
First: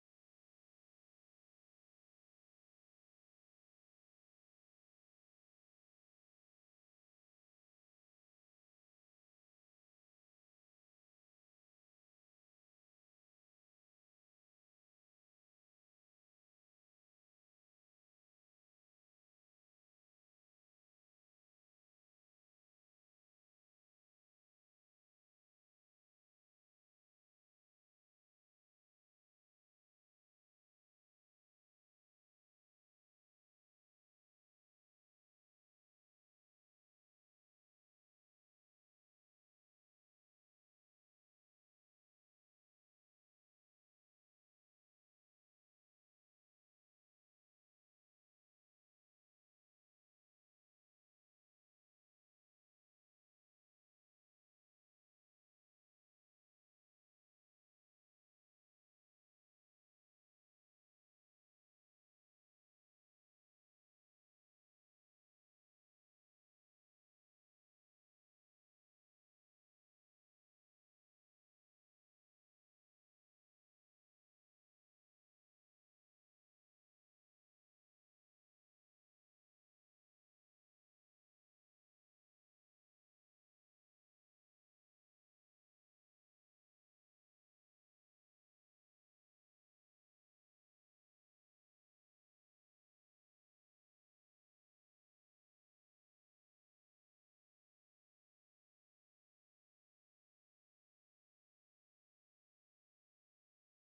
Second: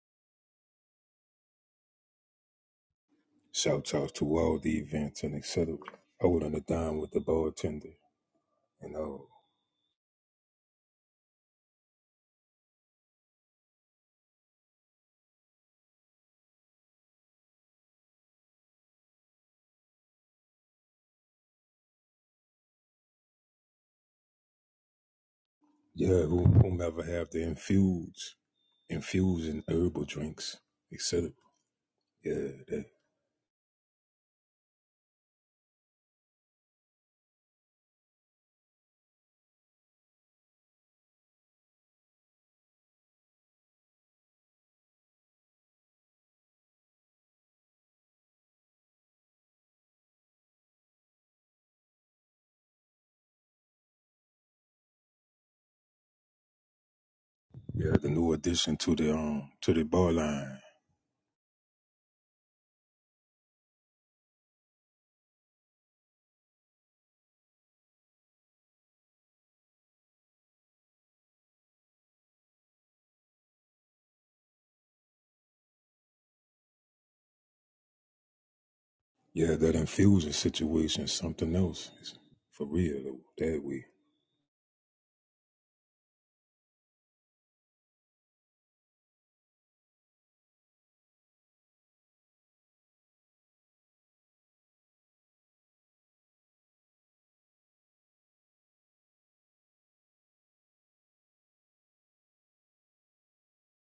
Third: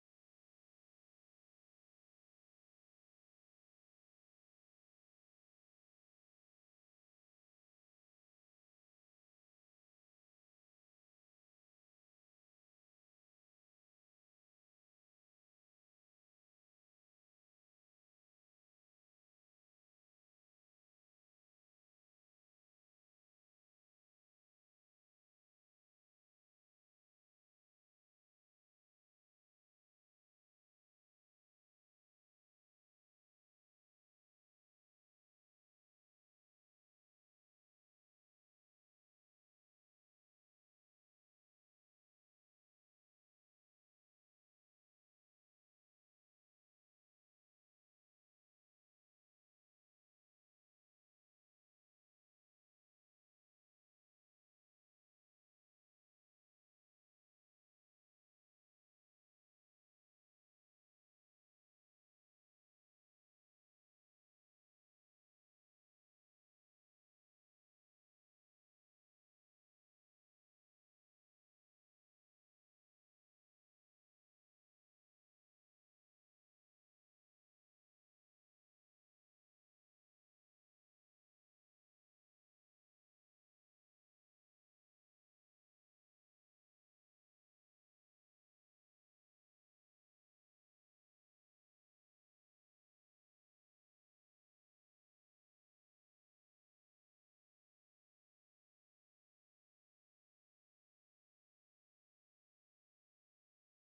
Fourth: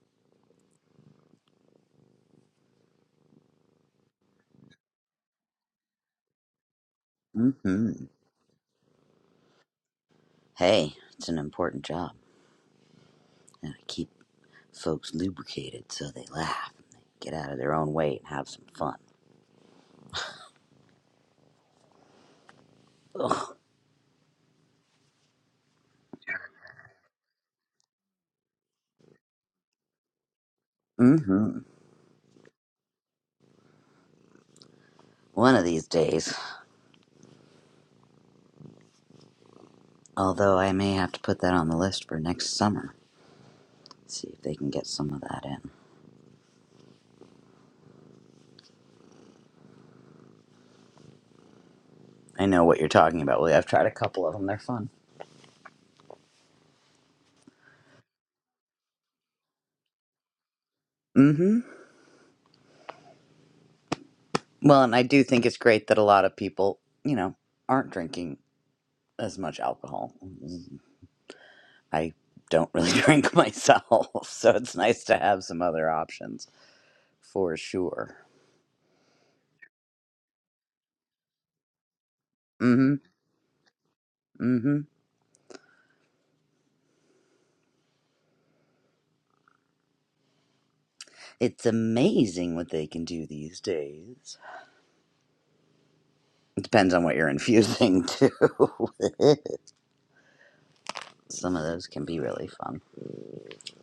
Shouts out to all the events and etc. Holding a dime with the Mm-hmm. bartender you know, Hey, it's an important job. Gotta keep folks lubricated so they laugh and they get out of their own way and have some fun. Ugh. Yeah, who- whomever have the infuse, infusing herbal drinks, etc. Mm-hmm. Yeah, that, One of these days. Although I may have to put that on the list for next summer. See if they can get some of that in. I know what you're talking about, Willie. I've tried a couple of them. They're fun. yeah, the new addition to the um to the bar line. Mm-hmm. Well, and I do think it's great that a lot of people, you know, aren't drinking as much alcohol. I don't really drink myself, so it's nice to have some other options for sure. Yeah, that infusing situation is something else. It's for Mm-hmm. real that way. Mm-hmm. It's amazing what they can do these days. It depends on what you're infusing too. some of those can be really fun.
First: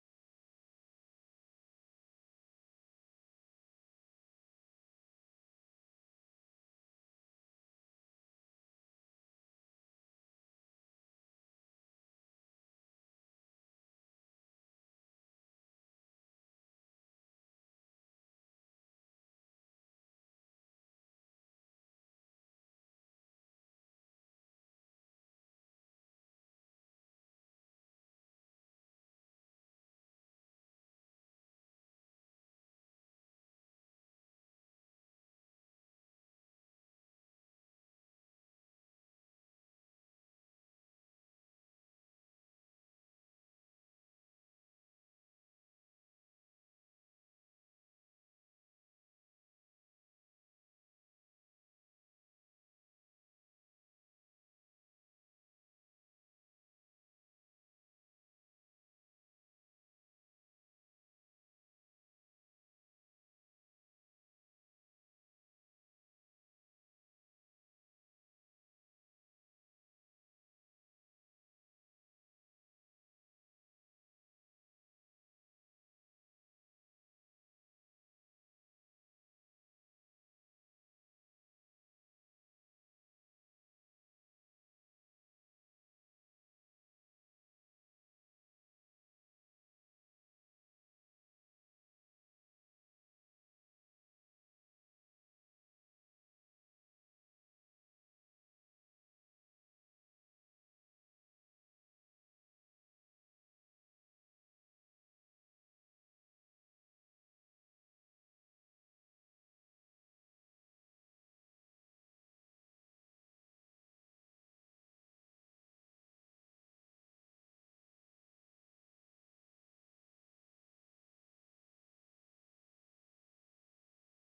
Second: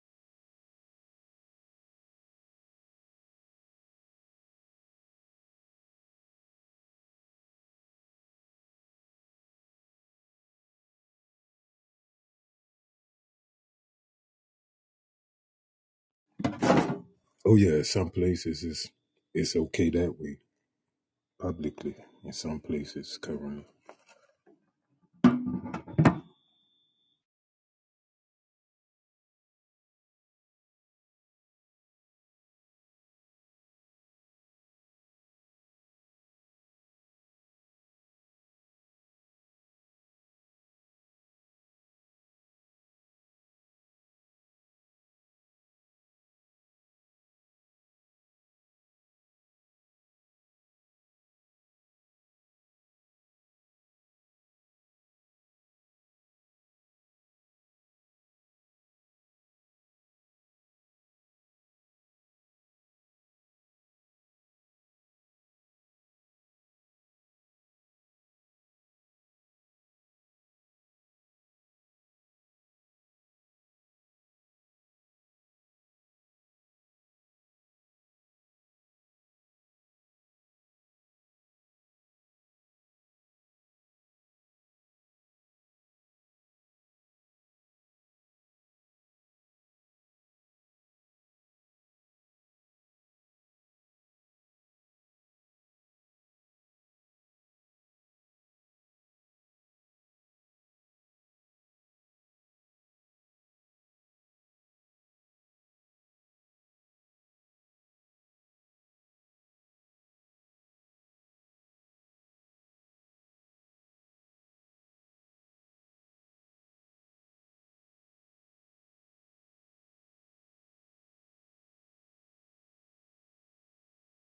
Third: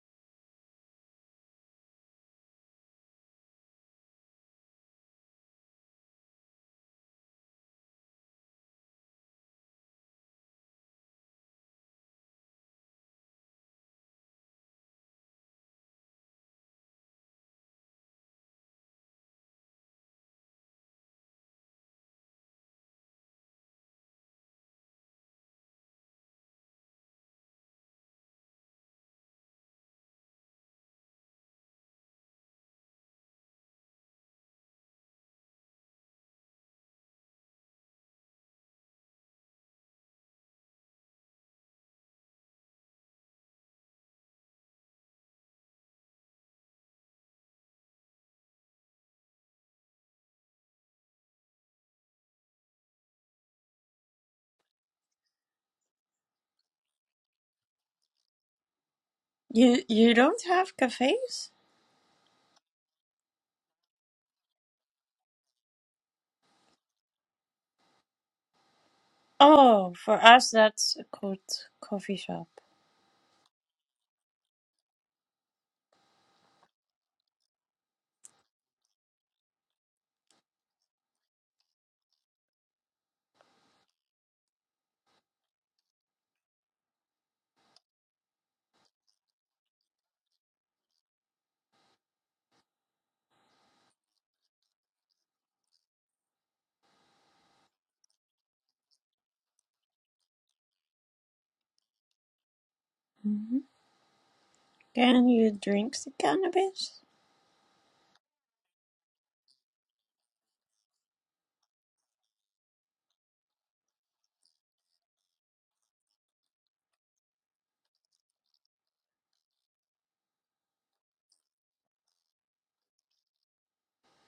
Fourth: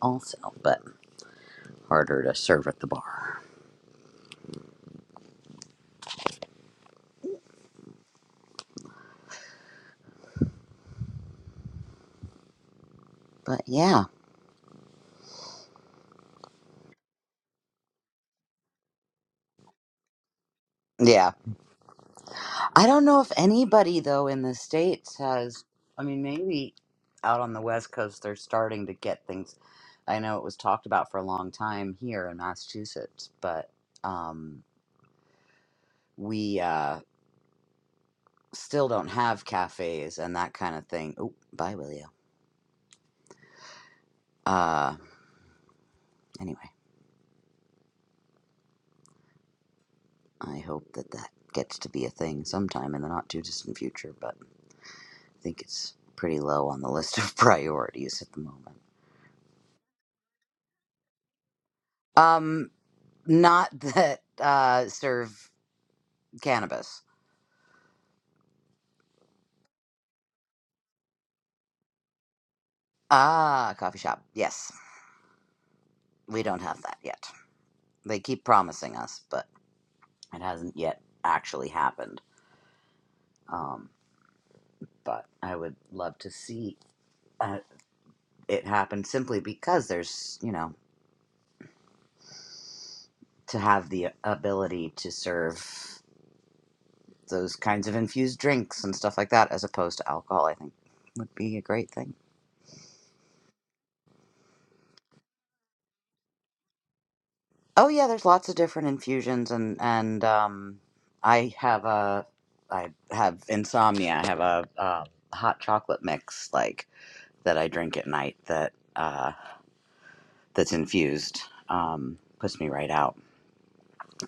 also, but harder to serve at the bar. But yeah, Oh yeah, some places it's it's okay that way yeah. publicly. In some I don't places know if currently. anybody though in the states has. I mean, maybe out on the west coast they're starting to get things. I know it was talked about for a long time here in Massachusetts, but um, we uh, still don't have cafes and that kind of thing. Oh, bye, Willio. Uh, anyway, I hope that that gets to be a thing sometime in the not too distant future. But I think it's pretty low on the list of priorities at the moment. You you don't have cafes? Um, not that uh, serve cannabis. Oh, for us that's called coffee shop. Ah, coffee shop. Yes, we don't have that yet. They keep promising us, but it hasn't yet actually happened. Um, but I would love to see uh, it happen simply because there's, you know, to have the ability to serve those kinds of infused drinks and stuff like that as opposed to alcohol, I think would be a great thing. hmm Can you drink the cannabis? Oh yeah, there's lots of different infusions and and um I have a I have insomnia. I have a um, hot chocolate mix like that I drink at night that uh that's infused um puts me right out.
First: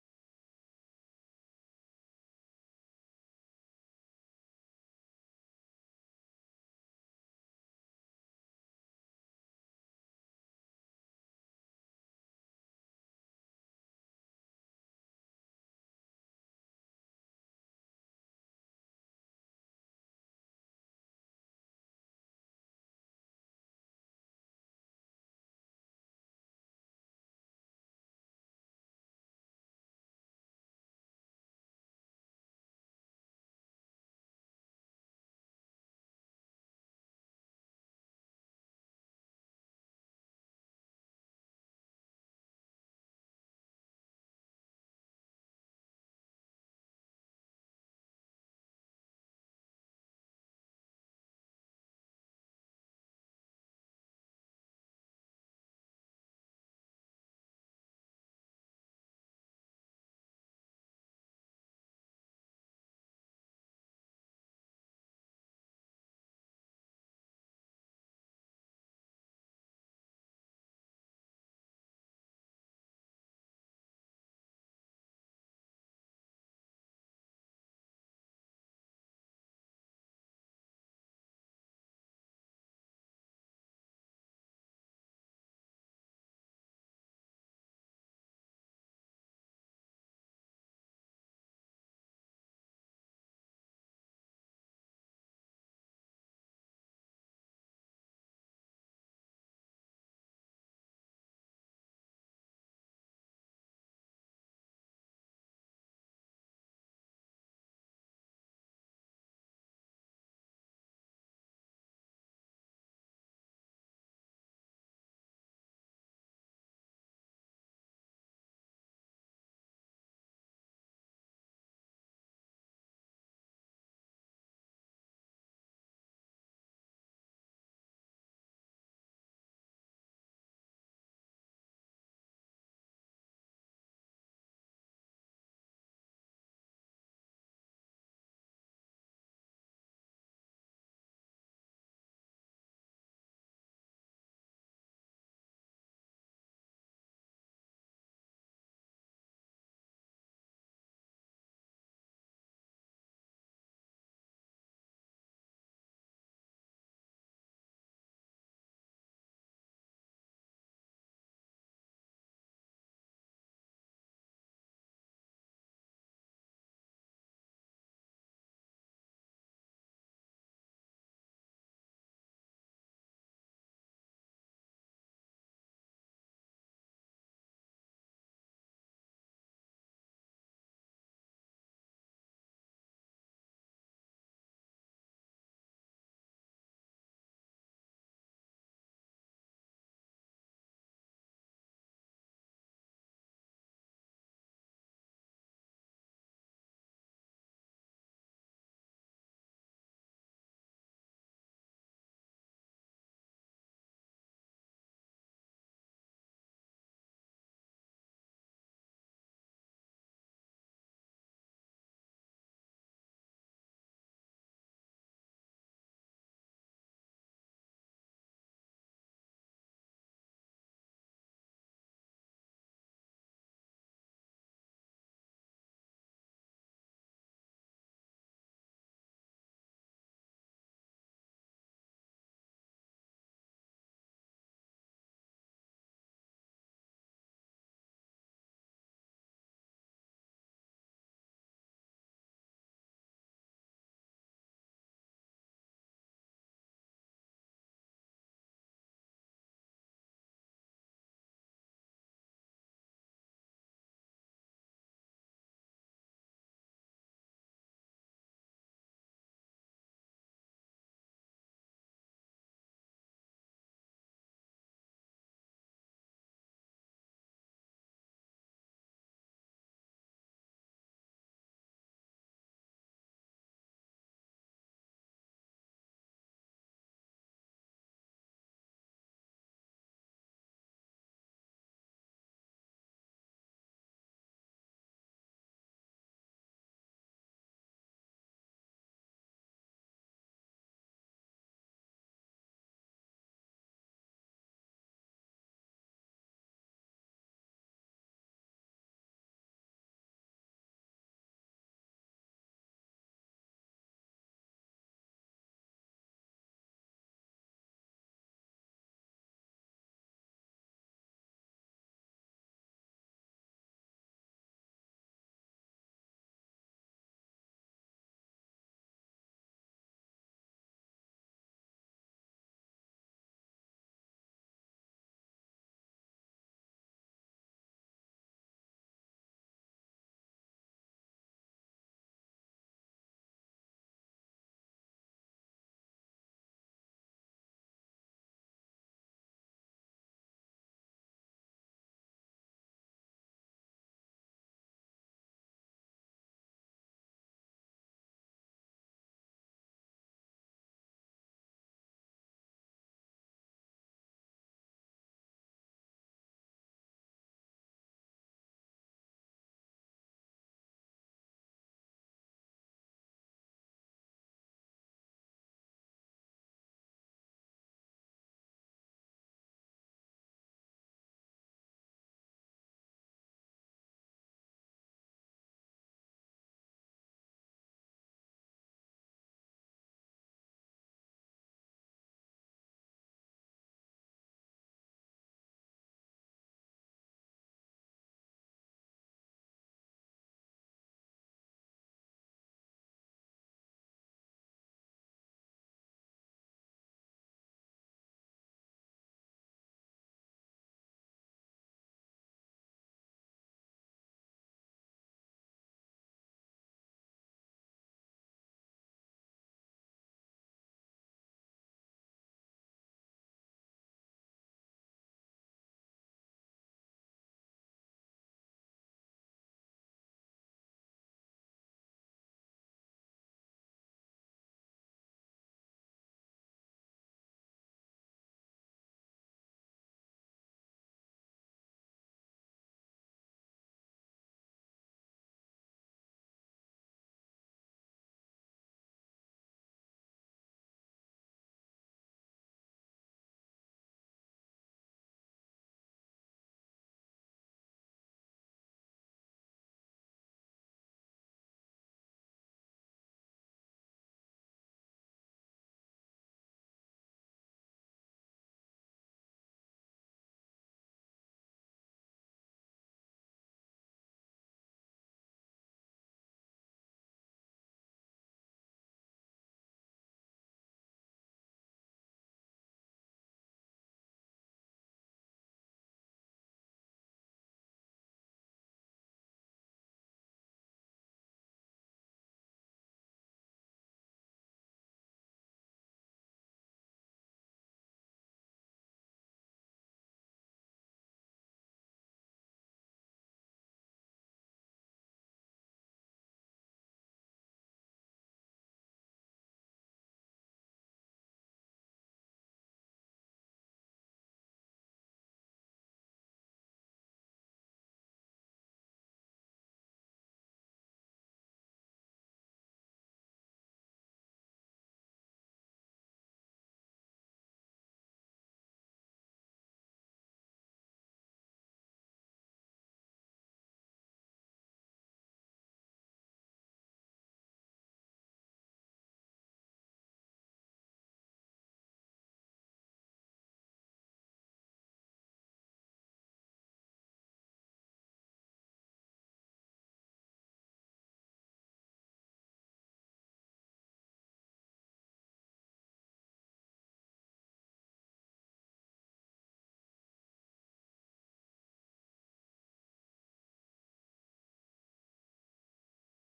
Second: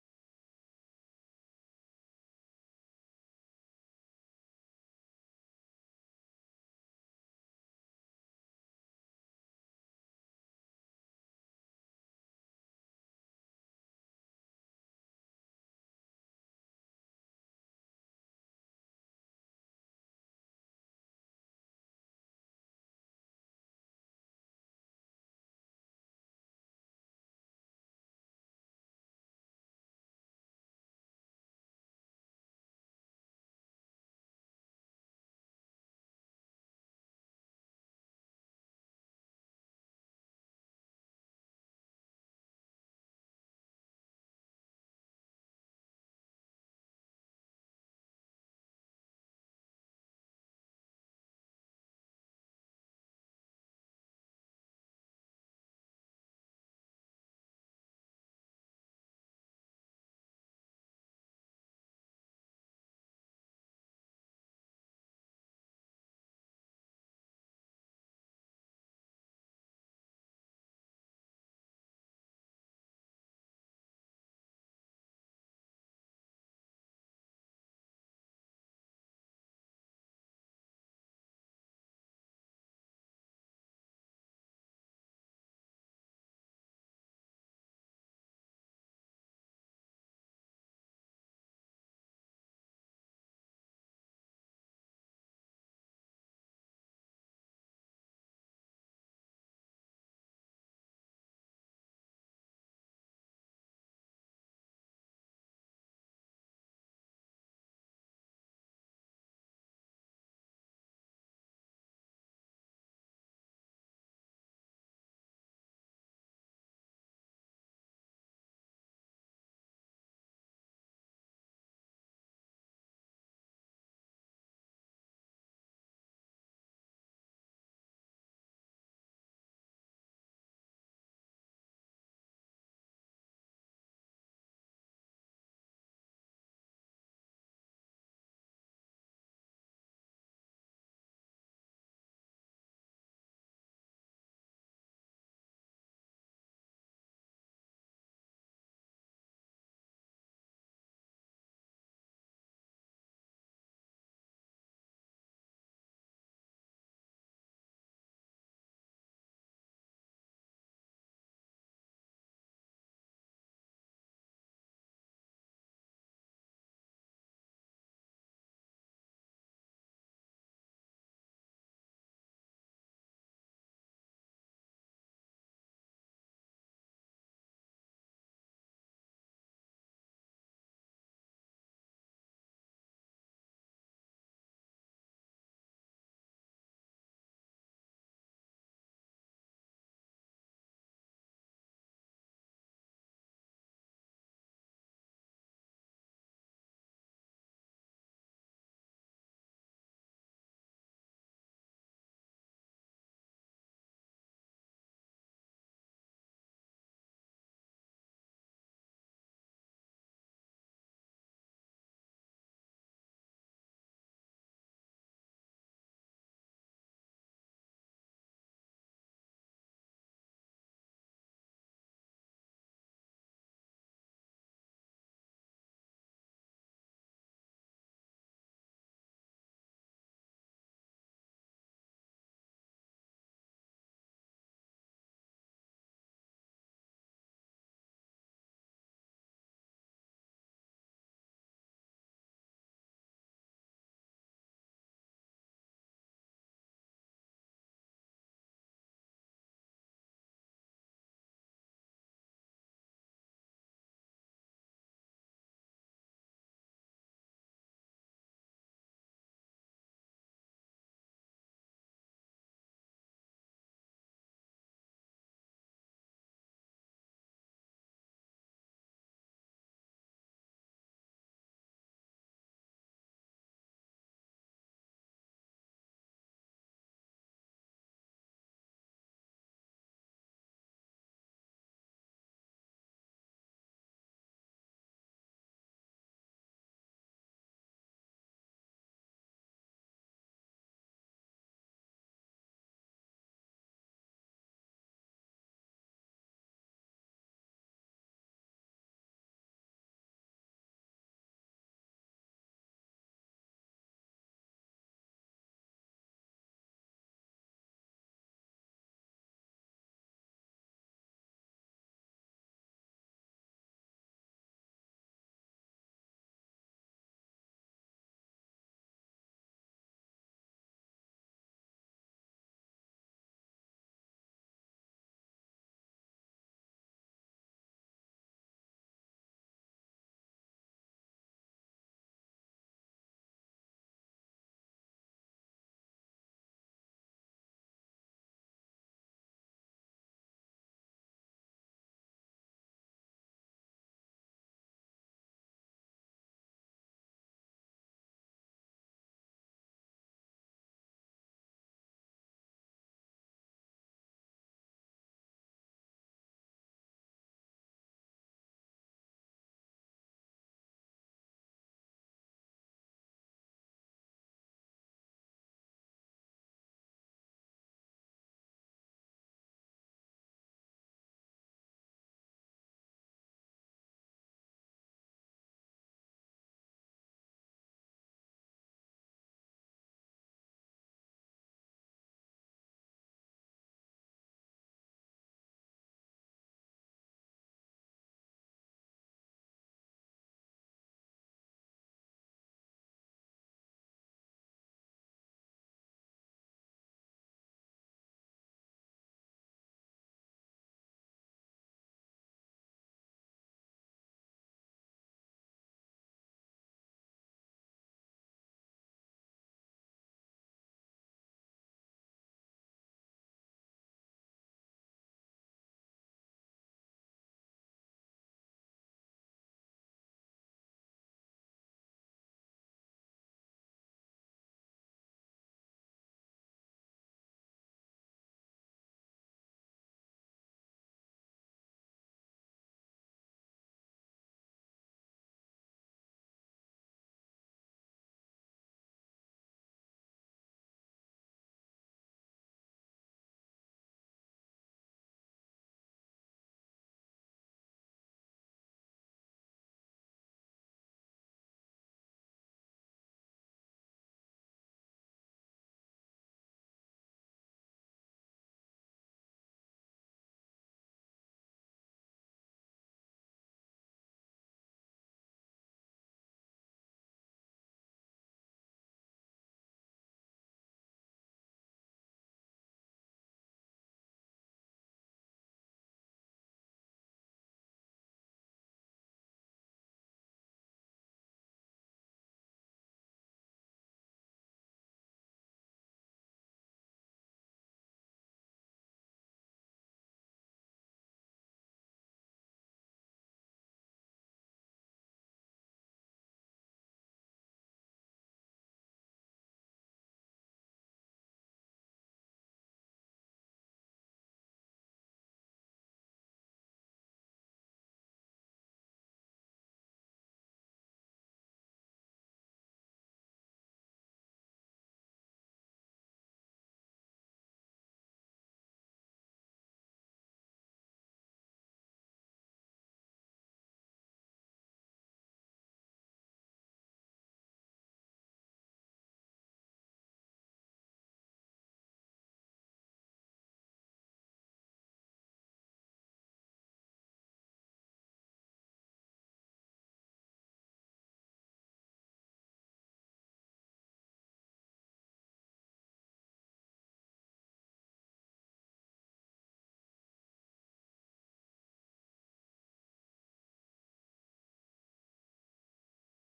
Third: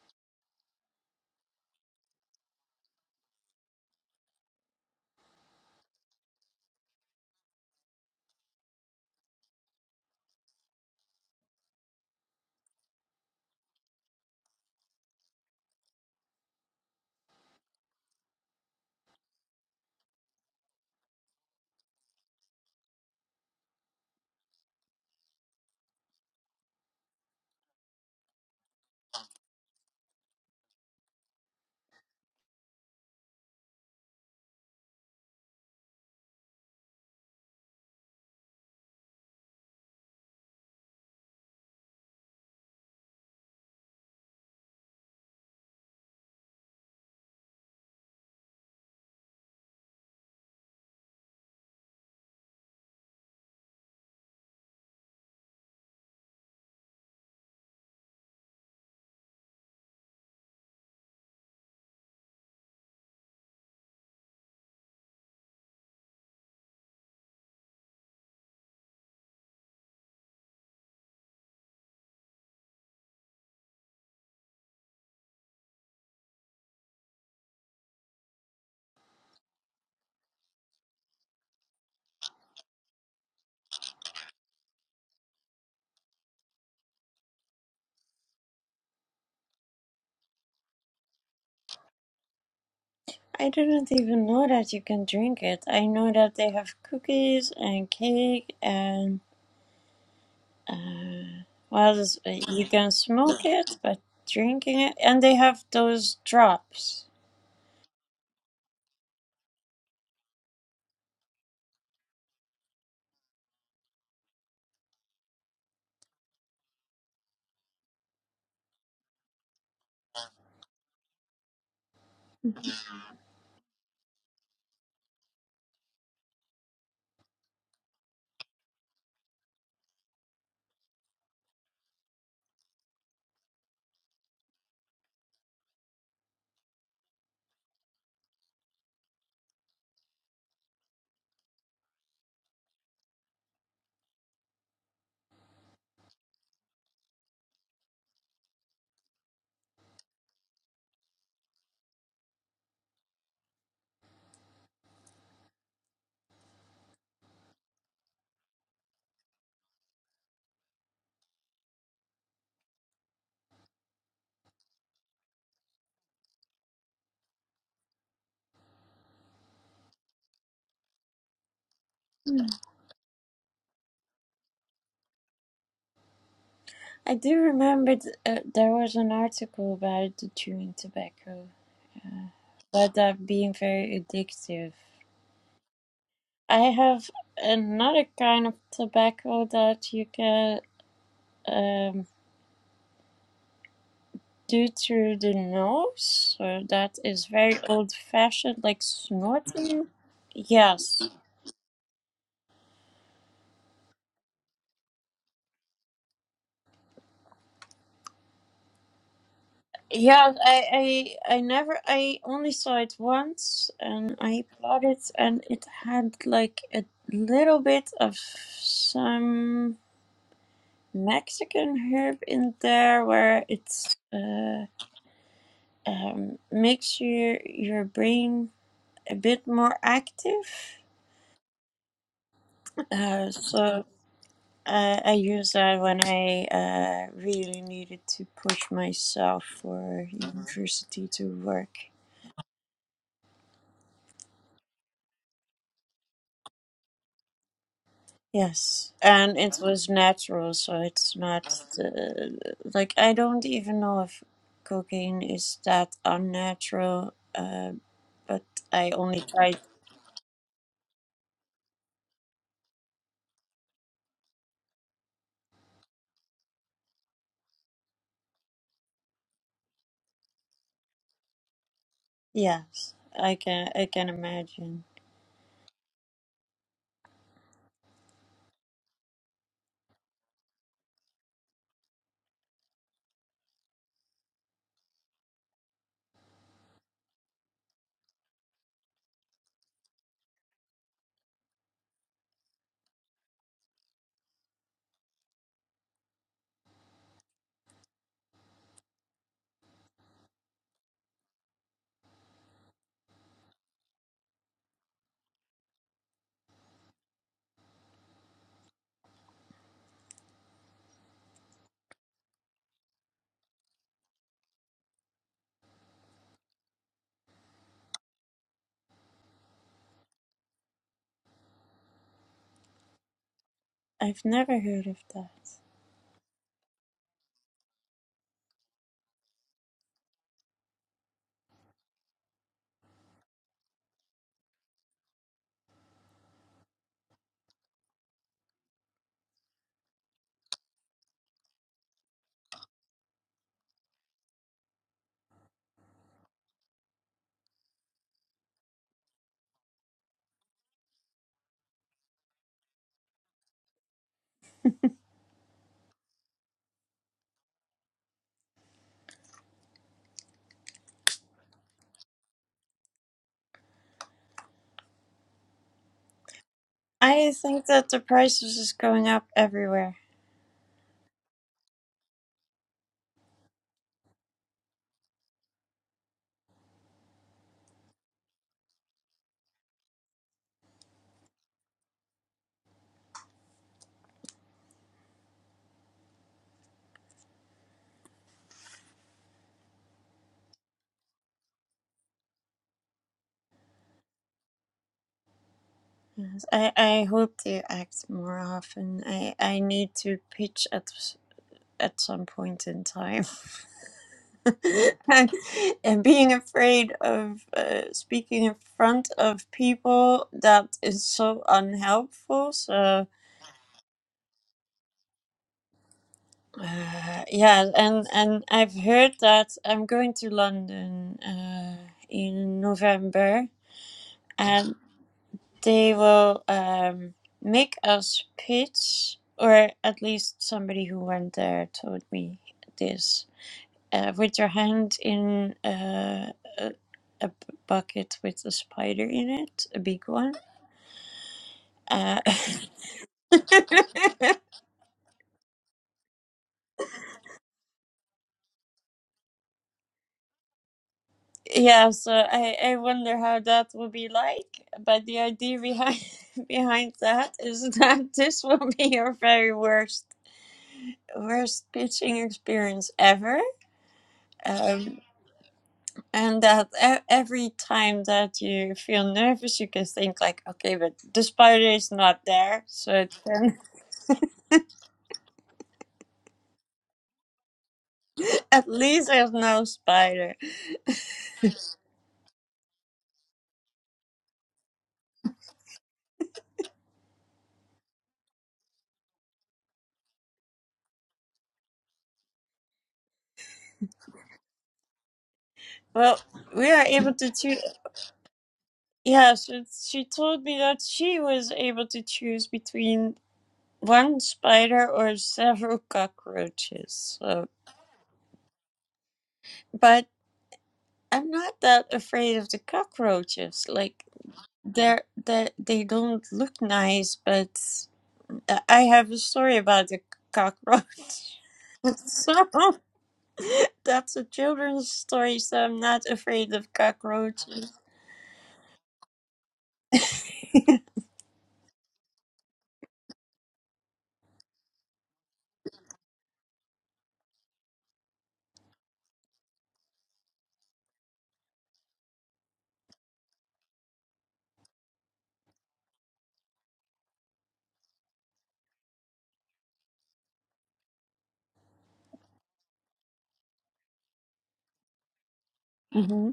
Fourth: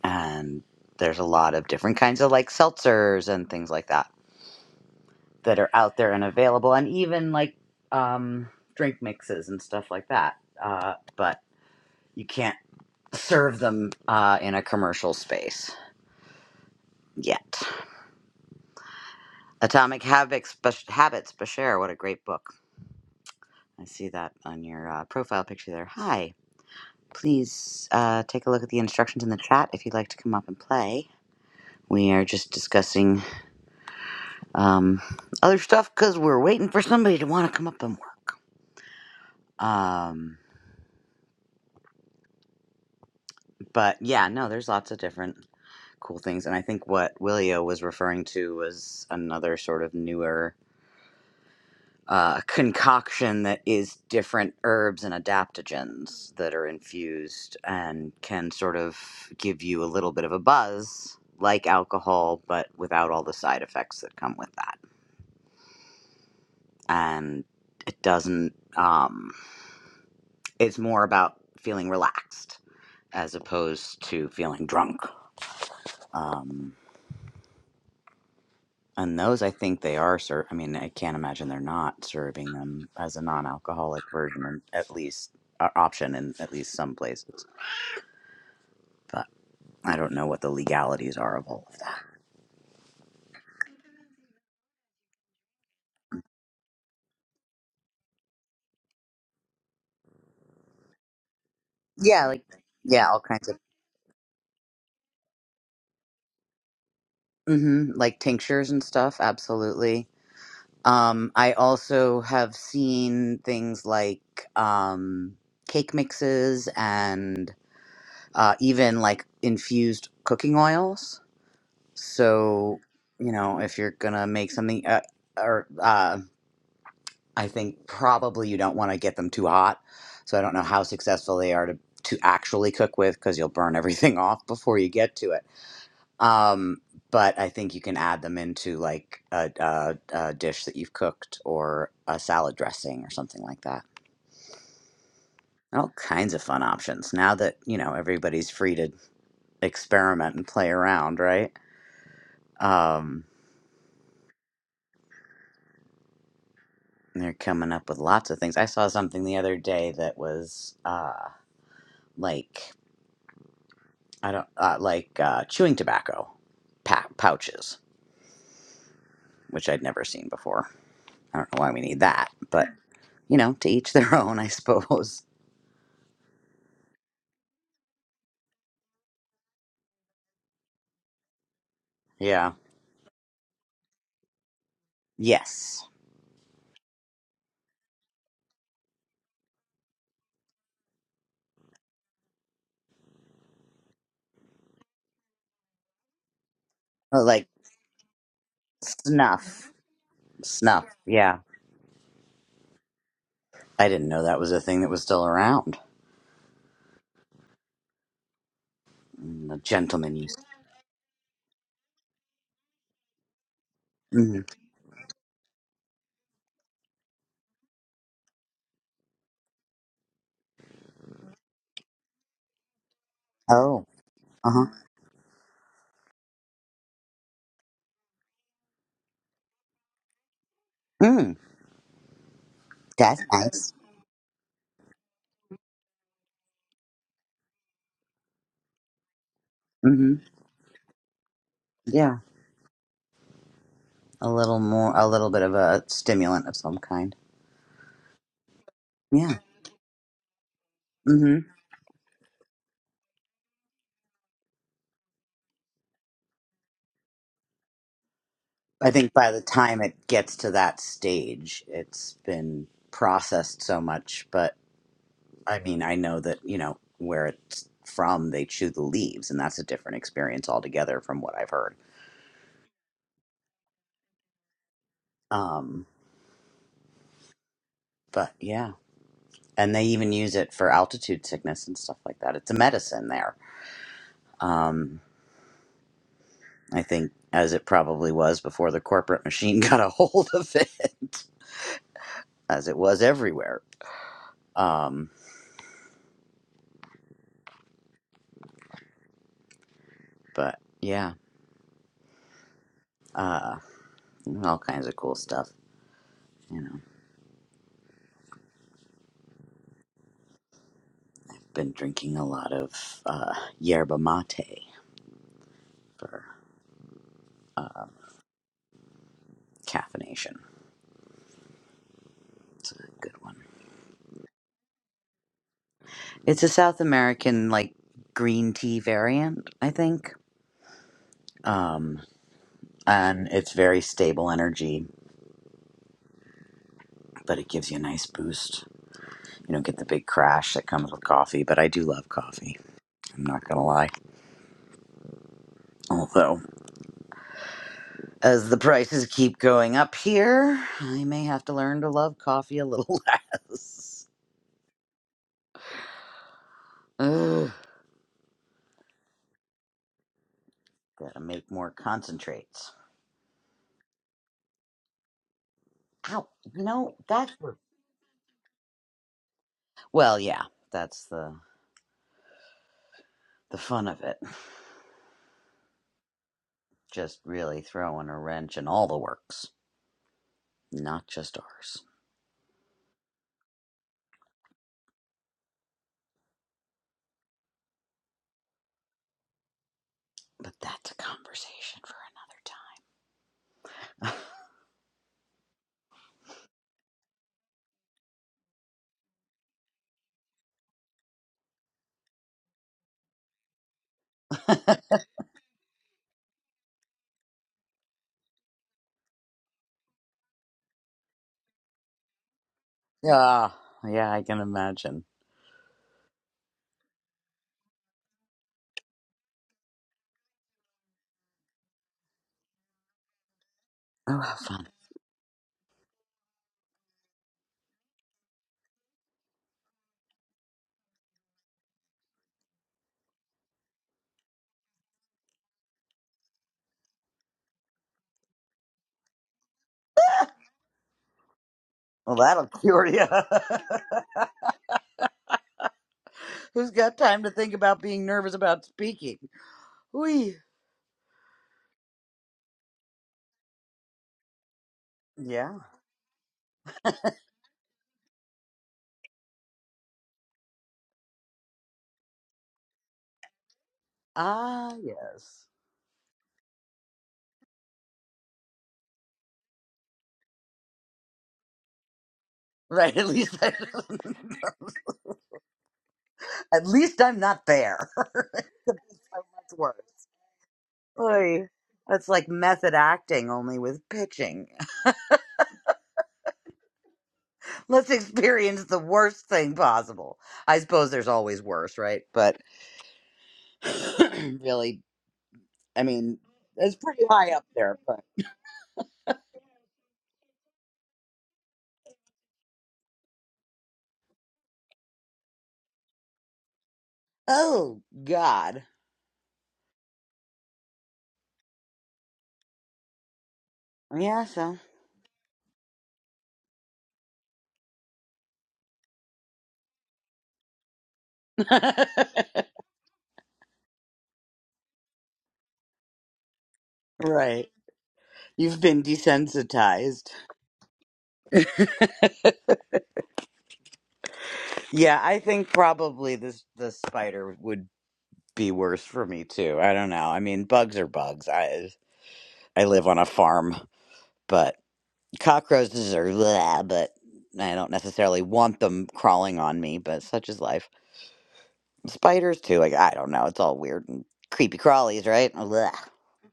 And there's a lot of different kinds of like seltzers and things like that that are out there and available and even like um drink mixes and stuff like that. Uh but you can't serve them uh in a commercial space yet. Atomic Habits, Bash- Habits, Bashir. What a great book. I see that on your uh, profile picture there. Hi. Please uh, take a look at the instructions in the chat if you'd like to come up and play. We are just discussing um, other stuff because we're waiting for somebody to want to come up and work. Um, but yeah, no, there's lots of different cool things. And I think what Willio was referring to was another sort of newer uh, concoction that is different herbs and adaptogens that are infused and can sort of give you a little bit of a buzz like alcohol but without all the side effects that come with that and it doesn't um, it's more about feeling relaxed as opposed to feeling drunk um, and those i think they are ser- i mean i can't imagine they're not serving them as a non-alcoholic version in- at least uh, option in at least some places but I don't know what the legalities are of all of that. I didn't even know that you can drink it. I know that they have cookies and cake and uh, well, this- Yeah, uh, like you can yeah, all smoke kinds of it, but drinking it, and they have those drops. hmm like tinctures and stuff. Absolutely. Um, I also have seen things like um, cake mixes and uh, even like infused cooking oils. So you know, if you're gonna make something, uh, or uh, I think probably you don't want to get them too hot. So I don't know how successful they are to, to actually cook with because you'll burn everything off before you get to it. Um, but I think you can add them into like a, a, a dish that you've cooked or a salad dressing or something like that. All kinds of fun options now that you know everybody's free to experiment and play around, right? Um, they're coming up with lots of things. I saw something the other day that was uh, like I don't uh, like uh, chewing tobacco pa- pouches, which I'd never seen before. I don't know why we need that, but you know, to each their own, I suppose. I do remember th- uh, there was an article about the chewing tobacco, Yeah. about that being very addictive. Yes. I have another kind of tobacco that you can um, do through the nose. So that Uh, is Like very old fashioned, like snuff, snorting. snuff. Yes. Yeah, I didn't know that was a thing that was still around. Mm, The gentleman Yeah, used. I, I I never I only saw it once and hmm I bought it and it had like a little bit of some Mexican herb in there where Oh. it's Uh uh huh. um makes your your brain a bit more active. Mm, that's Uh, nice. so uh, I use that when I uh, really needed to push myself for Mm-hmm. university to work. Yeah. A little more, a little bit of a stimulant of some kind. Yes, Yeah. and it was natural, so it's Mm-hmm. not uh, like I don't even know if cocaine is that unnatural. Uh, but I I think only by the tried. time it gets to that stage, it's been processed so much. But I mean, I know that, you know, where it's from, they chew the leaves, and that's a different experience altogether from what I've heard. Yes, I can. I can imagine. Um, but yeah. And they even use it for altitude sickness and stuff like that. It's a medicine there. Um, I think, as it probably was before the corporate machine got a hold of it, as it was everywhere. Um, but yeah, uh, all kinds of cool stuff. You know, been drinking a lot of uh, yerba mate for uh, caffeination. It's a good one. I've never heard of that. It's a South American like green tea variant, I think. Um, and it's very stable energy, but it gives you a nice boost. You don't get the big crash that comes with coffee, but I do love coffee. I'm not gonna lie. Although, as the prices keep going up here, I may have to learn to love coffee a little less. Ugh. Gotta make more concentrates. Ow. No, that. I think that the prices is going up everywhere. well, yeah, that's the the fun of it. Just really throwing a wrench in all the works, not just ours. But that's a conversation for Yes, I, I hope to act more often. I, I need to pitch at at some point in time. another time. and, and being afraid of uh, speaking in front of people that is so unhelpful. So Yeah, yeah, I can imagine. uh, yeah, and and I've heard that I'm going to London uh, in November, Oh, how fun. and They will um, make us pits, or at least somebody who went there told me this. Uh, with your hand in uh, a, a b- bucket with a spider in it, a big one. Well, Uh, that'll cure you. Who's got time to think about being nervous about speaking? We. yeah, so I, I wonder how that will be like. But the Yeah. idea behind behind that is that this will be your very worst worst pitching experience ever. Ah, Um, yes. And that e- every time that you feel nervous, you can think like, okay, but the spider is not there, so Right. At it least, I, can at least I'm not there. Could at least so there's much no worse. spider. Oy. That's like method acting, only with pitching. Let's experience the worst thing possible. I suppose there's always worse, right? But really, I mean, Well, we it's are pretty able to high up choose. there. But Yeah, so she told me that she was able to choose between one spider or several cockroaches. So, oh God, but I'm not that afraid of the cockroaches. Like yeah. So they're they they don't look nice, but uh, I have a story about the cockroach. So that's a children's story, so I'm not afraid of right, cockroaches. you've been desensitized. Yeah, I think probably this the spider would be worse for me too. I don't know. I mean, bugs are bugs. I I live on a farm, but cockroaches are blah, but I don't necessarily want them crawling on me, but such is life. Spiders too, like I don't know, it's all weird and creepy crawlies, right? Blah, hmm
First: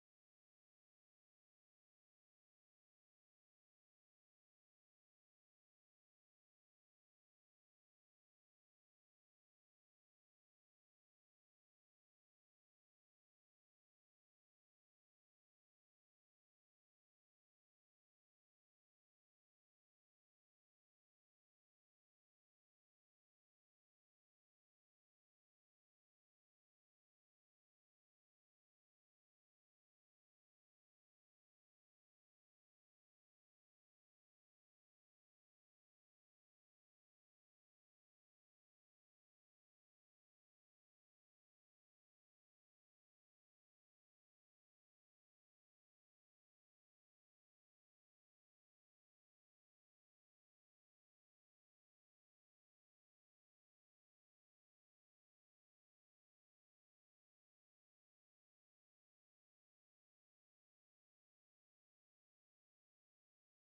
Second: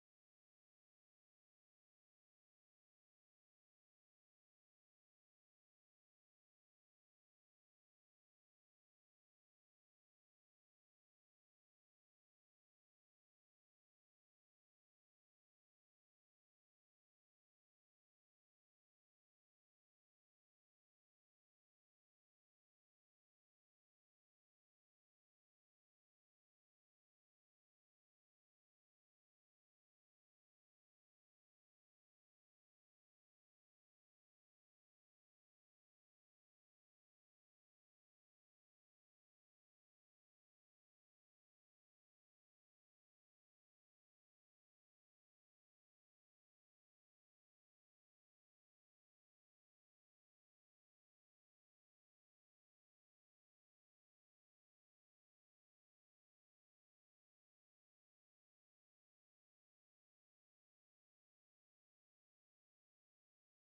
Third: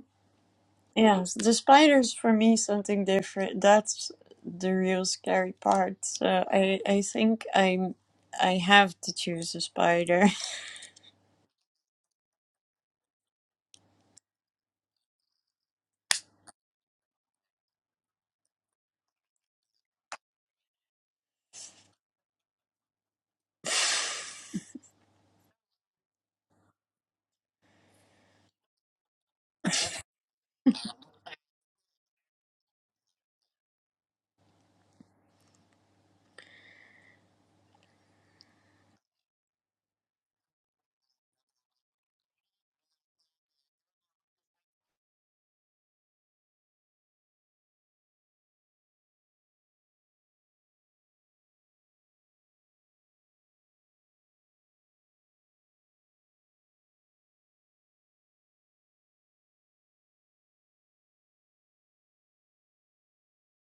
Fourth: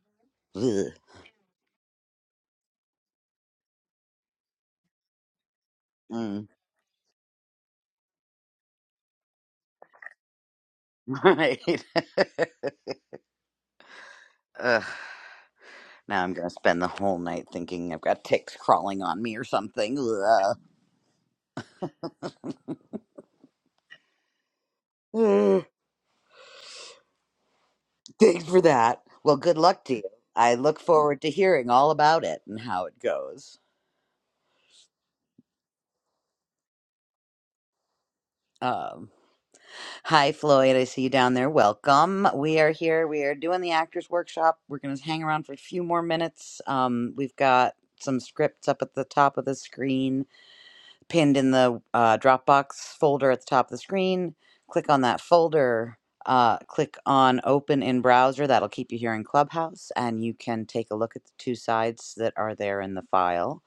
blah. Yes, the spiders for me something different. That's the real scary part. So Mm. I I think I'm I have to choose a spider. Right. Ugh. Now I'm gonna spend the whole night thinking I've got ticks crawling on me or something. Ugh. Ugh. Thanks for that. Well, good luck to you. I look forward to hearing all about it and how it goes. Um. Hi, Floyd. I see you down there. Welcome. We are here. We are doing the actors workshop. We're going to hang around for a few more minutes. Um, we've got some scripts up at the top of the screen, pinned in the uh, Dropbox folder at the top of the screen. Click on that folder. Uh, click on open in browser. That'll keep you here in Clubhouse, and you can take a look at the two sides that are there in the file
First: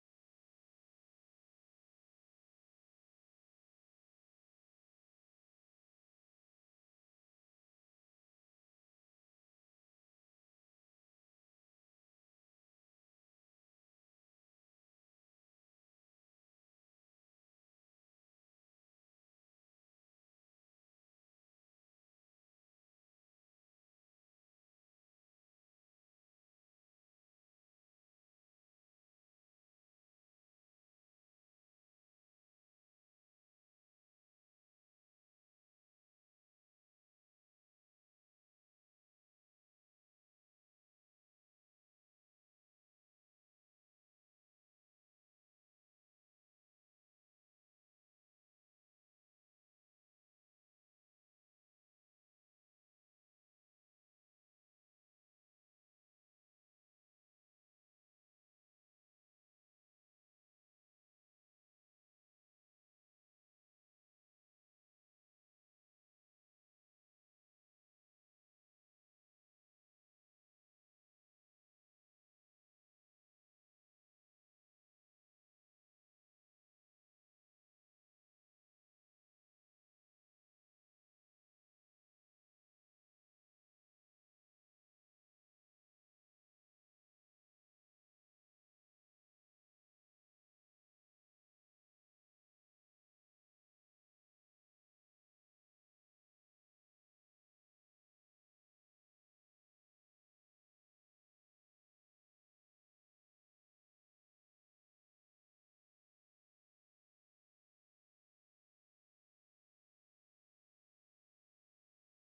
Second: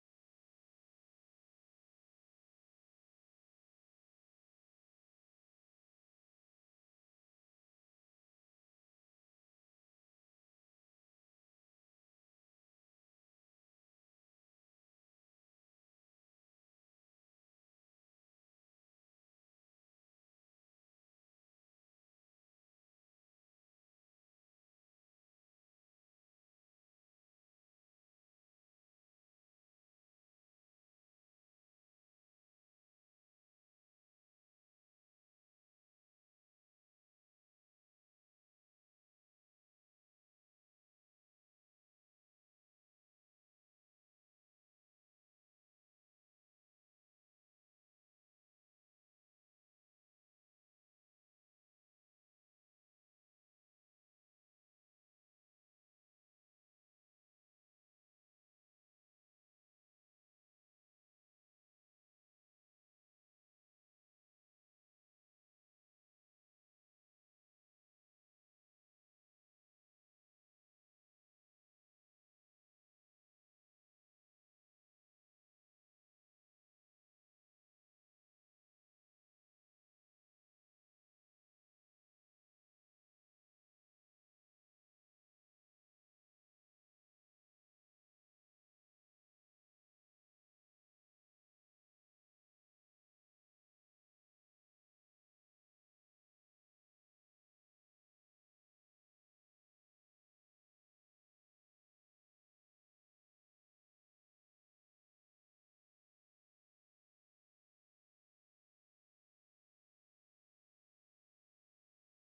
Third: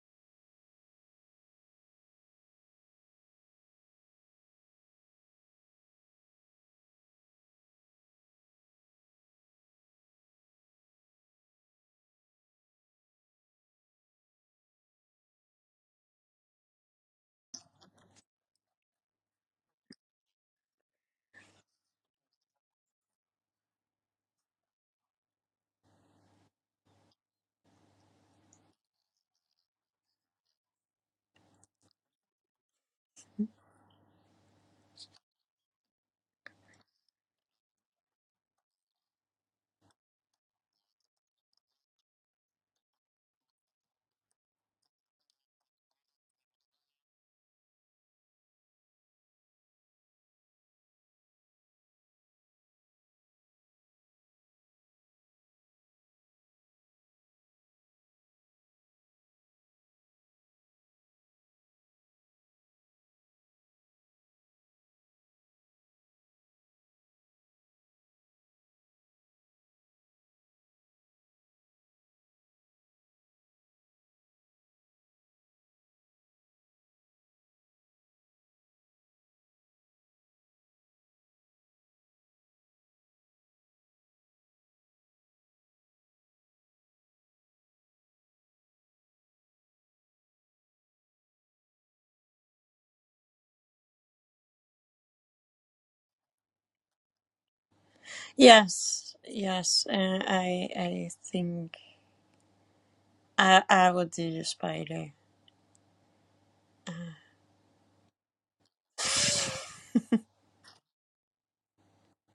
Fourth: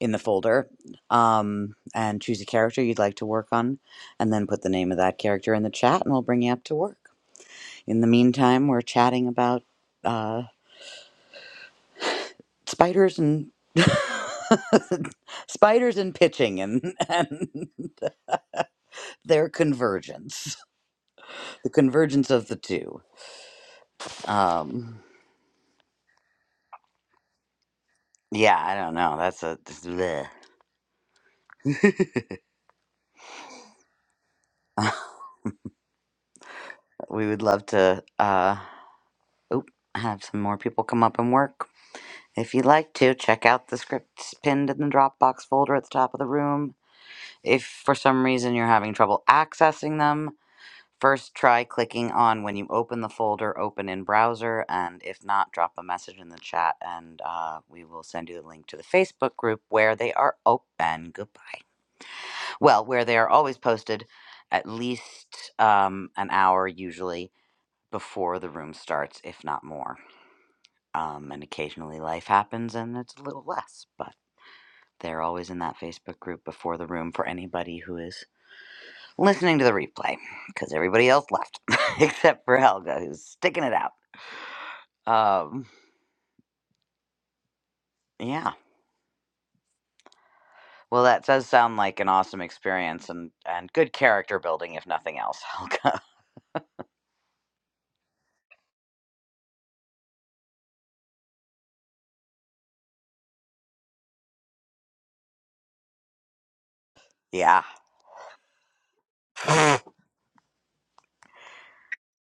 in the folder um, and choose a character you'd like to work on, and then put the name of that character in the chat, and we'll bring you up to work. In the meantime, we're chatting about uh, spiders and spiders and pitching and, and their convergence, the convergence of the two. Um, yeah, I don't know. That's a that's bleh. we would love to uh, oop, have some more people come up and work. If you'd like to, check out the scripts pinned in the Dropbox folder at the top of the room. If for some reason you're having trouble accessing them, first try clicking on when you open the folder, open in browser, and if not, drop a message in the chat and uh, we will send you the link to the Facebook group where they are open. Goodbye. Well, where they are always posted at least um, an hour usually before the room starts, if not more. Um, and occasionally life happens and it's a little less, but. They're always in that Facebook group before the room for anybody who is listening to the replay because everybody else left except for Helga who's sticking it out. Um, yeah. Well, that does sound like an awesome experience and, and good character building, if nothing else, Helga. yes, yes, uh, I I think I I would do the spider. yeah.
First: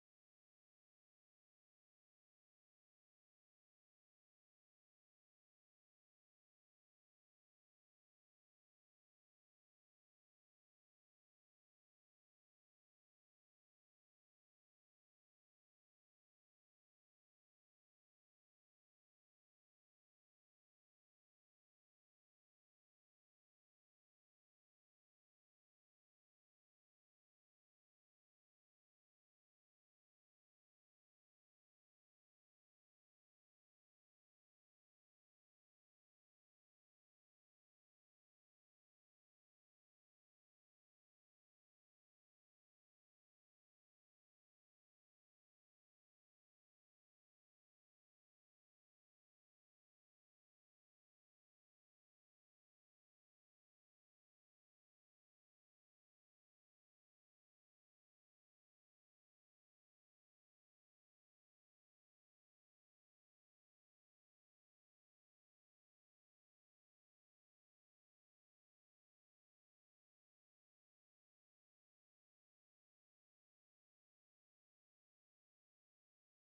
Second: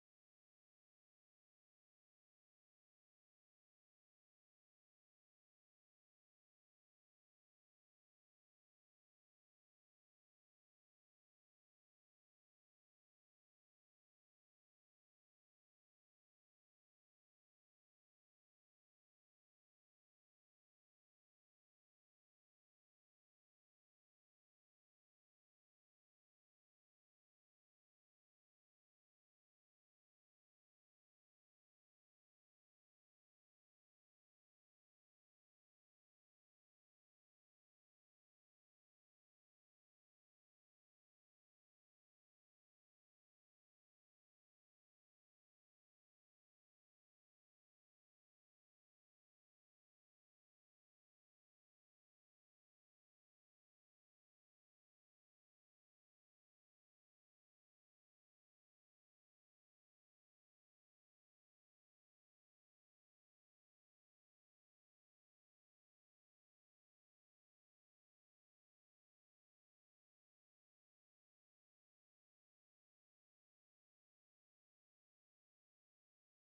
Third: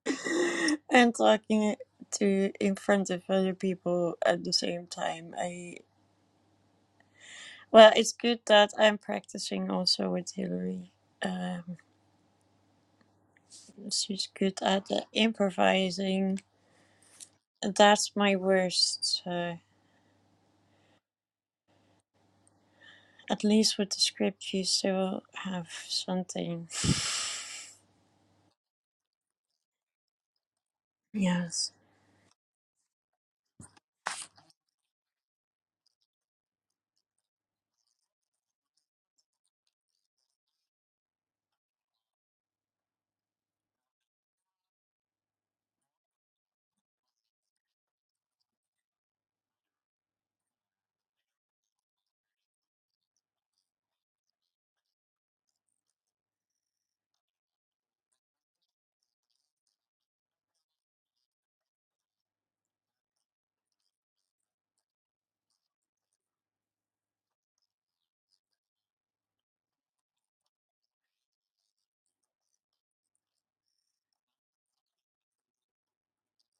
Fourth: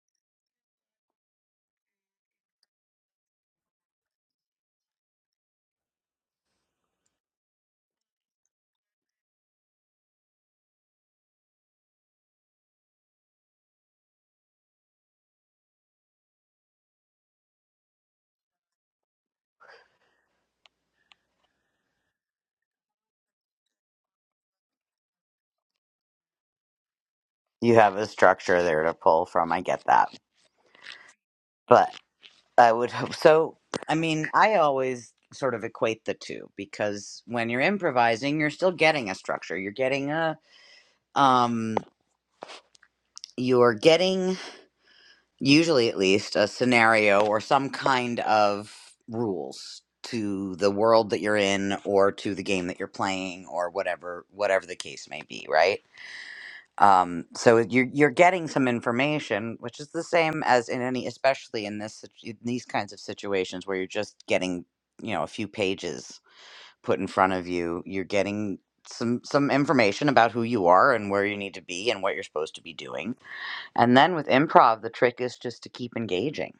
and talking to in front of other people at the same time. I. Well, it's good that I'm practicing also with Hillary. Um, she's good at the improvising. That's my worst. Uh, at least with the script, you still have something. You have a structure there to pull from. I get that. Yes. But I would hope so. I mean, I always sort of equate the two because when you're improvising, you're still getting a structure. You're getting a um you're getting usually at least a scenario or some kind of rules to the world that you're in or to the game that you're playing or whatever whatever the case may be right um, so you're, you're getting some information which is the same as in any especially in this sit- in these kinds of situations where you're just getting you know a few pages put in front of you you're getting some some information about who you are and where you need to be and what you're supposed to be doing and then with improv, the trick is just to keep engaging,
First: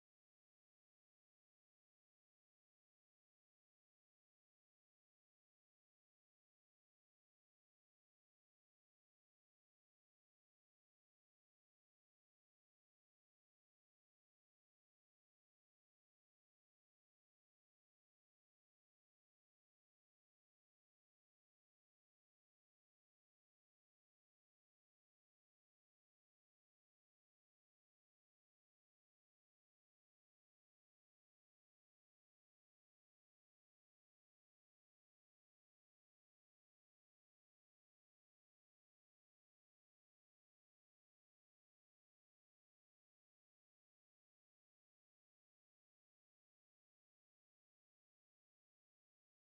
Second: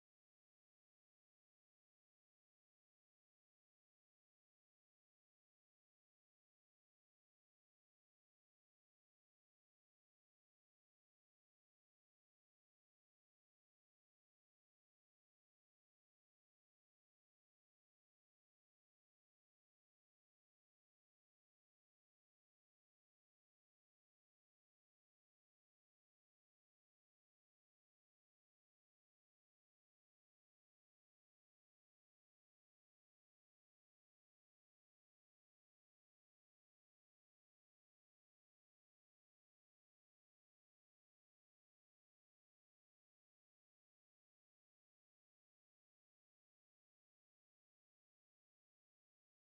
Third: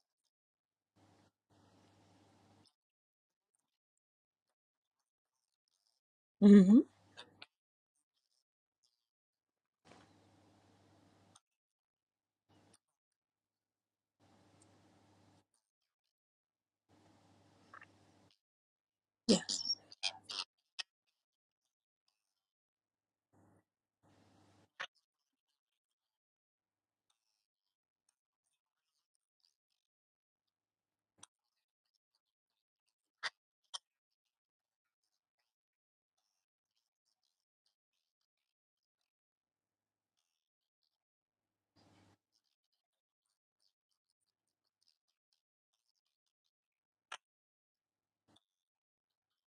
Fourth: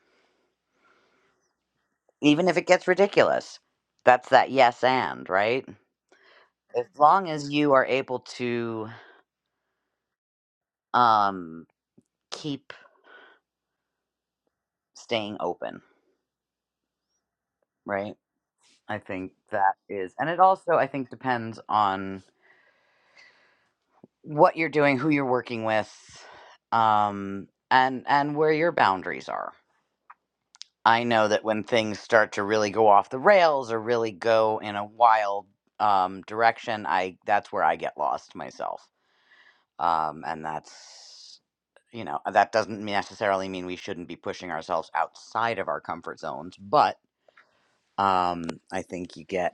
even if it gets ridiculous. That's that yes and, right? Mm-hmm. As long as you are able to um, keep staying open, right? I think that Yes. is. And it also, I think, depends on what you're doing, who you're working with, um, and and where your boundaries are. I know that when things start to really go off the rails or really go in a wild um, direction, I that's where I get lost myself. Um, and that's you know uh, that doesn't necessarily mean we shouldn't be pushing ourselves outside of our comfort zones, but um, I think you get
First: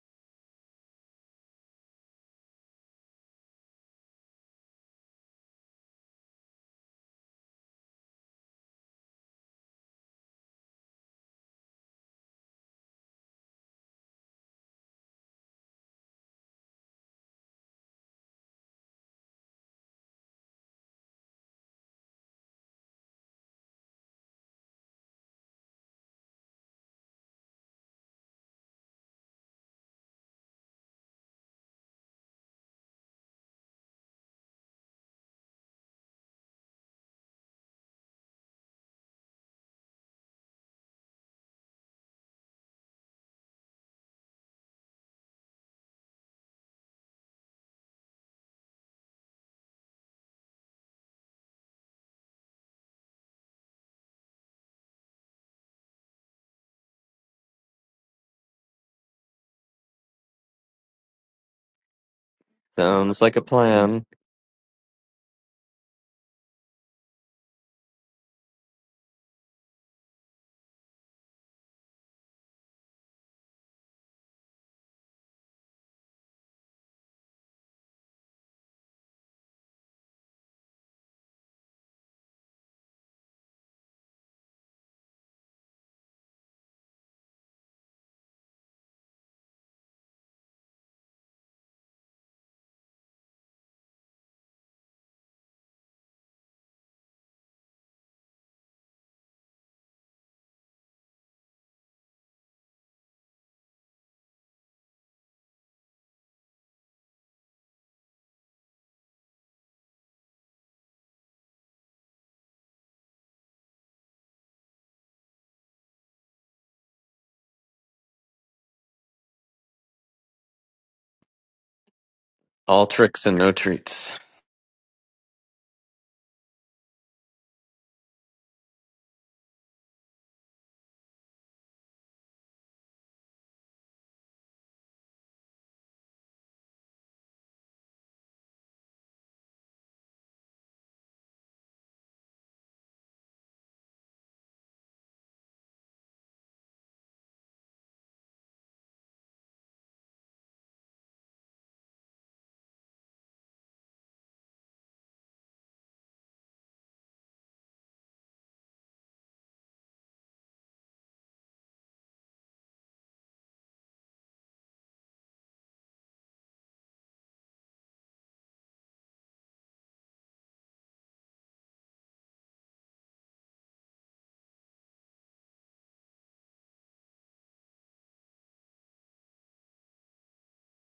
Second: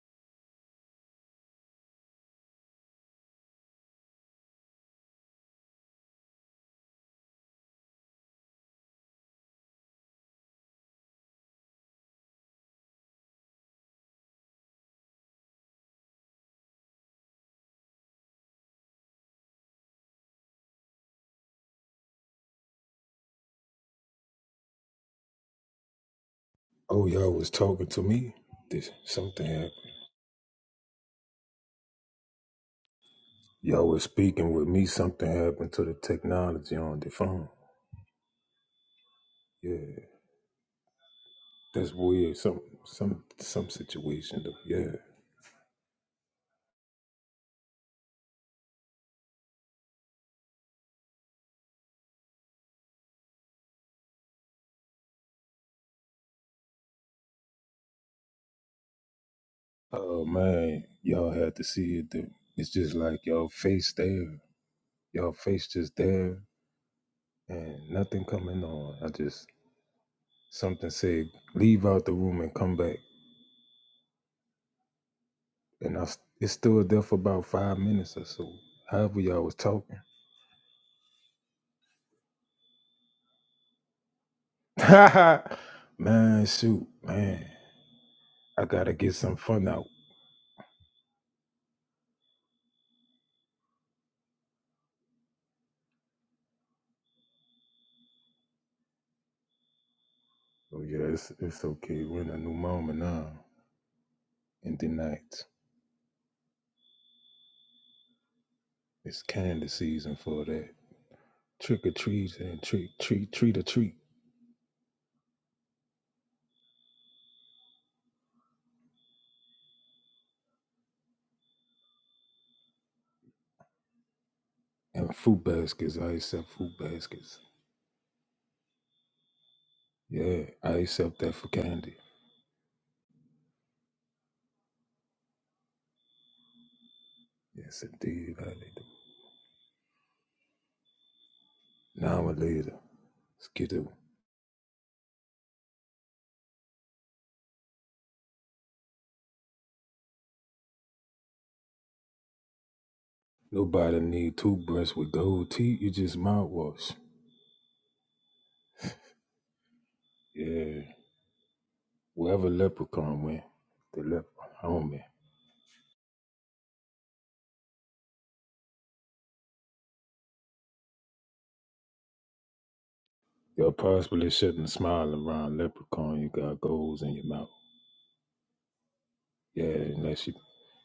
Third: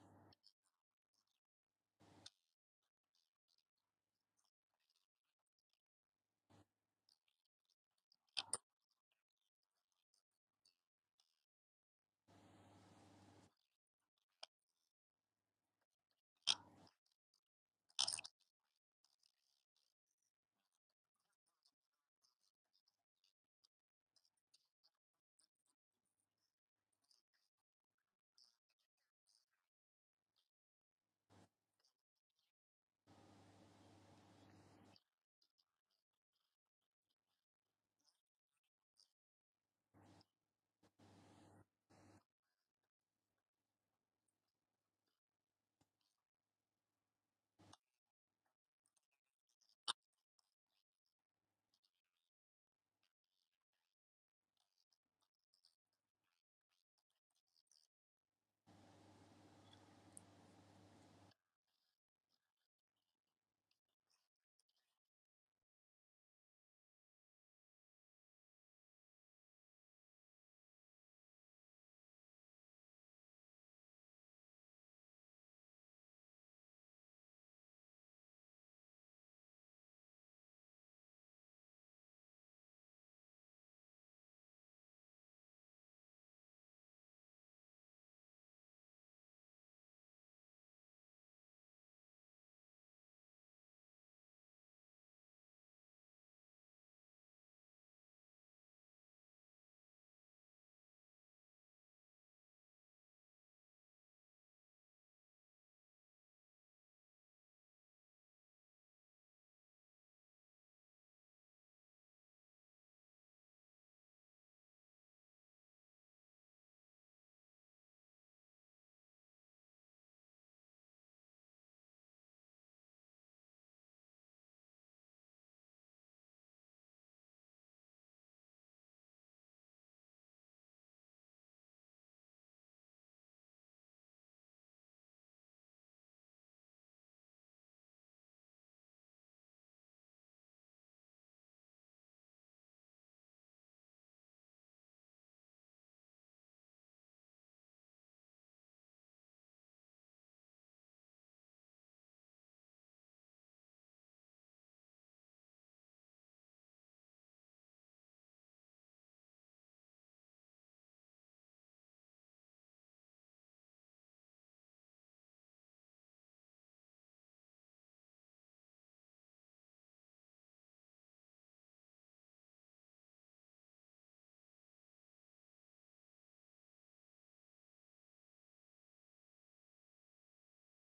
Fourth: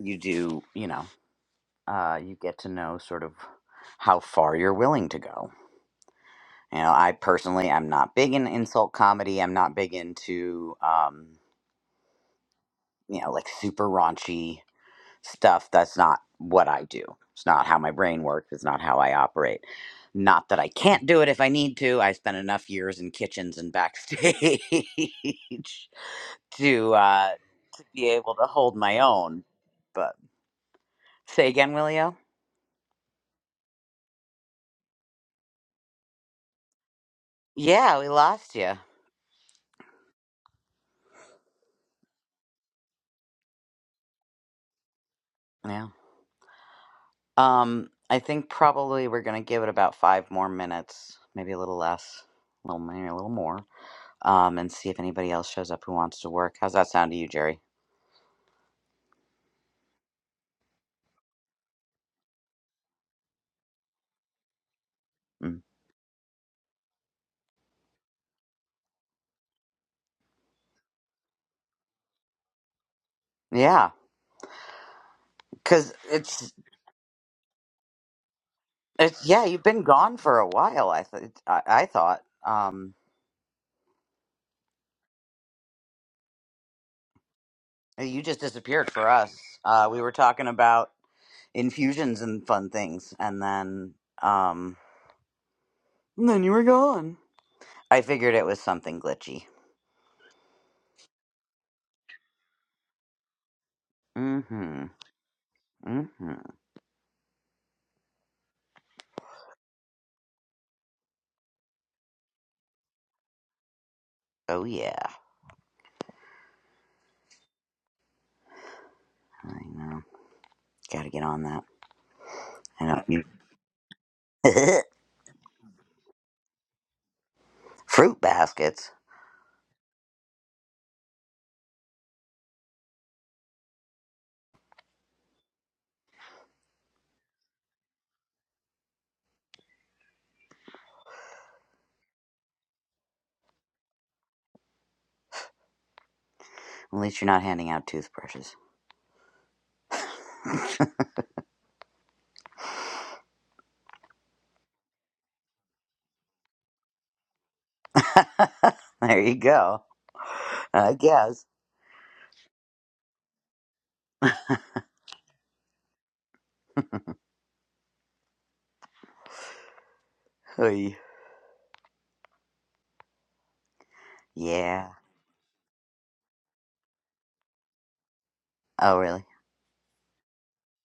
you do you know uh, you get to know sort of how far you're willing to go. You know, I personally am not big in insult comedy. I'm not big into um, you know like super raunchy stuff that's not what I do. It's not how my brain works. It's not how I operate. Not that I can't do it if I need to. I spent enough years in kitchens and backstage to Oh uh, y'all was to talking to be me. able to hold This my own. something happened. But say again, Willio. Y'all was speaking with me. Something happened to the technology on the phone. Yeah, we lost you. Yeah, that's weird. Some some some situation though. Yeah. Yeah. Um, I think probably we're gonna give it about five more minutes, maybe a little less, a little maybe a little more, um, and see if anybody else shows up who wants to work. How's that sound to you, Jerry? Oh man, y'all had to see it. Though. It's just like Sounds like a y'all face plan. there. Y'all Mm. face just there, and nothing coming on. I just something said leave out the room and come back, Yeah, Because and I s- it it's, stood there for about five minutes or so. However it's y'all yeah, was you've been talking. gone for a while. I th- I, I thought um, man, shoot, man, eh, you just I disappeared gotta for get us. some fun out. Uh, we were talking about infusions and fun things, and then um, and then you were gone. I figured it was something glitchy. So yeah, it's it's okay. We're in a new moment now in Mm-hmm. the night. Mm-hmm. It's candy season for that. Trick or treats and treat treat treat or treat. Oh yeah, I know. Got to get on that. I All know. You- tricks and no treats. And food baskets. I accept food baskets. Fruit baskets. Yeah, I accept that for candy. Yes indeed, I do. Now or later. Skittle. At least you're not handing out toothbrushes. Nobody need toothbrush with gold teeth, you just mouthwash. there you go. Yeah. I guess. Wherever leprechaun went, the leprechaun homie. Hey. You're possibly shouldn't Yeah. smile around leprechaun, you got goals in your mouth. Oh really? Yeah, unless you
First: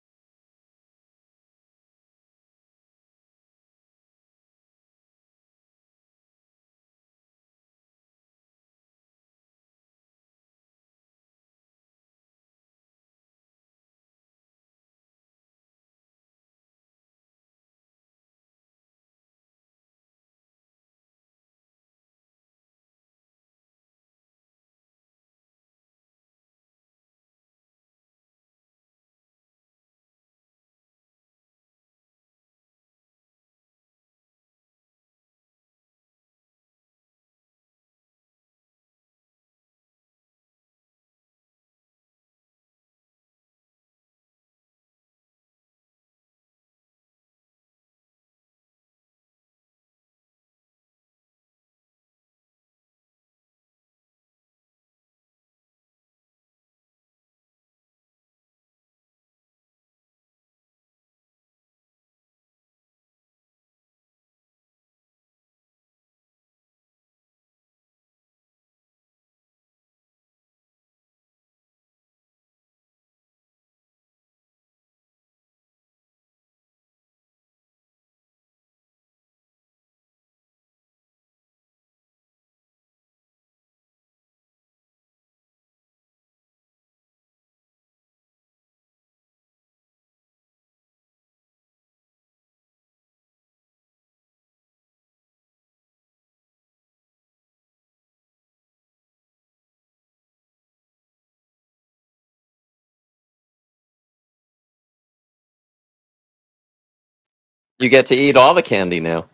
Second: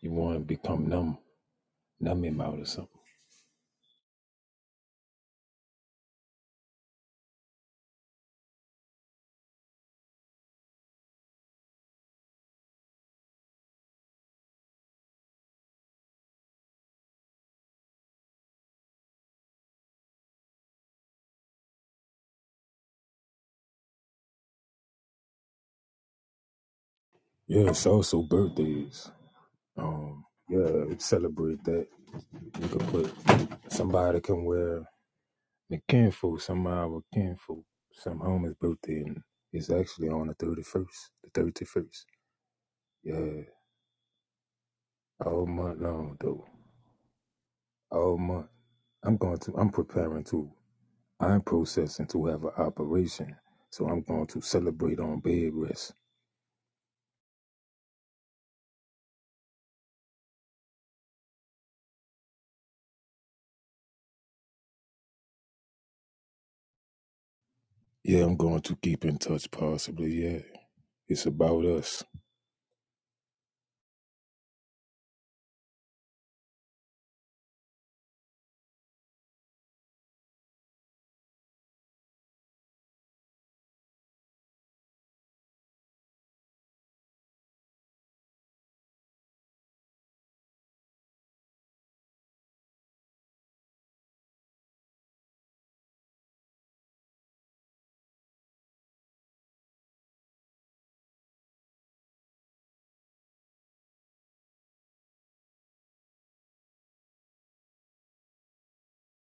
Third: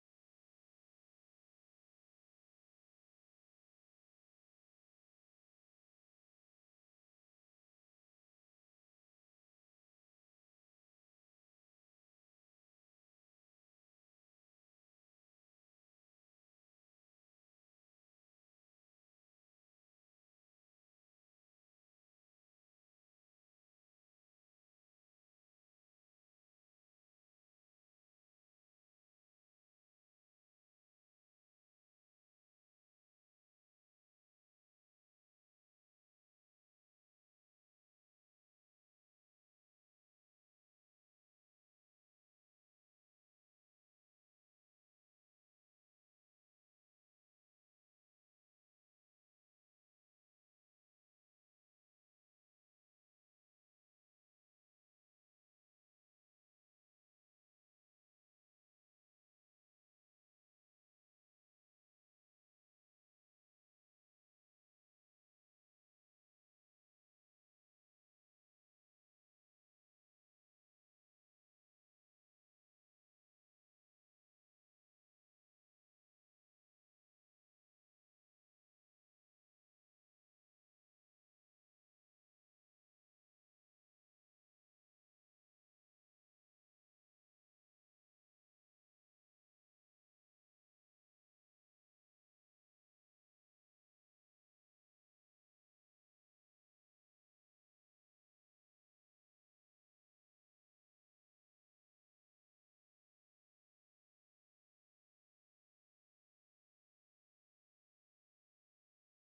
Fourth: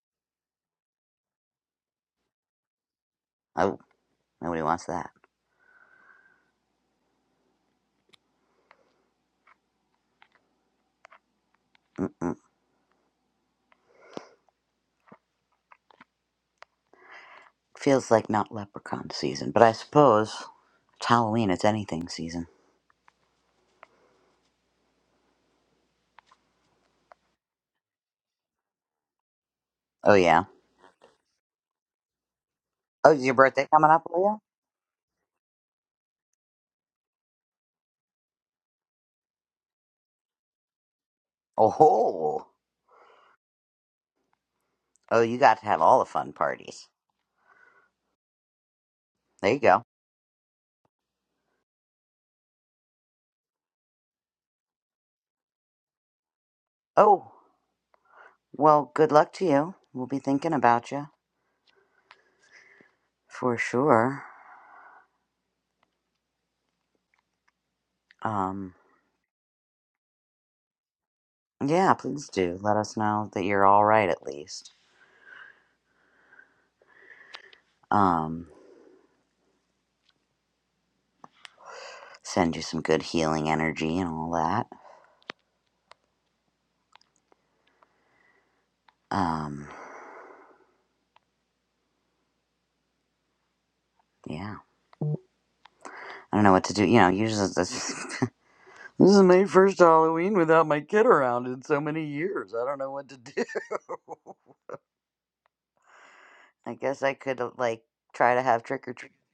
you want to become numb, numb him out or something. Oh, Nobody wants that. Mm. Feels like not leprechaun season, but I suppose it's Halloween. It's anything season. Yeah, it's also birthdays. Oh Um, yeah. yeah, celebrate that. You could put Oh, is your birthday coming up, somebody Leo? can wear the kinfolk, some of our kinfolk, some homie's birthday, and it's actually on the thirty first, the thirty Oh first. ho! Yeah, Oh, you all got to month have all the long fun though, parties. all month. I'm going There to, you I'm go. preparing to, I'm processing to have an operation, so I'm going to celebrate on bed rest. Oh, well, good luck to you. We'll be thinking about you for sure. Yeah, I'm going Um, to keep in touch possibly. Yeah. It's about yeah, us. please do let us know that you're all right at least. Um, send you some good healing energy and all that. Um, yeah. I don't know what to do. You know, usually this. This is my first Halloween without my kid around in so many years. I don't know what to do. I guess I could uh, like You get to try eat to all the have trick or candy treat. now.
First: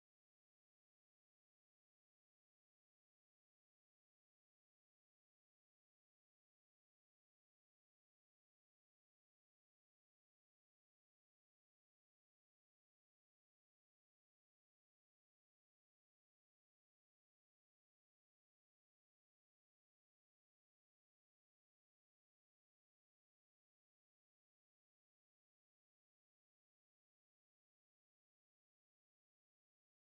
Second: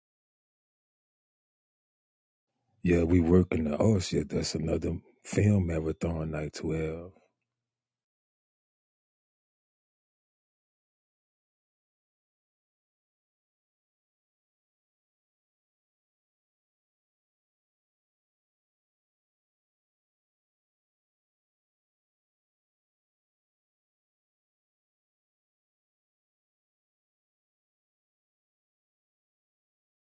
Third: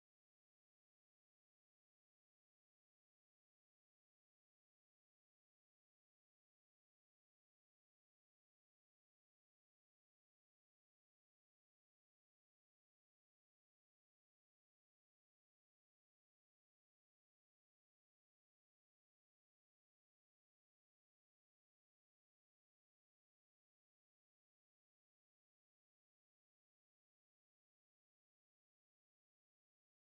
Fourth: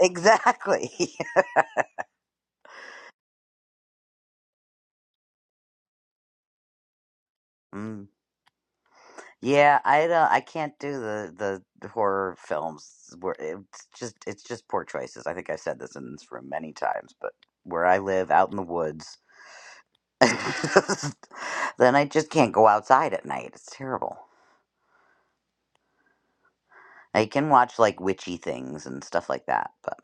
Exactly. Yeah, we working the us. Yeah, that's another film marathon night Twelve. mm. Yeah, I don't. I can't do the the horror films. Where it's just it's just poor choices. I think I've said this in this room many times, but where I live out in the woods, then I just can't go outside at night. It's terrible. I can watch like witchy things and stuff like that, but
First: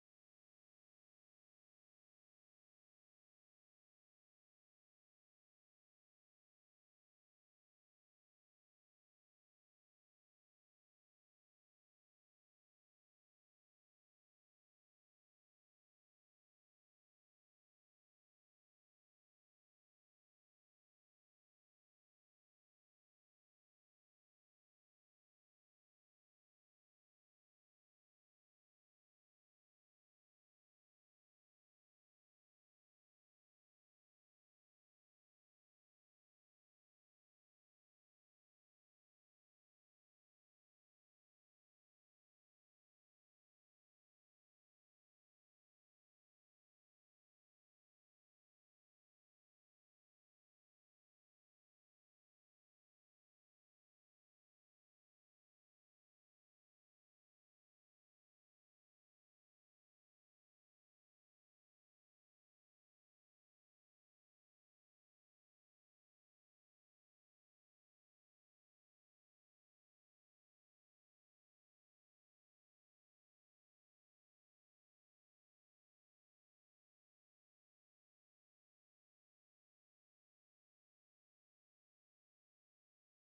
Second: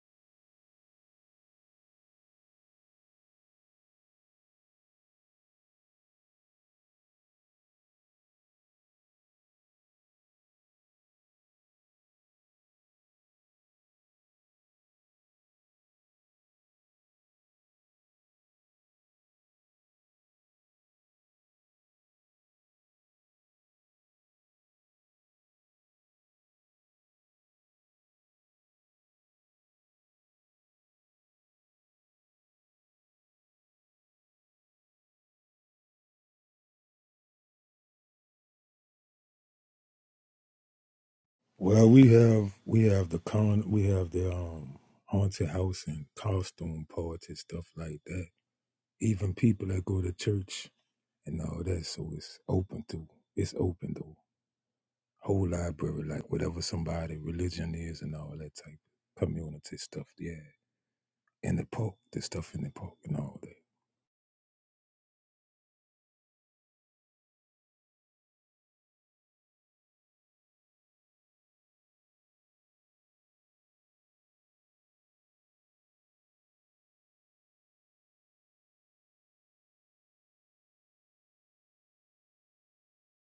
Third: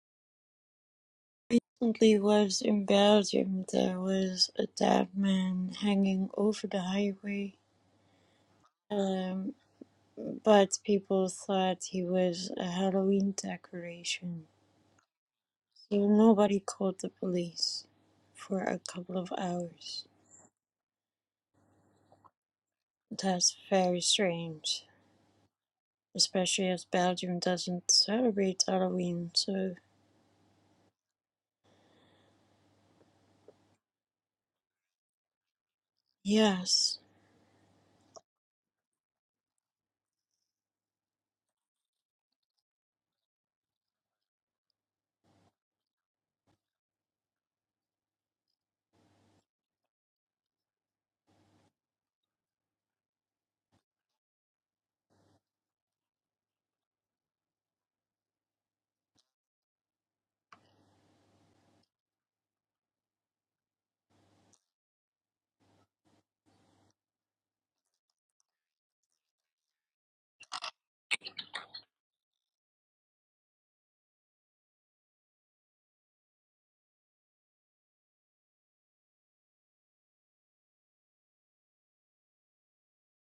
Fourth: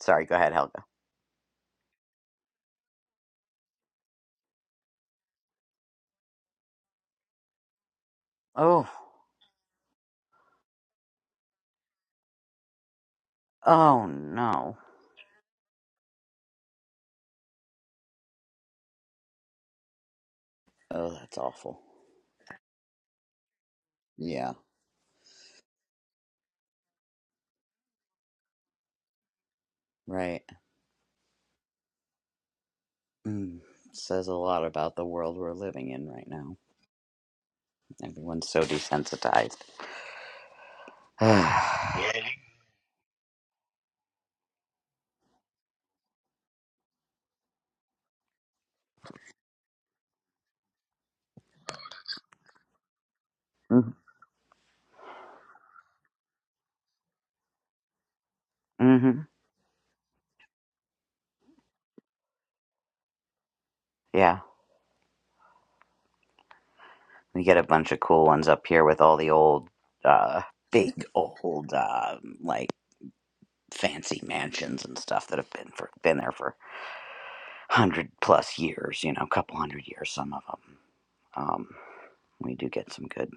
sorry. Go ahead, Helga. Recently was in Belgium. There was a dead man hanging over the highway. Oh. Um, but people thought he was a Halloween Oh decoration. no. So nobody called the police for a couple of hours. Oh, that's awful. That's very Yeah, strange, especially as Belgium doesn't celebrate Halloween. So, right. Mm. Says a lot about the world we're living in right now. yes. Everyone's so desensitized. Well, we have we have the con we have the um haunted house and costume party stuff like that. Even people that go to church and all that. So it's open to it's Yeah. open to whole library, like whatever somebody religion is and all that type mm-hmm. community stuff. Yeah, in the park, the stuff in the park and all that. Yeah, we get a bunch of cool ones up here with all the old, uh, big old, um, like fancy mansions and stuff that have been for been there for hundred plus years. You know, a couple hundred years, some of them. Um, we do get some good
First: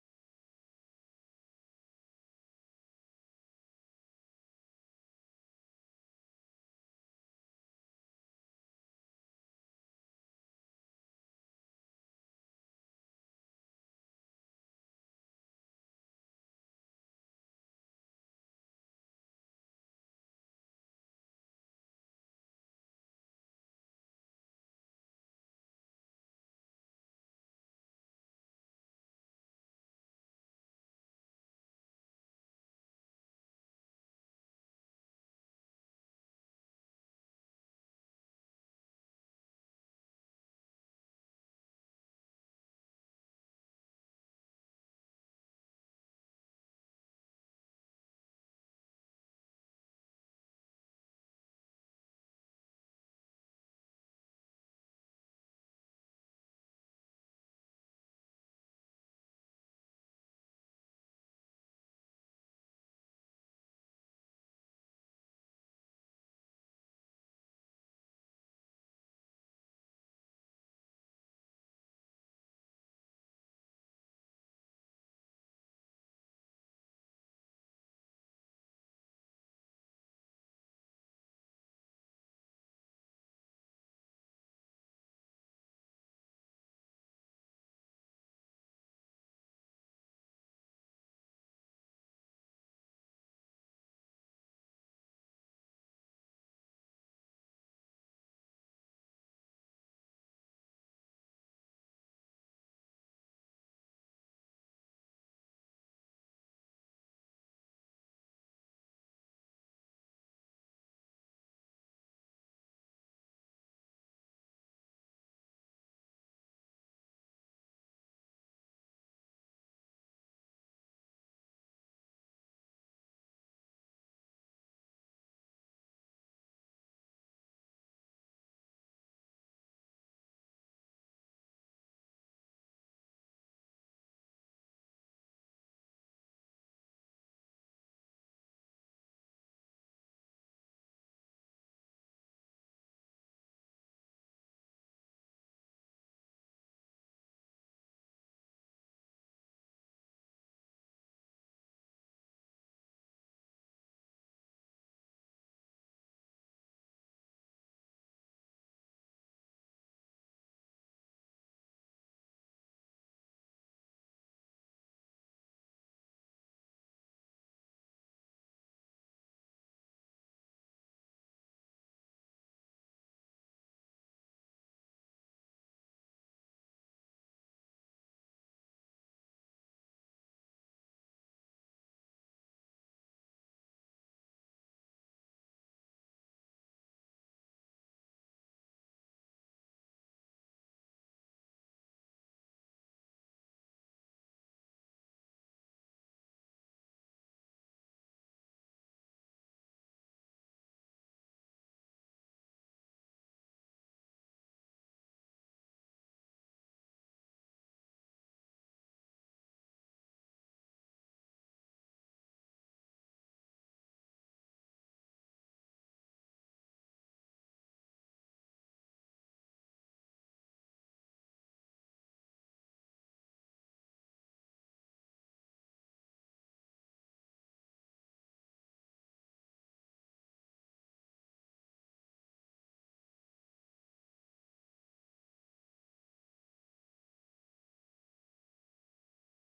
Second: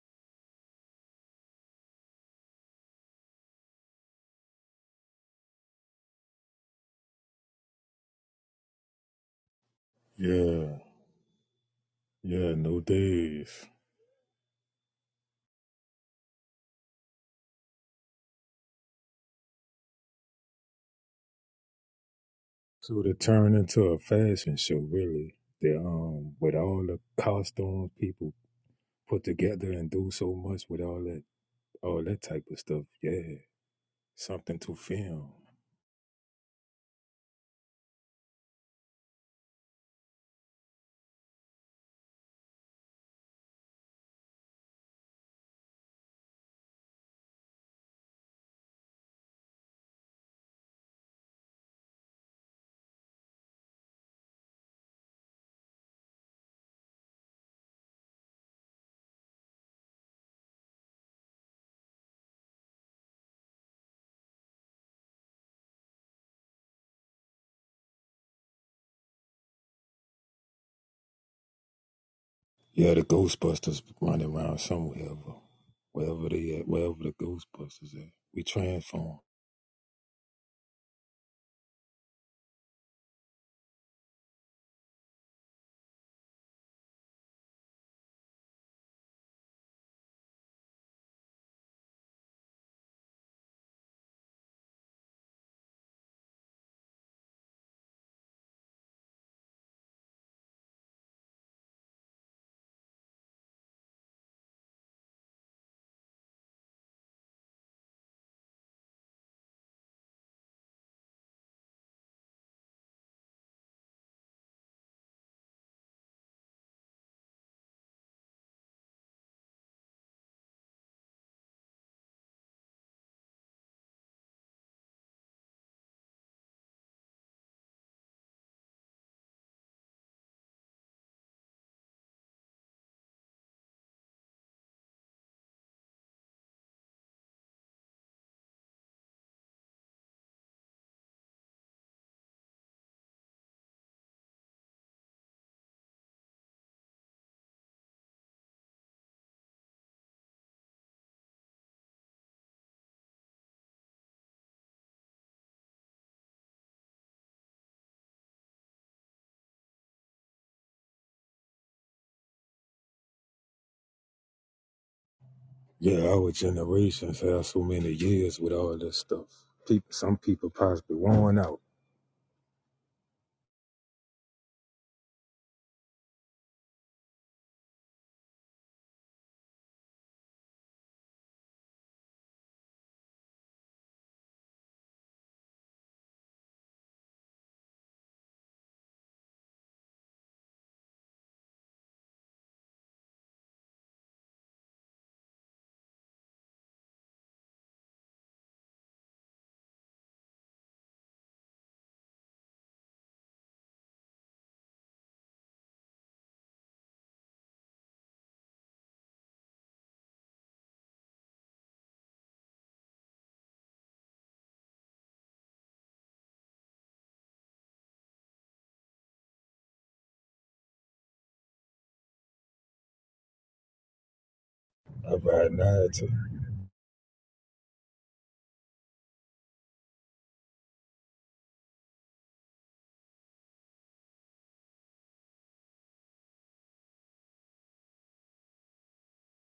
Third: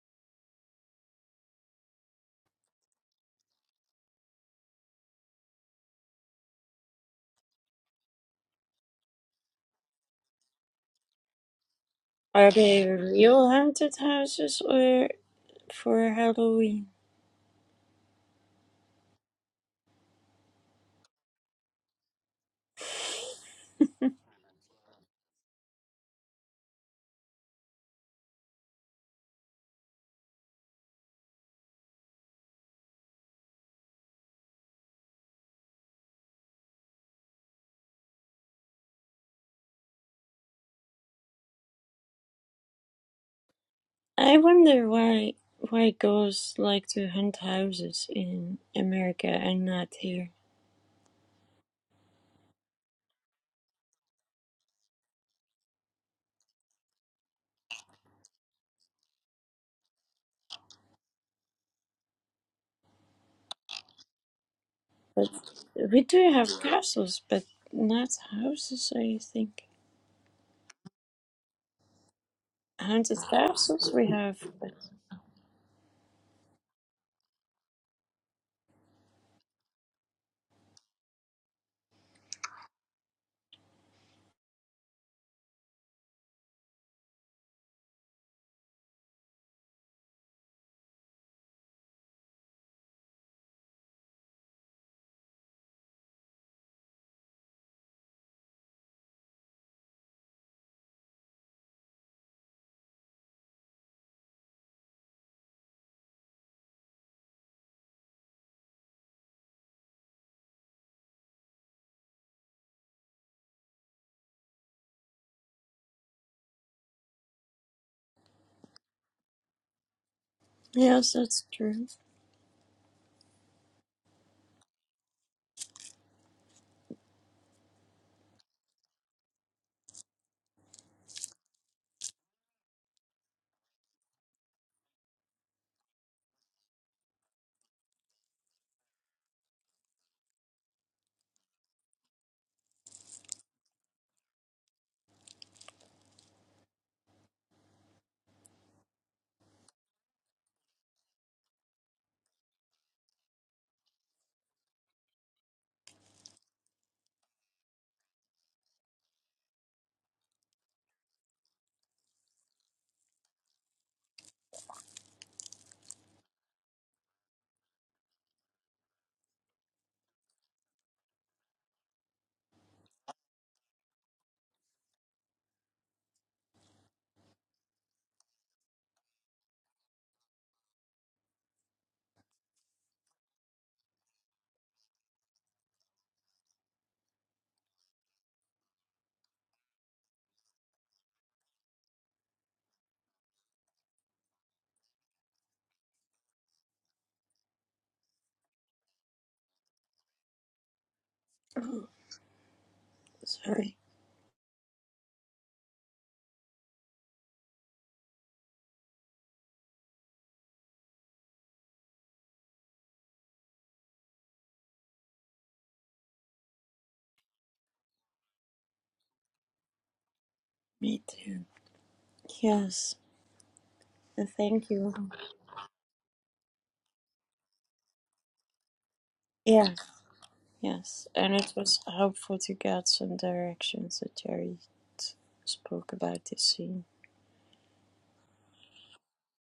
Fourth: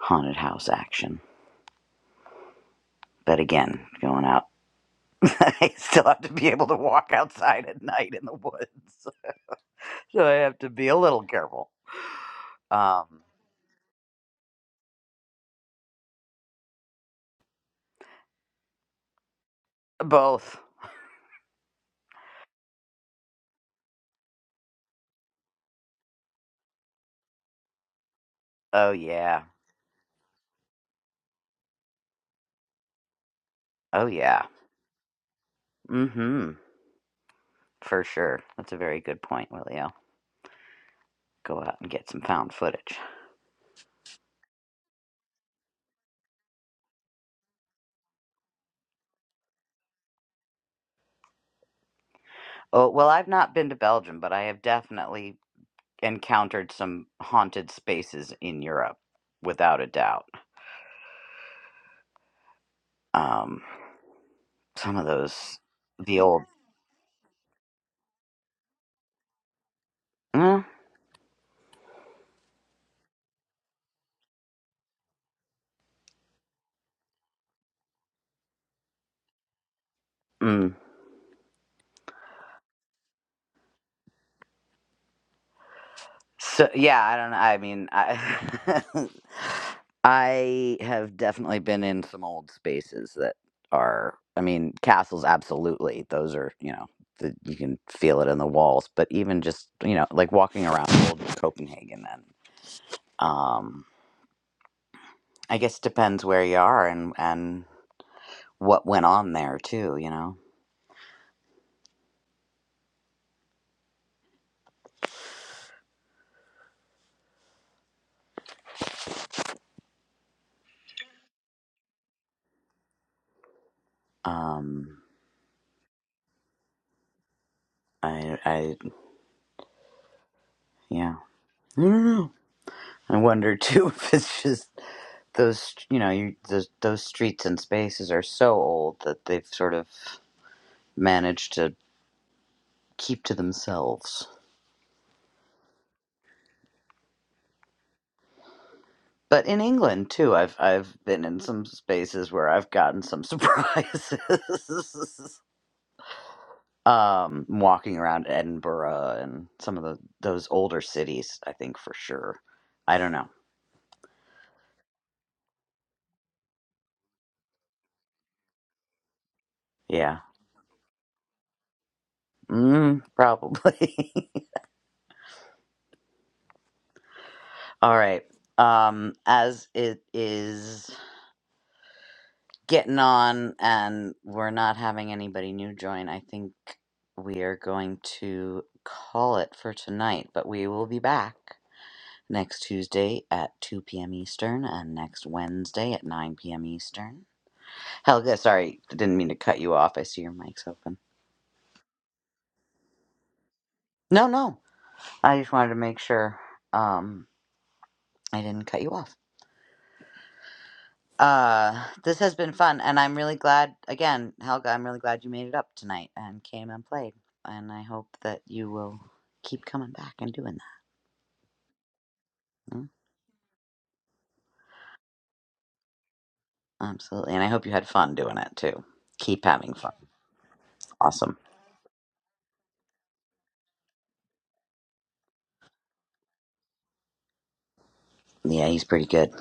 haunted house action. But again, going out. I still have to be able to walk outside at night in the woods. So I have to Yeah. be a little careful. Are Yeah, no they Um, real days. haunted houses or for Halloween? both. So they turn into a fashion show, really. They um with all the costumes people Oh, put yeah. together and do so much with all that all that type of stuff. Yeah. Oh, yeah. Something to film. Mm hmm. For sure. That's a very good point, Willio. Go out and get some found footage. I wonder why why ghosts like to hunt houses in America and not here. Oh, well, I've not been to Belgium, but I have definitely encountered some haunted spaces in Europe, without a doubt. Um, some of But those, we the do old. have castles, but not houses, I think. Mm, Yeah, the Haunted Ghostbusters castles we running have. around somewhere. bro. Wherever they at, wherever the Ghostbusters at. We transform. mm. So yeah, I don't know. I mean, I I have definitely been in some old spaces that are. I mean, castles absolutely. Those are you know the, you can feel it in the walls. But even just you know like walking around old Copenhagen and um, I guess it depends where you are and and what went on there too. You know, Yes, that's true. um, I I yeah. I don't know. I wonder too if it's just those you know you, those those streets and spaces are so old that they've sort of managed to keep to themselves. But in England too, I've I've been in some spaces where I've gotten some surprises. um, walking around Edinburgh and some of the those older cities, I think for sure. I don't know. Yeah, our generations have so many years with all this stuff. People, some Yeah, people possibly worn out. mm, probably. All right. Um, as it is getting on and we're not having anybody new join, I think we are going to call it for tonight, but we will be back next Tuesday at 2 p.m. Eastern and next Wednesday at 9 p.m. Eastern. Helga, sorry, didn't mean to cut you off. I see your mic's open. Oh, sorry. No, no. I just wanted to make sure um I didn't cut you off. Uh, this has been fun, and I'm really glad, again, Helga, I'm really glad you made it up tonight and came and played. And I hope that you will keep coming back and doing Me too. that. Mm, Yes. and Thank you. I ride 90, Absolutely. And I hope you had fun doing it too. Keep Yeah. having fun. It's Yes. And Awesome. it was helpful to get some directions that Jerry t- spoke about this scene. Yeah, he's pretty good.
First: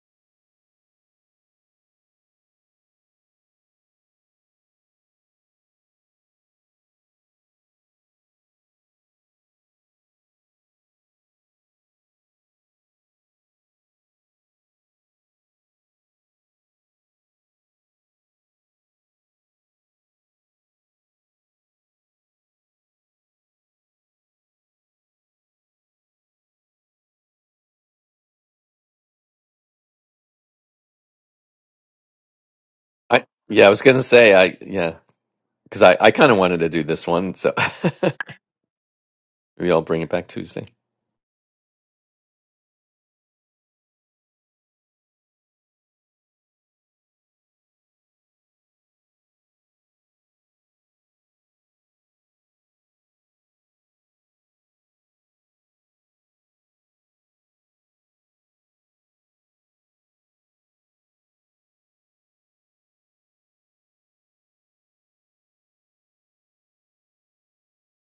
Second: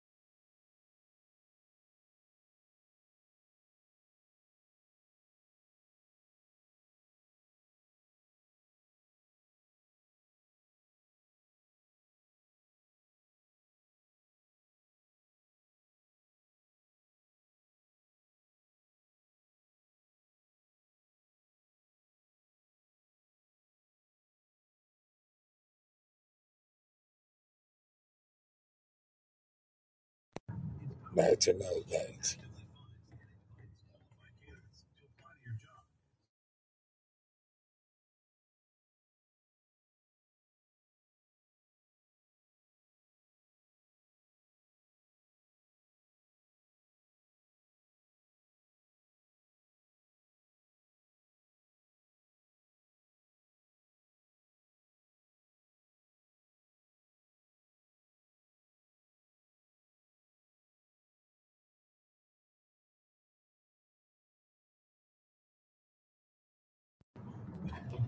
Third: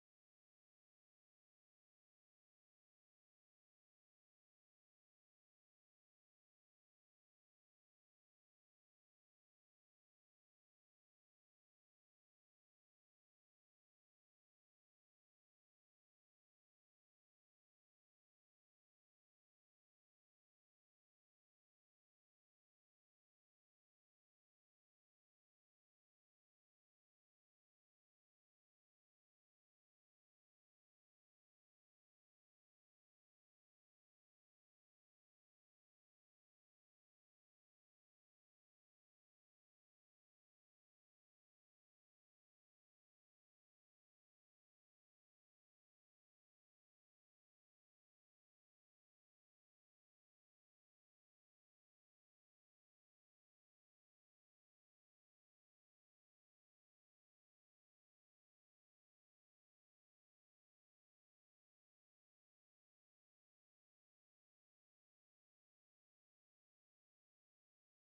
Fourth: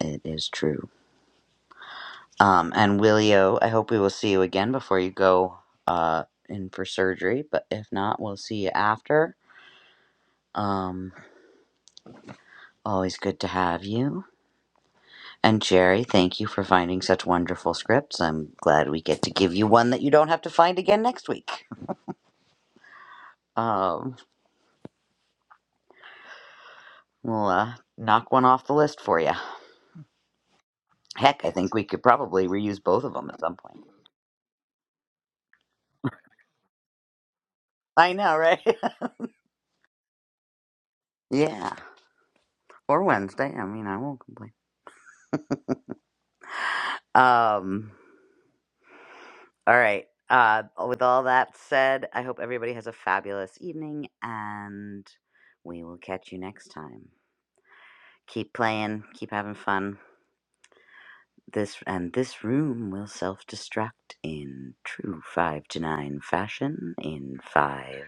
It is true. Um, and Willio, I hope we will see you again before you go uh, in for surgery. But if not, we'll see you after. Um, always good to have you. And Jerry, thank you for finding such wonderful scripts. I'm glad we get to give you one that you don't have to find again next week. Um, we'll uh, knock one off the list for you. Heck, I think we could 99, probably reuse both of I them at some yeah, I was point. gonna say I yeah, because I I kind of wanted to do this one, so I know, right? maybe I'll bring it back Tuesday. yeah, or Wednesday. I mean, I won't complain. Um, all right. Uh, with all that said, I hope everybody has a fabulous evening, and we will catch you next time. Keep playing, keep having fun. This and this room will self-destruct in true five to nine fashion in five,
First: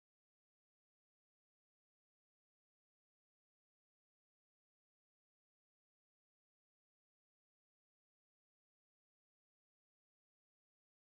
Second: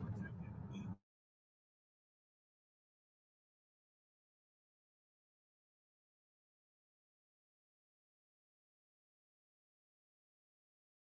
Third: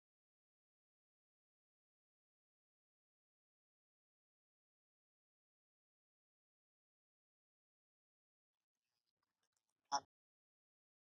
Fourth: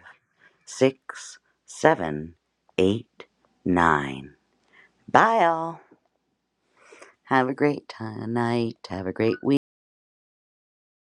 six, seven, eight, nine. Bye all. Have a great ti- night. Have a great week.